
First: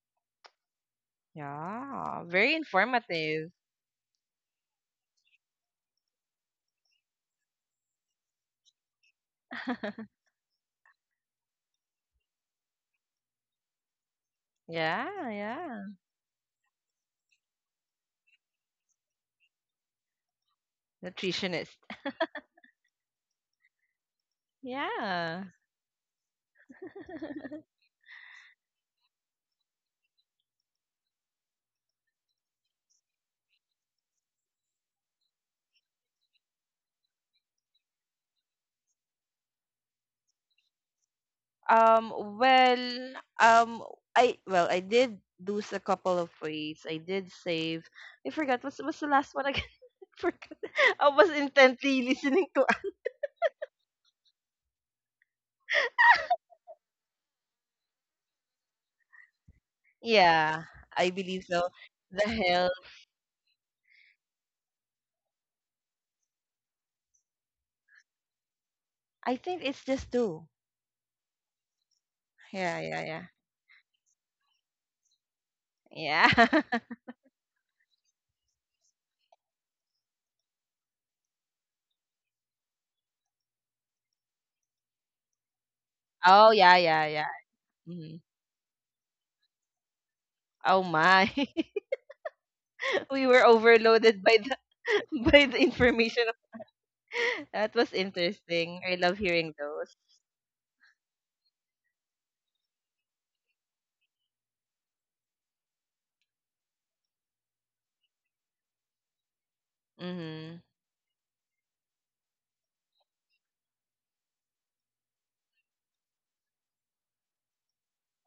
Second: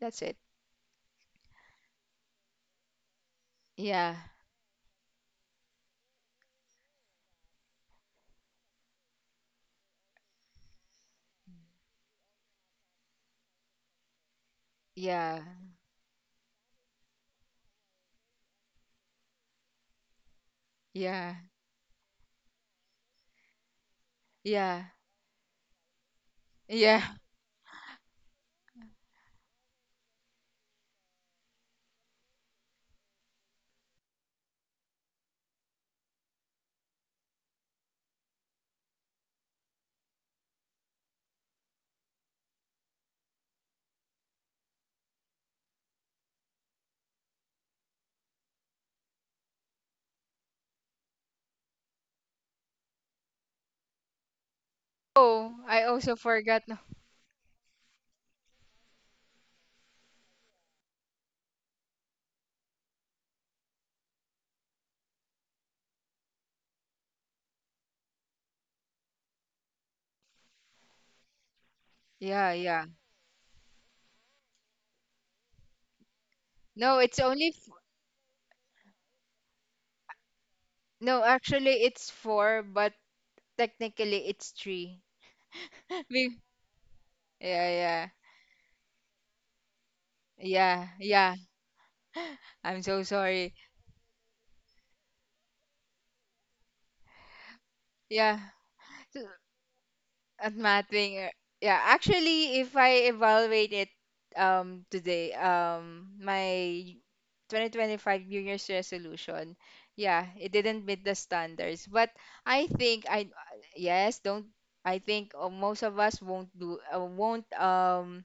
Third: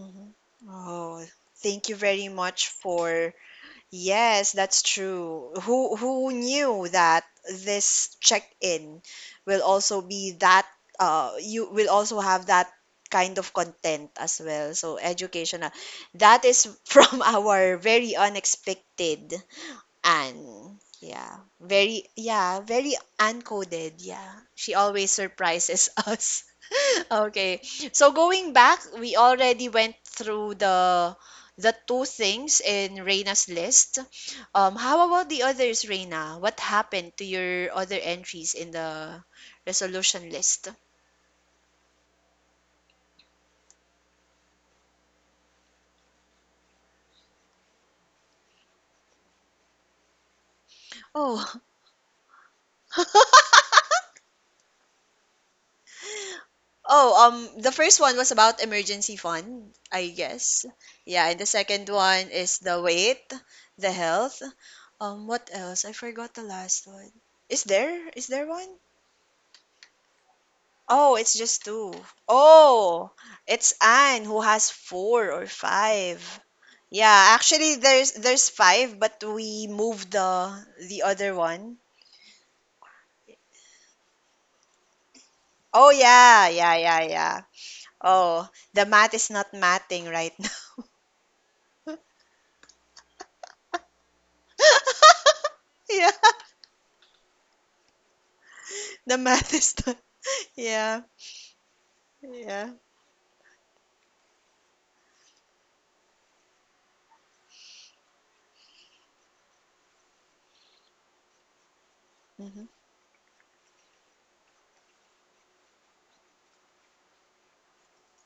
[SPEAKER 2] that's it.
[SPEAKER 1] Oh, thank you
[SPEAKER 3] Yeah.
[SPEAKER 1] very
[SPEAKER 3] Very
[SPEAKER 1] much for.
[SPEAKER 3] informative.
[SPEAKER 2] Yeah,
[SPEAKER 1] Yes, that's true. Who knew that this check-in will also be that you will also have that kind of content as well. So
[SPEAKER 3] Yeah,
[SPEAKER 2] yeah,
[SPEAKER 1] educational.
[SPEAKER 3] yeah.
[SPEAKER 1] That is from our very unexpected Anne.
[SPEAKER 2] yeah,
[SPEAKER 1] Yeah.
[SPEAKER 3] Nutritionist.
[SPEAKER 1] Very, yeah, very uncoded. Yeah. She
[SPEAKER 2] yeah,
[SPEAKER 1] always
[SPEAKER 3] Yeah.
[SPEAKER 1] surprises us.
[SPEAKER 2] yeah.
[SPEAKER 1] Okay. So going back, we already went through the two things in Reina's list. How about the others, Reina? What happened to your other entries in the resolution list?
[SPEAKER 3] Um, well, um, I did lose a couple of weights. I did save. I forgot. What's the last one again? I forgot. I was
[SPEAKER 1] Oh.
[SPEAKER 3] intently listening to.
[SPEAKER 2] Oh, I also forgot. No,
[SPEAKER 1] Oh, the first one was about emergency fund, I
[SPEAKER 3] Yeah,
[SPEAKER 1] guess.
[SPEAKER 3] I
[SPEAKER 1] Yeah, and
[SPEAKER 3] believe
[SPEAKER 1] the
[SPEAKER 3] so.
[SPEAKER 1] second
[SPEAKER 3] The
[SPEAKER 1] one is
[SPEAKER 3] health.
[SPEAKER 1] the weight, the health. What else? I forgot the last one. Is there? Is there one?
[SPEAKER 3] I think it's just two.
[SPEAKER 1] Oh, it's just two.
[SPEAKER 2] yeah,
[SPEAKER 3] Yeah,
[SPEAKER 2] yeah.
[SPEAKER 3] yeah,
[SPEAKER 1] Oh,
[SPEAKER 3] yeah,
[SPEAKER 1] it's Anne who has four or five.
[SPEAKER 3] yeah.
[SPEAKER 2] No, it's
[SPEAKER 1] Yeah,
[SPEAKER 2] only f-
[SPEAKER 1] actually there's five, but we moved the
[SPEAKER 2] no.
[SPEAKER 1] other one.
[SPEAKER 2] Actually, it's four, but technically it's three.
[SPEAKER 1] Oh
[SPEAKER 2] Be-
[SPEAKER 1] yeah,
[SPEAKER 3] Oh yeah,
[SPEAKER 1] yeah, yeah,
[SPEAKER 3] yeah, yeah.
[SPEAKER 1] yeah.
[SPEAKER 2] Yeah, yeah,
[SPEAKER 3] Mhm.
[SPEAKER 1] Oh, the math is not matting right now.
[SPEAKER 3] Oh
[SPEAKER 2] yeah,
[SPEAKER 3] my,
[SPEAKER 2] yeah. I'm so
[SPEAKER 3] we were
[SPEAKER 2] sorry.
[SPEAKER 3] overloaded by the by the
[SPEAKER 1] Yeah.
[SPEAKER 3] information. That was
[SPEAKER 2] Yeah,
[SPEAKER 3] interesting. I love
[SPEAKER 1] The
[SPEAKER 2] to
[SPEAKER 3] hearing
[SPEAKER 1] math is
[SPEAKER 3] those.
[SPEAKER 1] the.
[SPEAKER 2] at
[SPEAKER 1] Yeah,
[SPEAKER 2] mapping yeah, actually,
[SPEAKER 1] yeah.
[SPEAKER 2] if I evaluate it today, my 2025 New Year's resolution, yeah, it
[SPEAKER 3] Mhm.
[SPEAKER 2] didn't meet the standards. But I
[SPEAKER 1] Hmm.
[SPEAKER 2] think I, yes, don't, I think most of us won't do, won't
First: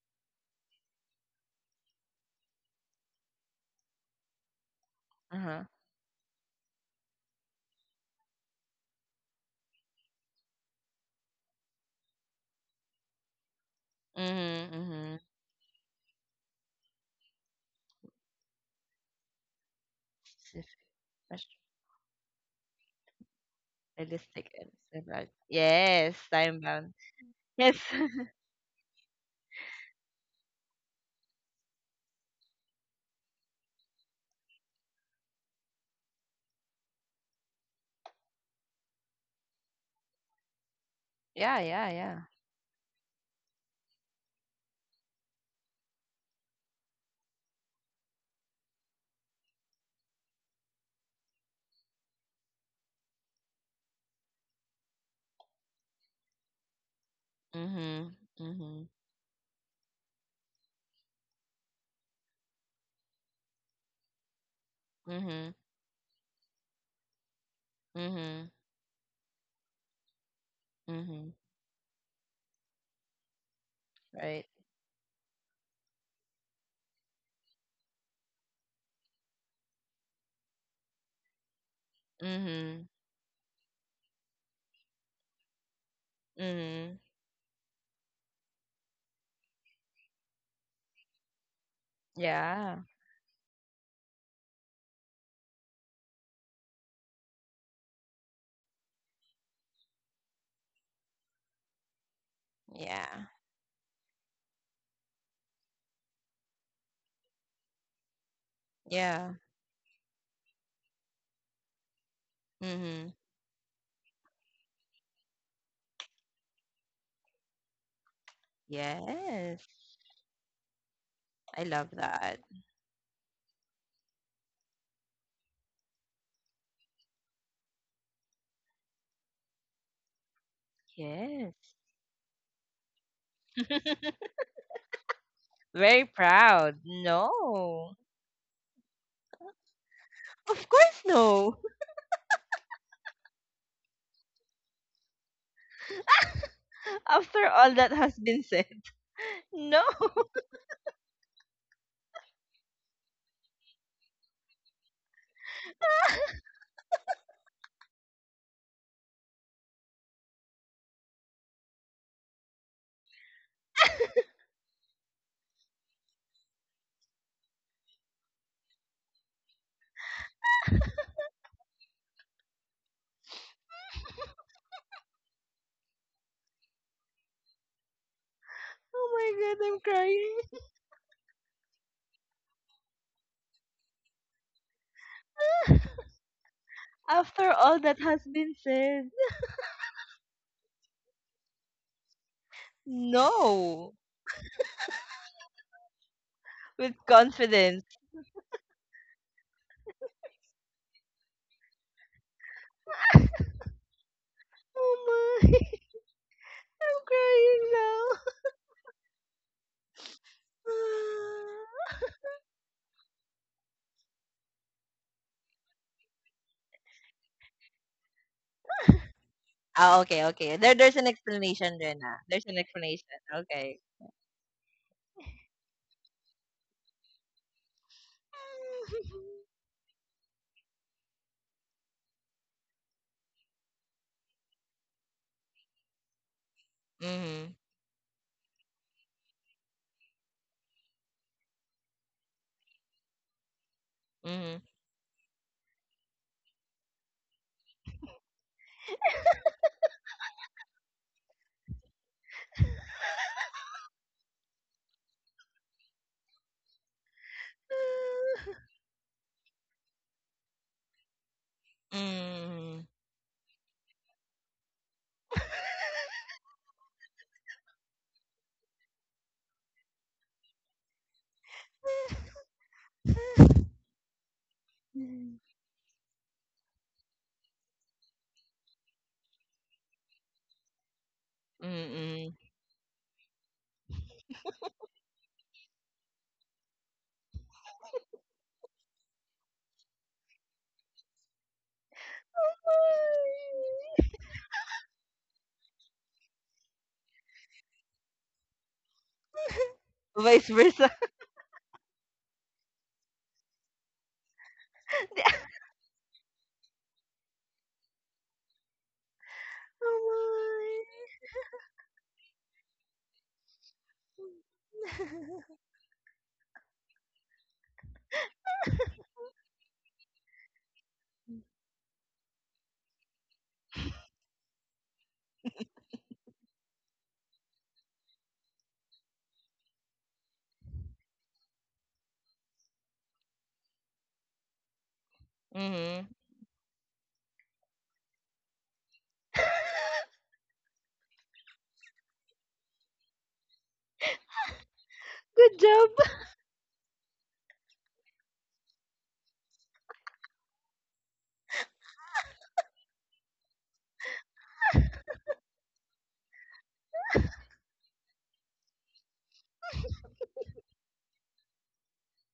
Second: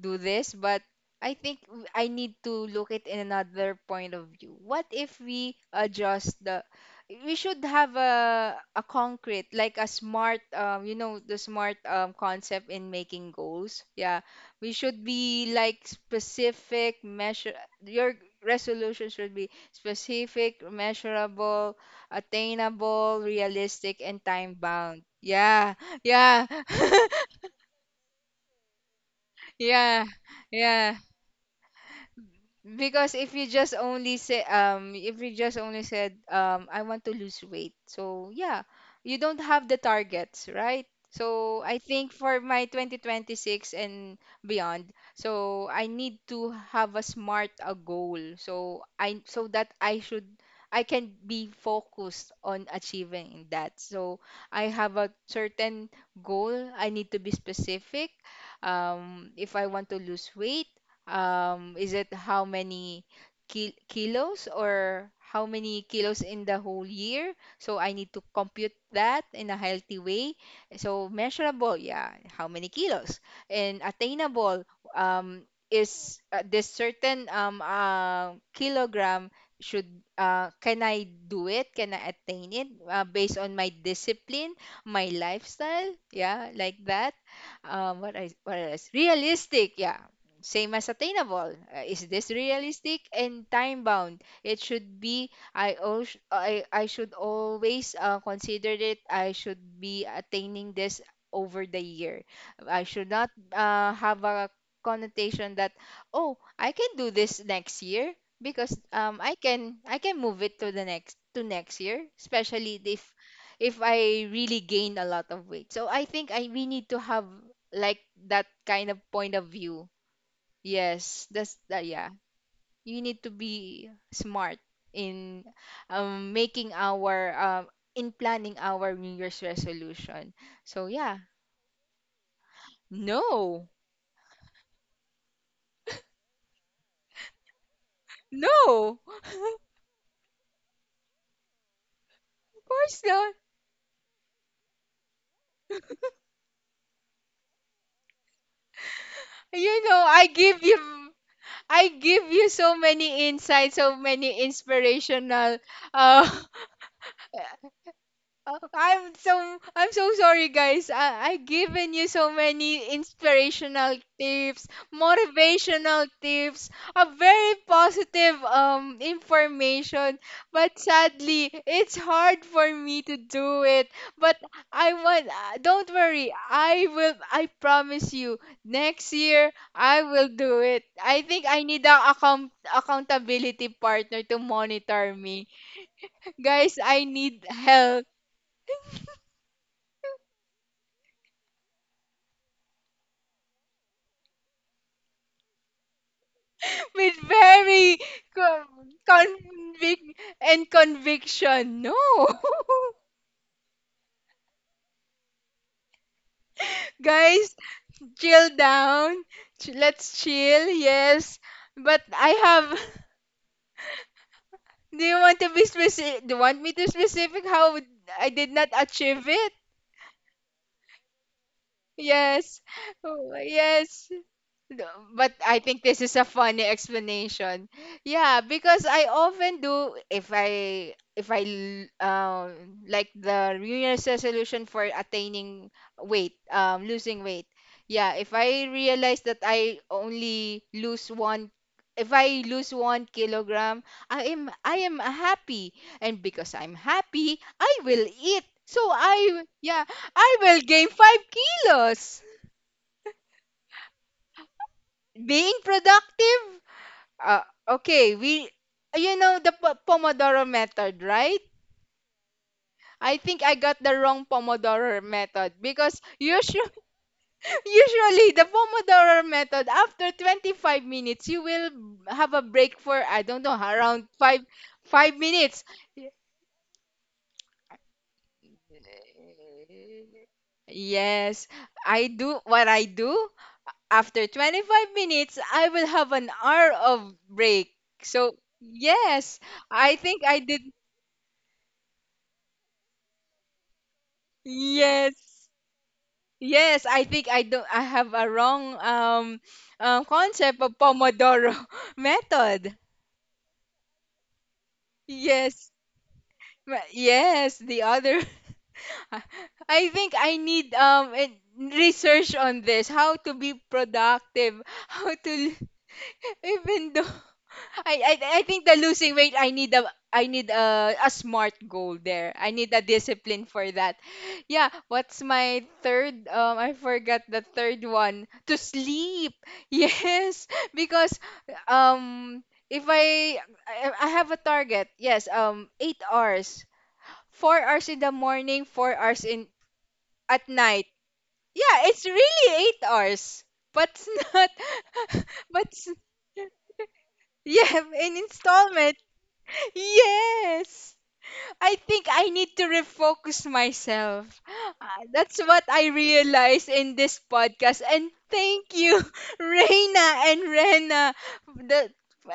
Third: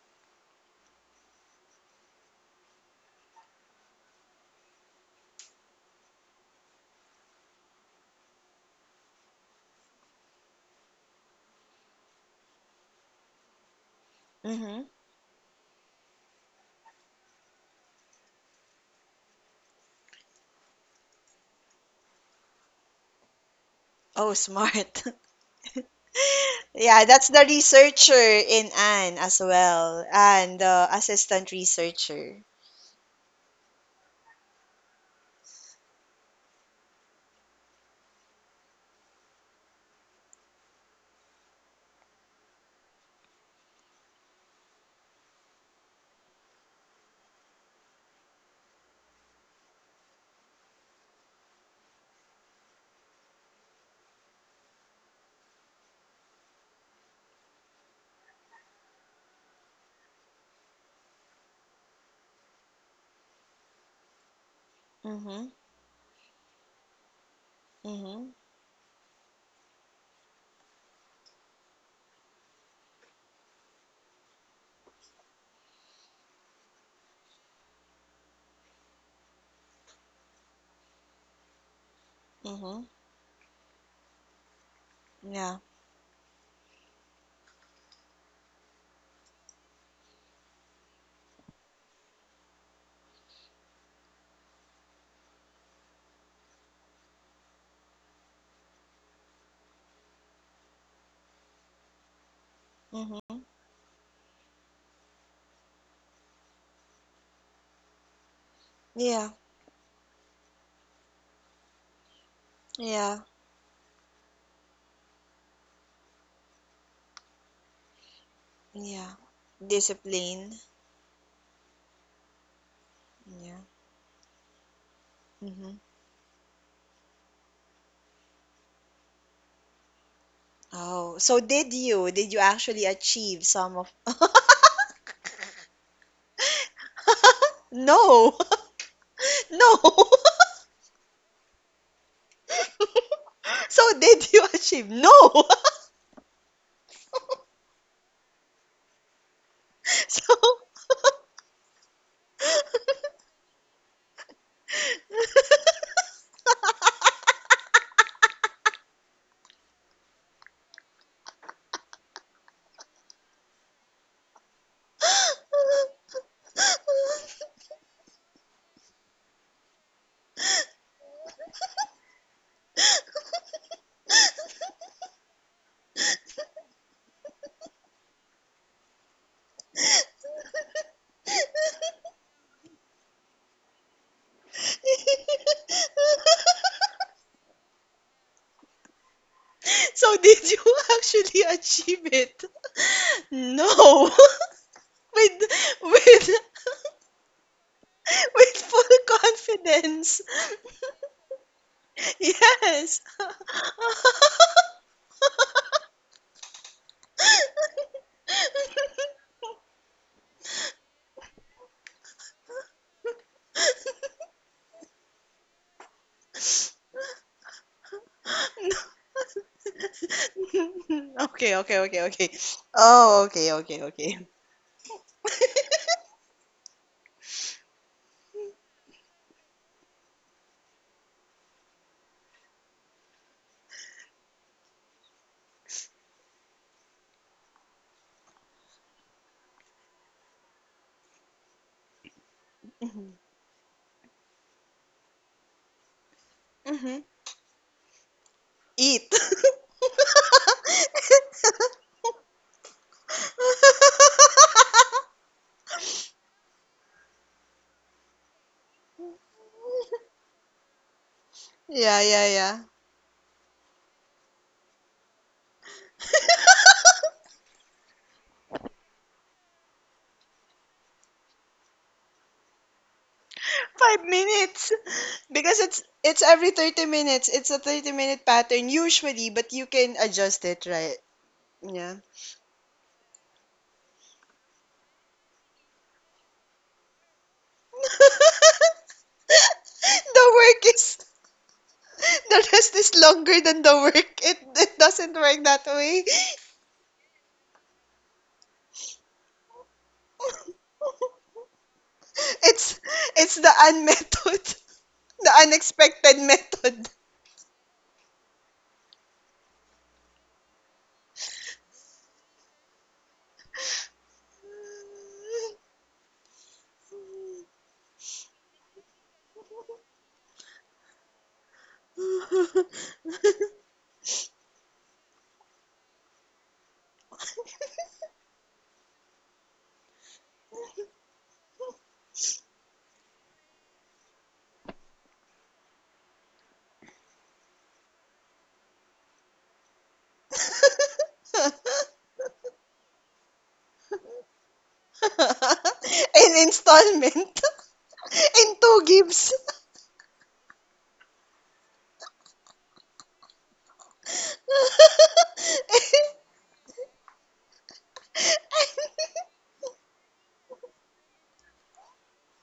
[SPEAKER 2] do this. But I think I need to look it in another point of view. What if
[SPEAKER 3] Uh
[SPEAKER 2] we
[SPEAKER 3] huh.
[SPEAKER 2] adjust the, we should have a concrete, like a smart, you know, the smart concept in making goals. Yeah.
[SPEAKER 3] Mhm.
[SPEAKER 2] We
[SPEAKER 1] Hmm.
[SPEAKER 2] should
[SPEAKER 3] Mhm.
[SPEAKER 2] be like specific, measure, your resolution should be specific,
[SPEAKER 3] Specific, measure-,
[SPEAKER 2] measurable, attainable, realistic and
[SPEAKER 1] Oh,
[SPEAKER 3] realistic
[SPEAKER 2] time
[SPEAKER 3] and
[SPEAKER 2] bound.
[SPEAKER 1] smart.
[SPEAKER 3] similar.
[SPEAKER 2] Yeah.
[SPEAKER 3] Yes,
[SPEAKER 2] Yeah.
[SPEAKER 3] time bound.
[SPEAKER 1] Yeah, that's the
[SPEAKER 3] Yes.
[SPEAKER 1] researcher in Anne as
[SPEAKER 2] Yeah.
[SPEAKER 1] well, and the
[SPEAKER 2] Yeah.
[SPEAKER 1] assistant researcher.
[SPEAKER 2] Because if you just only say, if you just only said, I want to lose weight. So yeah, you don't have the targets, right?
[SPEAKER 3] Yeah,
[SPEAKER 2] So I
[SPEAKER 3] yeah,
[SPEAKER 2] think
[SPEAKER 3] yeah.
[SPEAKER 2] for my 2026 and beyond, so I need to have a smart a goal. So I, so that I should, I can be focused on achieving that. So I have a certain goal. I need to be specific.
[SPEAKER 3] Mhm. Mhm.
[SPEAKER 2] If I want to lose weight, is it how many ki kilos or
[SPEAKER 1] Mm-hmm.
[SPEAKER 2] how
[SPEAKER 3] Mhm.
[SPEAKER 2] many kilos in the whole year? So I need to
[SPEAKER 1] Mm-hmm.
[SPEAKER 3] Mhm.
[SPEAKER 2] compute that in a healthy way. So
[SPEAKER 3] Mhm.
[SPEAKER 2] measurable, yeah, how many kilos? And
[SPEAKER 3] Right.
[SPEAKER 2] attainable, is this certain kilogram should, can I do it? Can I attain it
[SPEAKER 1] Mm-hmm.
[SPEAKER 3] Mhm.
[SPEAKER 2] based on my discipline, my
[SPEAKER 1] Yeah.
[SPEAKER 2] lifestyle? Yeah, like
[SPEAKER 3] Mhm.
[SPEAKER 2] that, what is realistic. Yeah, same as attainable. Is this
[SPEAKER 3] Yeah.
[SPEAKER 2] realistic and time bound? It should be, I also, I should always consider it. I should be attaining this over the year. I should
[SPEAKER 3] Yeah.
[SPEAKER 2] not
[SPEAKER 1] Mm-hmm.
[SPEAKER 2] have a connotation that, oh, I can do this next year because
[SPEAKER 1] Yeah.
[SPEAKER 3] Yeah.
[SPEAKER 2] I can move it to the next to next year, especially if
[SPEAKER 1] Yeah.
[SPEAKER 3] Mhm.
[SPEAKER 2] if I really gain a lot of weight. So I think I we need to have like that kind of
[SPEAKER 1] Yeah.
[SPEAKER 2] point of
[SPEAKER 3] Yes.
[SPEAKER 2] view.
[SPEAKER 1] Discipline.
[SPEAKER 2] Yes, that's
[SPEAKER 3] I
[SPEAKER 2] that.
[SPEAKER 3] love
[SPEAKER 2] Yeah,
[SPEAKER 3] that.
[SPEAKER 2] you need to
[SPEAKER 1] Yeah.
[SPEAKER 2] be smart in
[SPEAKER 1] Mm-hmm.
[SPEAKER 2] making our in planning our New Year's resolution. So
[SPEAKER 1] Oh,
[SPEAKER 2] yeah,
[SPEAKER 1] so did
[SPEAKER 3] Yes.
[SPEAKER 1] you? Did you actually achieve
[SPEAKER 2] no,
[SPEAKER 1] some of?
[SPEAKER 3] Very proud. No.
[SPEAKER 1] No.
[SPEAKER 2] no, of
[SPEAKER 1] No.
[SPEAKER 3] Of course, no.
[SPEAKER 2] course not.
[SPEAKER 1] So did you achieve? No.
[SPEAKER 3] After all that has been said. No.
[SPEAKER 2] You know,
[SPEAKER 1] So.
[SPEAKER 2] I give you so many insights, so many inspirational uh, Oh, I'm so, I'm so sorry, guys. I given you so many inspirational tips, motivational tips, a very positive information, but sadly, it's hard for me to do it. But I want. Don't worry. I will. I promise you.
[SPEAKER 3] Oh
[SPEAKER 2] Next year,
[SPEAKER 3] my god, I'm
[SPEAKER 2] I will do
[SPEAKER 3] crying.
[SPEAKER 2] it. I think I need a accountability partner to monitor me. Guys, I need
[SPEAKER 3] After all that
[SPEAKER 2] help
[SPEAKER 3] has been said.
[SPEAKER 1] So did you actually achieve it?
[SPEAKER 3] No.
[SPEAKER 1] No. With with
[SPEAKER 3] With
[SPEAKER 2] with
[SPEAKER 3] confidence.
[SPEAKER 2] very
[SPEAKER 1] with full
[SPEAKER 2] con- convic
[SPEAKER 1] confidence.
[SPEAKER 2] and conviction. No.
[SPEAKER 1] Yes.
[SPEAKER 3] Oh my. I'm
[SPEAKER 2] Guys,
[SPEAKER 3] crying now.
[SPEAKER 2] chill down. Let's chill. Yes. But I have do you want to be specific? Do you want me to specific how I did not achieve it?
[SPEAKER 3] Ah, okay, okay. There's an
[SPEAKER 1] Okay, okay,
[SPEAKER 3] explanation,
[SPEAKER 1] okay,
[SPEAKER 3] Rena.
[SPEAKER 1] okay.
[SPEAKER 3] There's an
[SPEAKER 2] Yes.
[SPEAKER 3] explanation.
[SPEAKER 1] Oh,
[SPEAKER 2] Oh,
[SPEAKER 1] okay, okay,
[SPEAKER 3] Okay.
[SPEAKER 1] okay.
[SPEAKER 2] yes. No. But I think this is a funny explanation. Yeah, because I often do if I like the New Year's resolution for attaining weight, losing weight.
[SPEAKER 3] Mhm.
[SPEAKER 2] Yeah, if I realize that I only lose one if I lose 1 kg, I am
[SPEAKER 3] Mhm.
[SPEAKER 2] I am happy. And because I'm
[SPEAKER 1] Mhm.
[SPEAKER 2] happy, I will eat. So
[SPEAKER 1] Eat.
[SPEAKER 2] I yeah, I will gain 5 kilos being productive. Uh, okay, we you know the Pomodoro method, right?
[SPEAKER 1] Yeah, yeah, yeah.
[SPEAKER 3] Mm.
[SPEAKER 2] I think I got the wrong Pomodoro method because usually usually the Pomodoro method after 25 minutes you will have a break for, I don't know,
[SPEAKER 1] Five
[SPEAKER 2] around 5
[SPEAKER 1] minutes.
[SPEAKER 2] 5
[SPEAKER 3] Mm.
[SPEAKER 1] Because
[SPEAKER 2] minutes.
[SPEAKER 1] it's every 30 minutes. It's a 30-minute pattern usually, but you can adjust it, right?
[SPEAKER 2] Yes,
[SPEAKER 1] Yeah.
[SPEAKER 2] I
[SPEAKER 3] Mm.
[SPEAKER 2] do what I do. After 25 minutes, I will have an hour of break. So, yes, I think
[SPEAKER 1] The
[SPEAKER 2] I did.
[SPEAKER 1] work is the rest is longer than the work. It doesn't work
[SPEAKER 2] Yes.
[SPEAKER 1] that way.
[SPEAKER 2] Yes, I think I don't I have a wrong
[SPEAKER 3] Vice
[SPEAKER 2] concept of
[SPEAKER 3] versa.
[SPEAKER 2] Pomodoro
[SPEAKER 1] It's
[SPEAKER 2] method.
[SPEAKER 1] it's the un method. The
[SPEAKER 2] Yes.
[SPEAKER 1] unexpected method.
[SPEAKER 2] Yes, the other I I think I need research on this, how to be productive, how to even though I think the losing weight I need a smart goal there. I need a discipline for that. Yeah, what's my third? I forgot the third one. To sleep. Yes, because um if I I have a target. Yes, 8
[SPEAKER 3] Mhm.
[SPEAKER 2] hours. 4 hours in the morning, 4 hours in at night. Yeah, it's really 8 hours. But it's not
[SPEAKER 3] Good
[SPEAKER 2] but
[SPEAKER 3] job.
[SPEAKER 2] it's-
[SPEAKER 1] In installment.
[SPEAKER 2] yeah, in
[SPEAKER 1] In two
[SPEAKER 2] installment.
[SPEAKER 1] gives.
[SPEAKER 2] Yes. I think I need to refocus myself. Ah, that's what I realized in this podcast. And thank you, Reina and Rena, the,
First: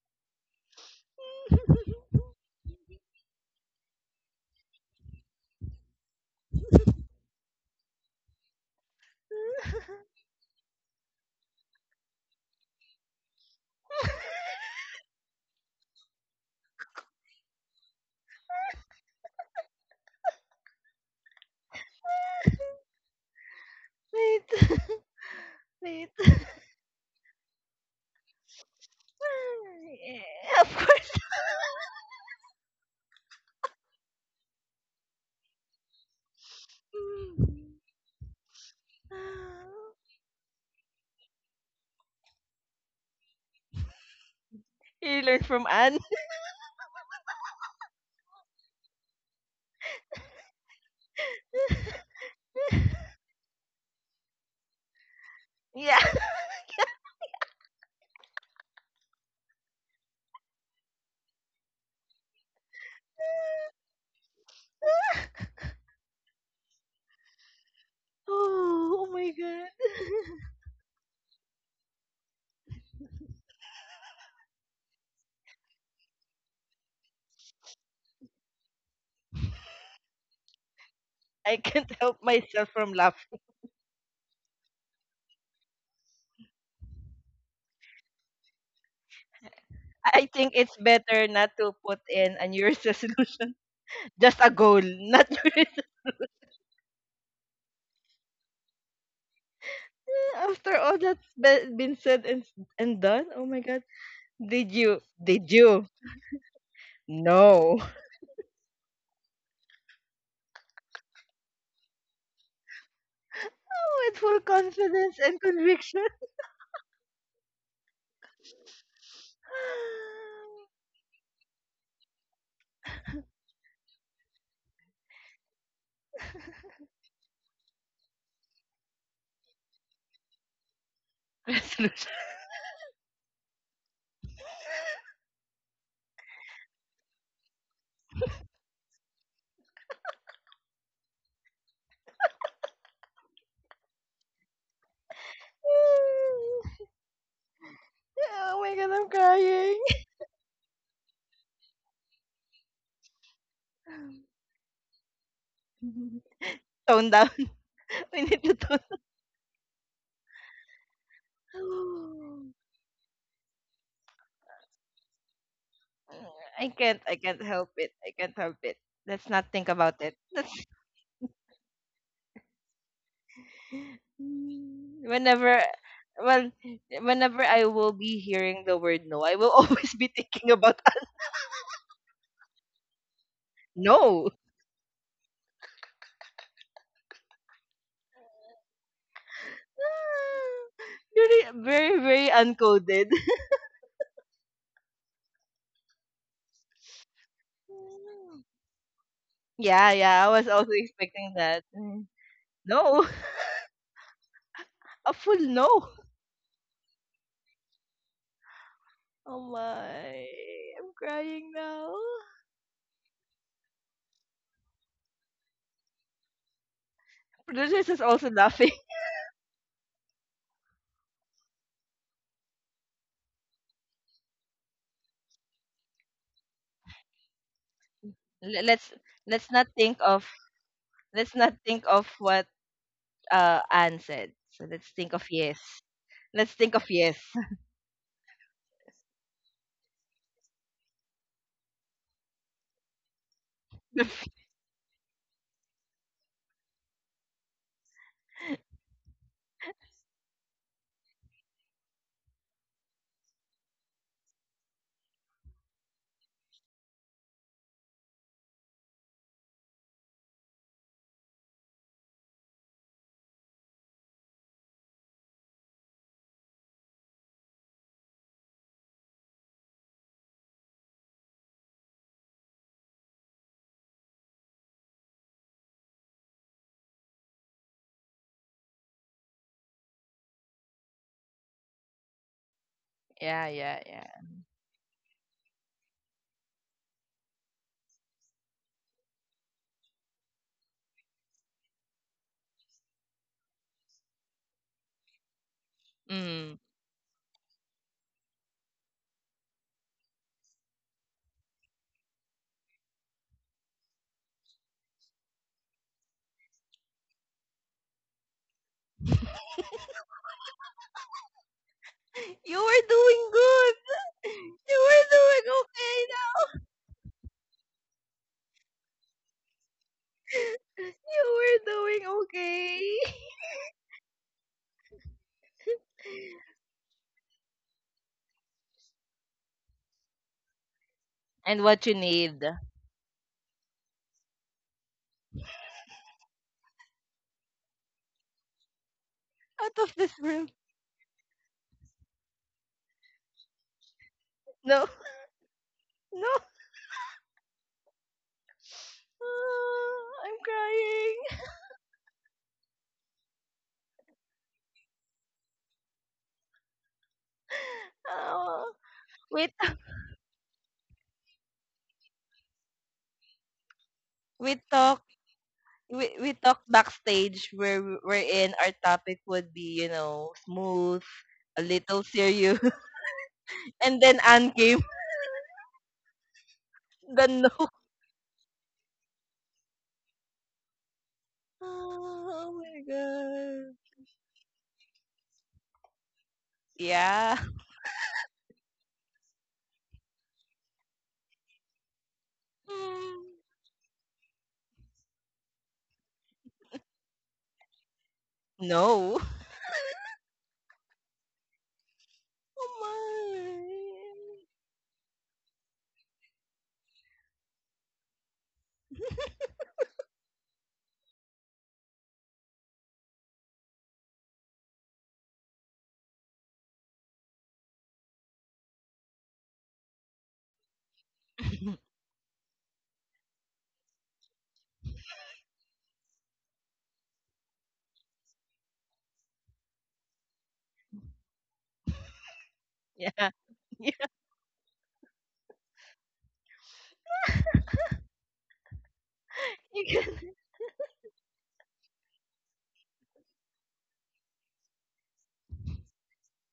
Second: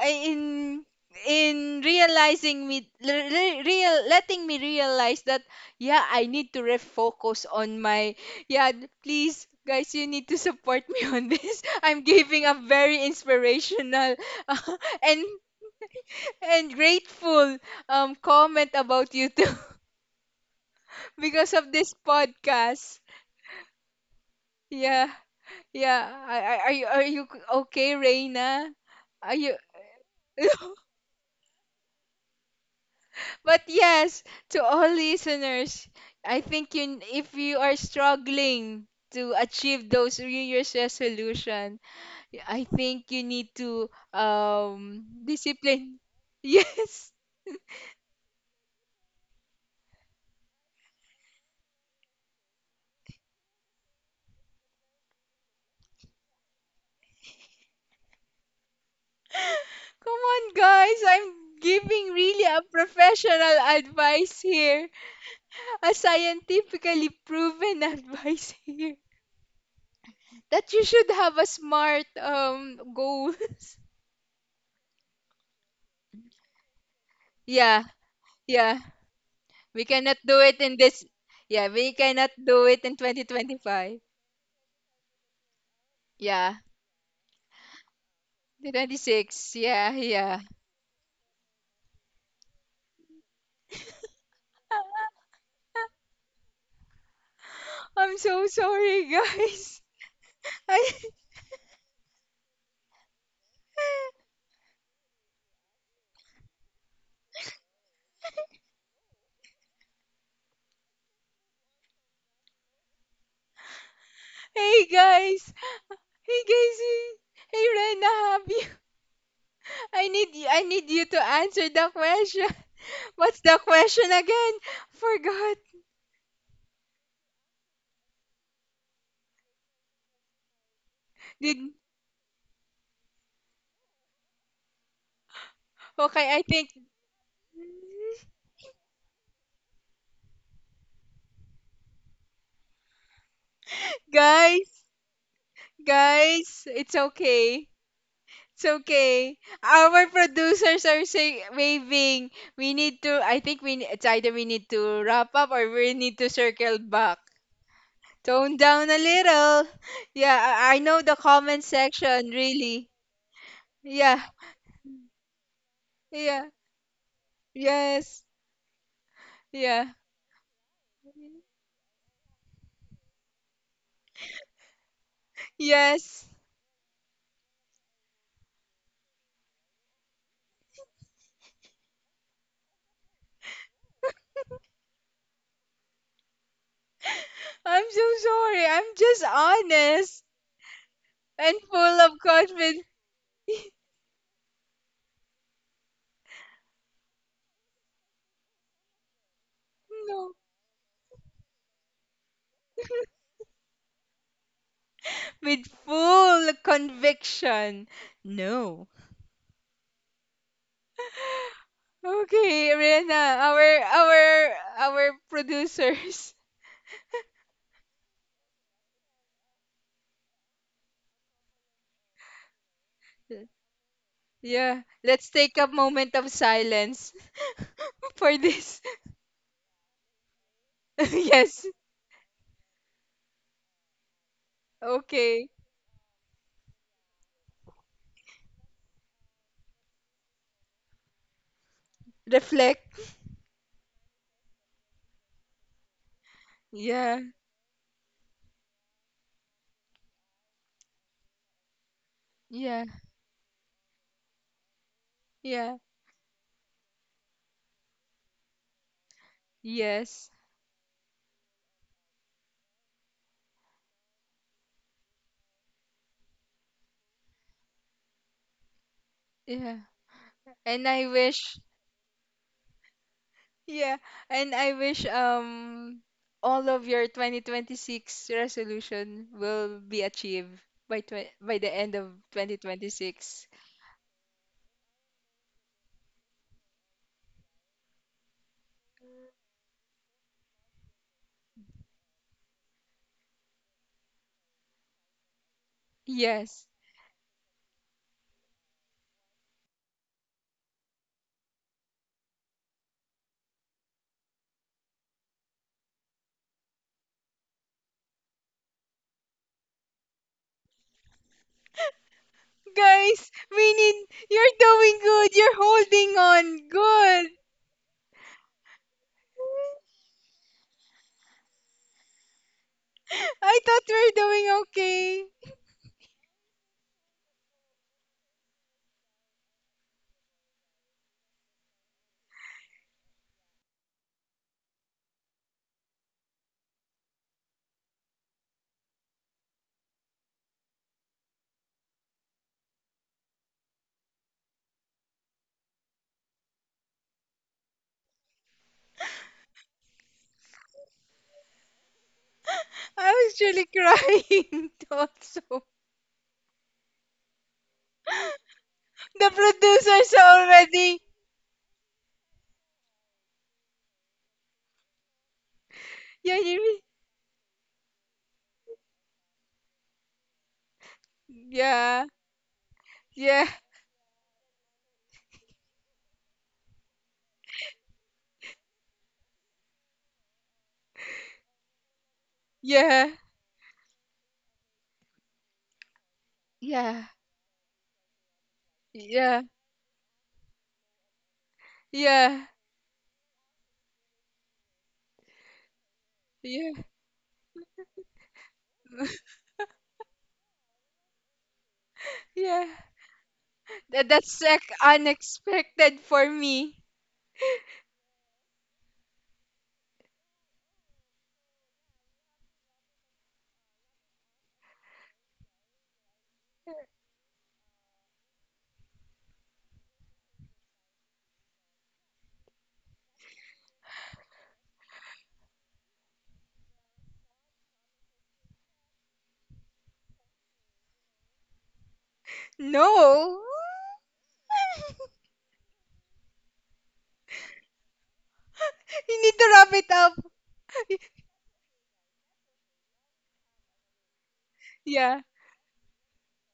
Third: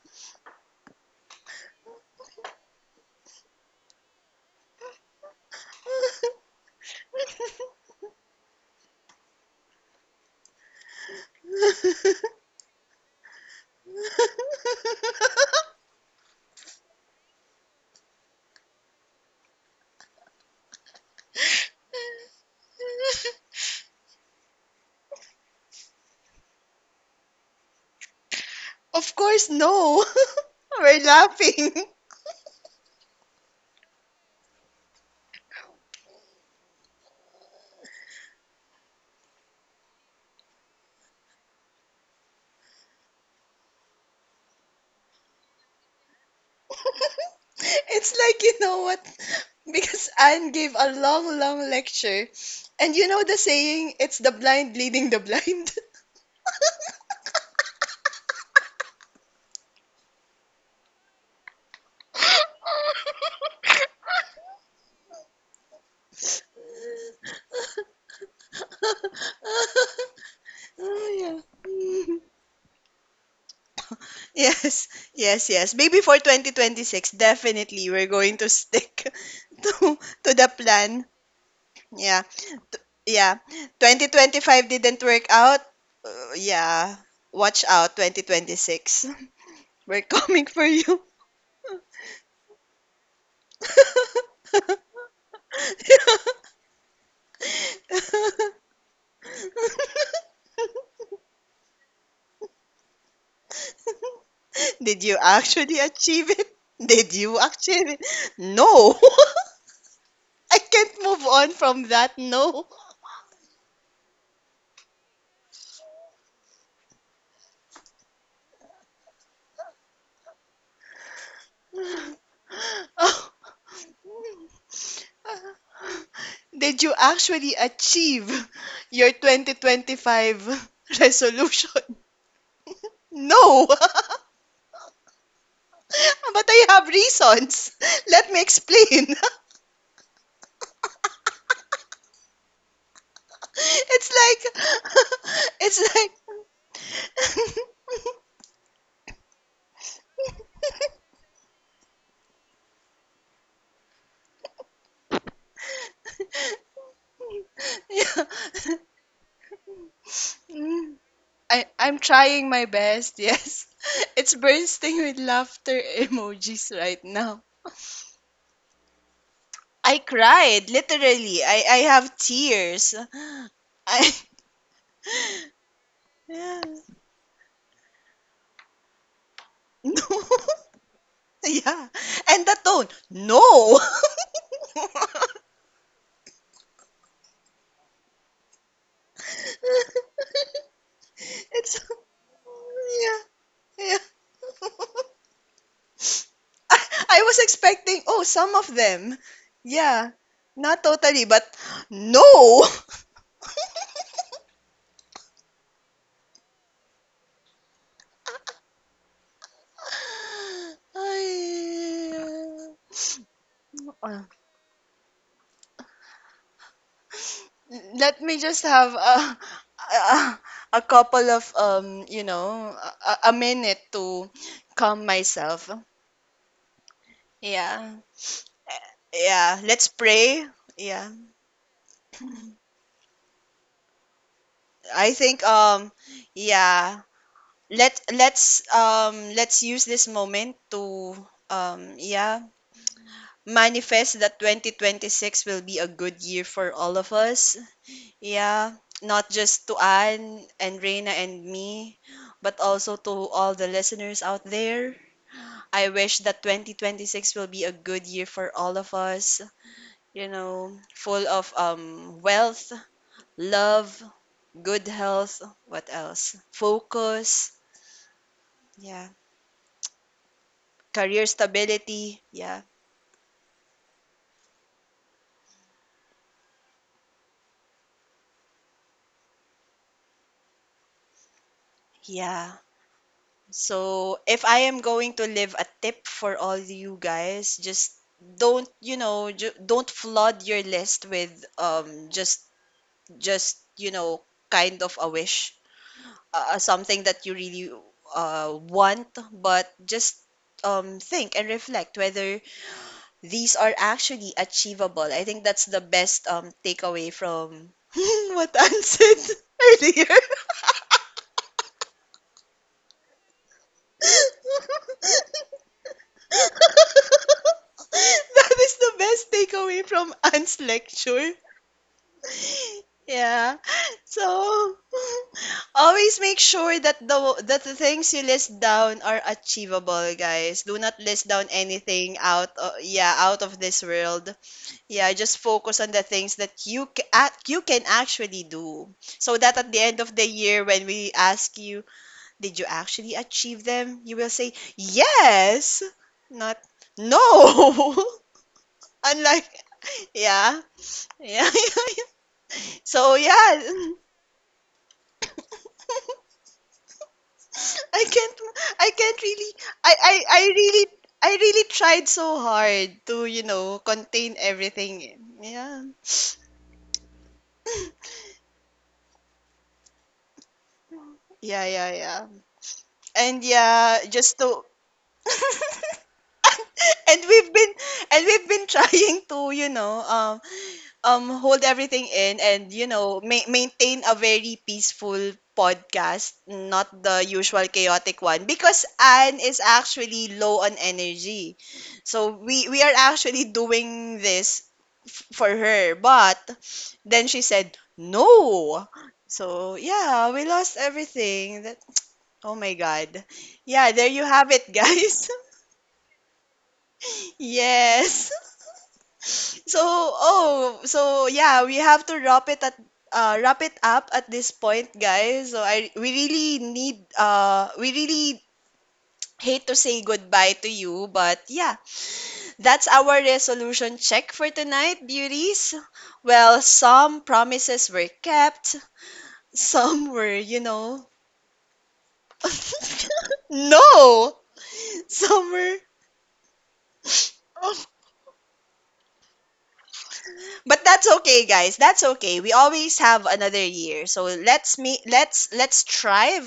[SPEAKER 2] in in realizing me re- re- real letting me realize that yeah, I need to refocus on my. Yeah, please guys, you need to support me on this. I'm giving a very inspirational and and grateful comment about you too because of this podcast.
[SPEAKER 3] Wait.
[SPEAKER 2] Yeah,
[SPEAKER 3] Wait.
[SPEAKER 2] yeah. Are you okay, Reina?
[SPEAKER 1] Of
[SPEAKER 2] Are
[SPEAKER 1] course,
[SPEAKER 2] you?
[SPEAKER 1] no.
[SPEAKER 3] Of
[SPEAKER 1] We're
[SPEAKER 3] course.
[SPEAKER 1] laughing.
[SPEAKER 2] But yes, to all listeners, I think if you are struggling to achieve those New Year's resolution, I think you need to
[SPEAKER 3] You learned from Anne.
[SPEAKER 2] discipline. Yes.
[SPEAKER 1] It's like, you know what? Because Anne gave a long, long lecture. And you know the saying, it's the blind leading the blind.
[SPEAKER 3] Yeah.
[SPEAKER 2] Come on, guys. I'm giving really a professional advice here, a scientifically proven advice here
[SPEAKER 3] Oh, oh my god.
[SPEAKER 2] that you should have
[SPEAKER 1] Oh,
[SPEAKER 2] a smart
[SPEAKER 1] yeah.
[SPEAKER 2] goals.
[SPEAKER 1] Yes, yes, yes. Maybe for 2026,
[SPEAKER 2] Yeah,
[SPEAKER 1] definitely we're going to
[SPEAKER 2] yeah.
[SPEAKER 1] stick
[SPEAKER 2] We
[SPEAKER 1] to
[SPEAKER 2] cannot do
[SPEAKER 1] the
[SPEAKER 2] it in this.
[SPEAKER 1] plan.
[SPEAKER 3] I
[SPEAKER 2] Yeah,
[SPEAKER 3] can't
[SPEAKER 2] we
[SPEAKER 3] help
[SPEAKER 1] Yeah.
[SPEAKER 2] cannot do
[SPEAKER 3] myself
[SPEAKER 2] it
[SPEAKER 1] T-
[SPEAKER 3] from
[SPEAKER 2] in
[SPEAKER 3] laugh.
[SPEAKER 1] Yeah.
[SPEAKER 2] 2025.
[SPEAKER 1] 2025 didn't work out.
[SPEAKER 2] Yeah,
[SPEAKER 1] Yeah. Watch out 2026.
[SPEAKER 2] 26. Yeah,
[SPEAKER 1] We're
[SPEAKER 3] I
[SPEAKER 2] yeah.
[SPEAKER 1] coming
[SPEAKER 3] think
[SPEAKER 1] for
[SPEAKER 3] it's
[SPEAKER 1] you.
[SPEAKER 3] better not to put in a New Year's resolution. Just a goal, not New Year's.
[SPEAKER 2] I'm so sorry, guys.
[SPEAKER 3] After
[SPEAKER 2] I,
[SPEAKER 3] all that's been said and done, oh my god. Did you?
[SPEAKER 1] Did you
[SPEAKER 3] Did
[SPEAKER 1] actually
[SPEAKER 3] you?
[SPEAKER 1] achieve it? Did you
[SPEAKER 3] No.
[SPEAKER 1] achieve it? No. I can't move on from that. No.
[SPEAKER 3] Oh, with full
[SPEAKER 2] hey
[SPEAKER 3] confidence and
[SPEAKER 2] guys.
[SPEAKER 3] conviction.
[SPEAKER 2] Hey guys. Hey, Rena, have you? I need you. I need you to answer the question. What's the question again? Forgot.
[SPEAKER 1] Did you actually achieve your 2025
[SPEAKER 2] Did
[SPEAKER 1] resolution?
[SPEAKER 3] Resolution.
[SPEAKER 1] No.
[SPEAKER 2] okay?
[SPEAKER 1] But
[SPEAKER 2] I
[SPEAKER 1] I
[SPEAKER 2] think
[SPEAKER 1] have reasons. Let me explain. It's
[SPEAKER 2] Guys,
[SPEAKER 1] like it's
[SPEAKER 2] guys, it's okay.
[SPEAKER 3] Oh
[SPEAKER 2] It's
[SPEAKER 3] my god, I'm
[SPEAKER 2] okay.
[SPEAKER 3] crying.
[SPEAKER 2] Our producers are saying waving. We need to I think it's either we need to wrap up or we need to
[SPEAKER 1] like
[SPEAKER 2] circle
[SPEAKER 3] Tone
[SPEAKER 2] back.
[SPEAKER 3] down. We
[SPEAKER 1] yeah.
[SPEAKER 3] need to
[SPEAKER 2] Tone
[SPEAKER 3] tone.
[SPEAKER 2] down a little. Yeah, I
[SPEAKER 1] Mm,
[SPEAKER 2] know the comment
[SPEAKER 1] I'm
[SPEAKER 2] section
[SPEAKER 1] trying my
[SPEAKER 2] really.
[SPEAKER 1] best, yes.
[SPEAKER 2] Yeah.
[SPEAKER 1] It's bursting with laughter
[SPEAKER 3] Mm,
[SPEAKER 2] Yeah.
[SPEAKER 3] I
[SPEAKER 1] emojis
[SPEAKER 3] can't.
[SPEAKER 1] right
[SPEAKER 3] I can't
[SPEAKER 1] now.
[SPEAKER 3] help it. I
[SPEAKER 2] Yes.
[SPEAKER 3] can't help it. Let's not think
[SPEAKER 2] Yeah.
[SPEAKER 3] about
[SPEAKER 1] I
[SPEAKER 3] it.
[SPEAKER 1] cried, literally. I have tears. I.
[SPEAKER 3] Whenever,
[SPEAKER 2] Yes.
[SPEAKER 3] well,
[SPEAKER 1] Yeah.
[SPEAKER 3] whenever I will be hearing the word no, I will always
[SPEAKER 1] No.
[SPEAKER 3] be thinking about
[SPEAKER 1] Yeah. And the tone, no.
[SPEAKER 3] no.
[SPEAKER 2] I'm so sorry. I'm just honest and
[SPEAKER 3] Very,
[SPEAKER 2] full
[SPEAKER 1] It's.
[SPEAKER 3] very,
[SPEAKER 2] of
[SPEAKER 3] very
[SPEAKER 2] confidence.
[SPEAKER 3] uncoded.
[SPEAKER 1] Yeah. Yeah. I was expecting, oh, some of them.
[SPEAKER 3] Yeah,
[SPEAKER 1] Yeah,
[SPEAKER 3] yeah. I
[SPEAKER 2] No,
[SPEAKER 3] was also
[SPEAKER 1] not totally,
[SPEAKER 3] expecting
[SPEAKER 1] but
[SPEAKER 3] that. Mm.
[SPEAKER 1] no.
[SPEAKER 3] No, a full
[SPEAKER 2] with
[SPEAKER 3] no.
[SPEAKER 2] full conviction. No.
[SPEAKER 3] Oh my, I'm crying now.
[SPEAKER 2] Okay,
[SPEAKER 1] Ay.
[SPEAKER 2] Rena, our
[SPEAKER 1] Uh,
[SPEAKER 2] our our producers.
[SPEAKER 3] Producers is
[SPEAKER 1] Let
[SPEAKER 3] also
[SPEAKER 1] me just
[SPEAKER 3] laughing.
[SPEAKER 1] have a, a couple of a minute to
[SPEAKER 2] Yeah,
[SPEAKER 1] calm
[SPEAKER 2] let's take a
[SPEAKER 1] myself.
[SPEAKER 2] moment of silence
[SPEAKER 1] Yeah.
[SPEAKER 2] for
[SPEAKER 3] L-
[SPEAKER 2] this.
[SPEAKER 1] Eh,
[SPEAKER 3] let's let's
[SPEAKER 1] Yeah,
[SPEAKER 3] not
[SPEAKER 1] let's
[SPEAKER 3] think of
[SPEAKER 1] pray. Yeah.
[SPEAKER 2] Yes.
[SPEAKER 3] What Anne said. So let's think
[SPEAKER 1] I
[SPEAKER 3] of
[SPEAKER 1] think
[SPEAKER 2] Okay.
[SPEAKER 3] yes. Let's think of
[SPEAKER 1] yeah,
[SPEAKER 3] yes.
[SPEAKER 1] let's use this moment to um yeah
[SPEAKER 2] Reflect.
[SPEAKER 1] manifest that 2026 will be a good year for all of
[SPEAKER 2] Yeah.
[SPEAKER 1] us. Yeah, not just to Anne and Reina and me, but
[SPEAKER 2] Yeah.
[SPEAKER 1] also to all the listeners out there.
[SPEAKER 2] Yeah.
[SPEAKER 1] I wish that 2026 will be a good year for all of us,
[SPEAKER 2] Yes.
[SPEAKER 1] full of wealth, love, good health, what else, focus, yeah.
[SPEAKER 2] Yeah. And I
[SPEAKER 1] Career
[SPEAKER 2] wish
[SPEAKER 1] stability. Yeah.
[SPEAKER 2] Yeah, and I wish all of your 2026 resolution will be achieved by tw by the end of
[SPEAKER 1] Yeah.
[SPEAKER 2] 2026.
[SPEAKER 3] Yeah, yeah,
[SPEAKER 1] So
[SPEAKER 3] yeah.
[SPEAKER 1] if I am going to leave a tip for all you guys, just don't flood your list with um just just kind of a wish,
[SPEAKER 3] Mm.
[SPEAKER 2] Yes.
[SPEAKER 1] something that you really want, but just think and reflect whether these are actually achievable. I think that's the best takeaway from what Ann said earlier.
[SPEAKER 3] You were doing
[SPEAKER 2] Guys, we
[SPEAKER 3] good.
[SPEAKER 2] need you're
[SPEAKER 3] You
[SPEAKER 2] doing
[SPEAKER 3] were
[SPEAKER 2] good.
[SPEAKER 3] doing
[SPEAKER 2] You're
[SPEAKER 3] okay
[SPEAKER 2] holding
[SPEAKER 3] now.
[SPEAKER 2] on. Good.
[SPEAKER 1] That is the best takeaway from Anne's lecture.
[SPEAKER 3] You were doing okay.
[SPEAKER 2] I
[SPEAKER 1] Yeah.
[SPEAKER 2] thought we were doing
[SPEAKER 1] So
[SPEAKER 2] okay.
[SPEAKER 1] always make sure that the things you list down are achievable, guys. Do not list down
[SPEAKER 3] And what you
[SPEAKER 1] anything,
[SPEAKER 3] need
[SPEAKER 1] out yeah, out of this world. Yeah, just focus on the things that you can actually do. So that at
[SPEAKER 3] out
[SPEAKER 1] the
[SPEAKER 3] of
[SPEAKER 1] end
[SPEAKER 3] this
[SPEAKER 1] of the
[SPEAKER 3] room.
[SPEAKER 1] year when we ask you, did you actually achieve them? You will say,
[SPEAKER 3] No,
[SPEAKER 1] yes,
[SPEAKER 3] no.
[SPEAKER 1] not no. Unlike,
[SPEAKER 3] Ah, I'm
[SPEAKER 1] yeah,
[SPEAKER 3] crying.
[SPEAKER 1] yeah.
[SPEAKER 2] I
[SPEAKER 1] So,
[SPEAKER 2] was really
[SPEAKER 1] yeah.
[SPEAKER 2] crying
[SPEAKER 1] I
[SPEAKER 2] also.
[SPEAKER 1] can't
[SPEAKER 3] Ah,
[SPEAKER 1] I can't
[SPEAKER 2] The
[SPEAKER 3] we
[SPEAKER 1] really
[SPEAKER 3] t-
[SPEAKER 1] I,
[SPEAKER 2] producers
[SPEAKER 1] I
[SPEAKER 2] are
[SPEAKER 1] I really
[SPEAKER 2] already.
[SPEAKER 1] I really tried so hard to, contain
[SPEAKER 3] we talk
[SPEAKER 1] everything. Yeah.
[SPEAKER 3] we
[SPEAKER 2] Yeah,
[SPEAKER 3] talked
[SPEAKER 2] you
[SPEAKER 3] backstage where are in our topic would be, you know, smooth, a
[SPEAKER 1] Yeah, yeah,
[SPEAKER 3] little
[SPEAKER 2] yeah,
[SPEAKER 1] yeah.
[SPEAKER 3] serious,
[SPEAKER 2] yeah,
[SPEAKER 1] And
[SPEAKER 3] and
[SPEAKER 1] yeah,
[SPEAKER 3] then
[SPEAKER 1] just
[SPEAKER 3] Anne
[SPEAKER 1] to
[SPEAKER 3] came the
[SPEAKER 1] and we've
[SPEAKER 3] no.
[SPEAKER 1] been and we've been trying to, hold everything in
[SPEAKER 3] Oh
[SPEAKER 1] and
[SPEAKER 3] my
[SPEAKER 2] yeah,
[SPEAKER 3] god.
[SPEAKER 1] maintain a very peaceful podcast, not
[SPEAKER 2] yeah,
[SPEAKER 1] the
[SPEAKER 3] Yeah.
[SPEAKER 1] usual chaotic one because
[SPEAKER 2] yeah,
[SPEAKER 1] Anne is actually low on energy, so
[SPEAKER 2] yeah,
[SPEAKER 1] we are
[SPEAKER 3] Mm,
[SPEAKER 1] actually doing this for her, but
[SPEAKER 2] yeah.
[SPEAKER 1] then she said no,
[SPEAKER 3] no.
[SPEAKER 1] so yeah we lost everything that. Oh
[SPEAKER 2] Yeah.
[SPEAKER 3] Oh
[SPEAKER 1] my god, yeah,
[SPEAKER 2] That,
[SPEAKER 1] there you
[SPEAKER 2] that's
[SPEAKER 3] my.
[SPEAKER 1] have it,
[SPEAKER 2] like
[SPEAKER 1] guys.
[SPEAKER 2] unexpected for me.
[SPEAKER 1] Yes. So, oh, so yeah, we have to wrap it up at this point, guys. So I we really need we really hate to say goodbye to you, but yeah, that's our resolution check for tonight, beauties. Well, some promises were kept, some were, you know,
[SPEAKER 3] Yeah.
[SPEAKER 2] No.
[SPEAKER 3] Yeah.
[SPEAKER 1] no, some were.
[SPEAKER 2] You need to wrap
[SPEAKER 3] You
[SPEAKER 2] it up.
[SPEAKER 3] can.
[SPEAKER 1] But that's okay, guys. That's okay. We always have another year. So let's me
[SPEAKER 2] Yeah.
[SPEAKER 1] let's strive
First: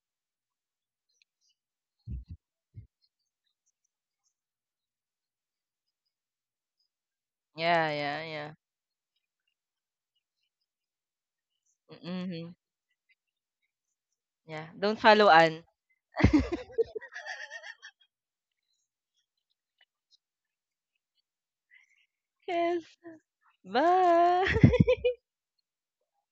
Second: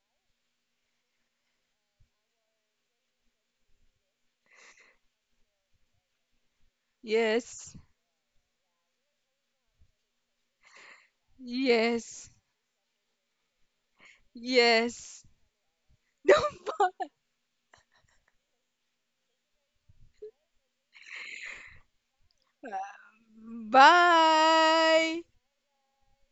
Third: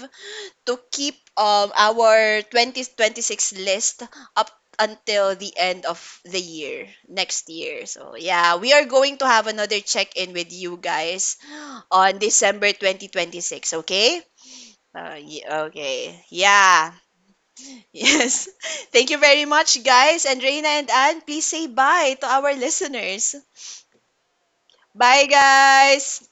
[SPEAKER 1] to keep our 2026 list up until the end of the year next
[SPEAKER 2] Yes.
[SPEAKER 1] year.
[SPEAKER 3] Yeah.
[SPEAKER 1] So
[SPEAKER 3] Yeah. Yeah.
[SPEAKER 1] yeah, we are going to have another check-in with you guys on
[SPEAKER 2] Yes.
[SPEAKER 3] Mm-hmm.
[SPEAKER 1] December 2026, okay?
[SPEAKER 3] Yeah. Don't
[SPEAKER 2] Yes.
[SPEAKER 3] follow Anne.
[SPEAKER 1] Okay. Yeah. Yes. Thank you very much, guys. And Reina and Anne, please say bye to our
[SPEAKER 3] Yes.
[SPEAKER 1] listeners.
[SPEAKER 3] Bye.
[SPEAKER 2] Bye.
[SPEAKER 1] Bye, guys.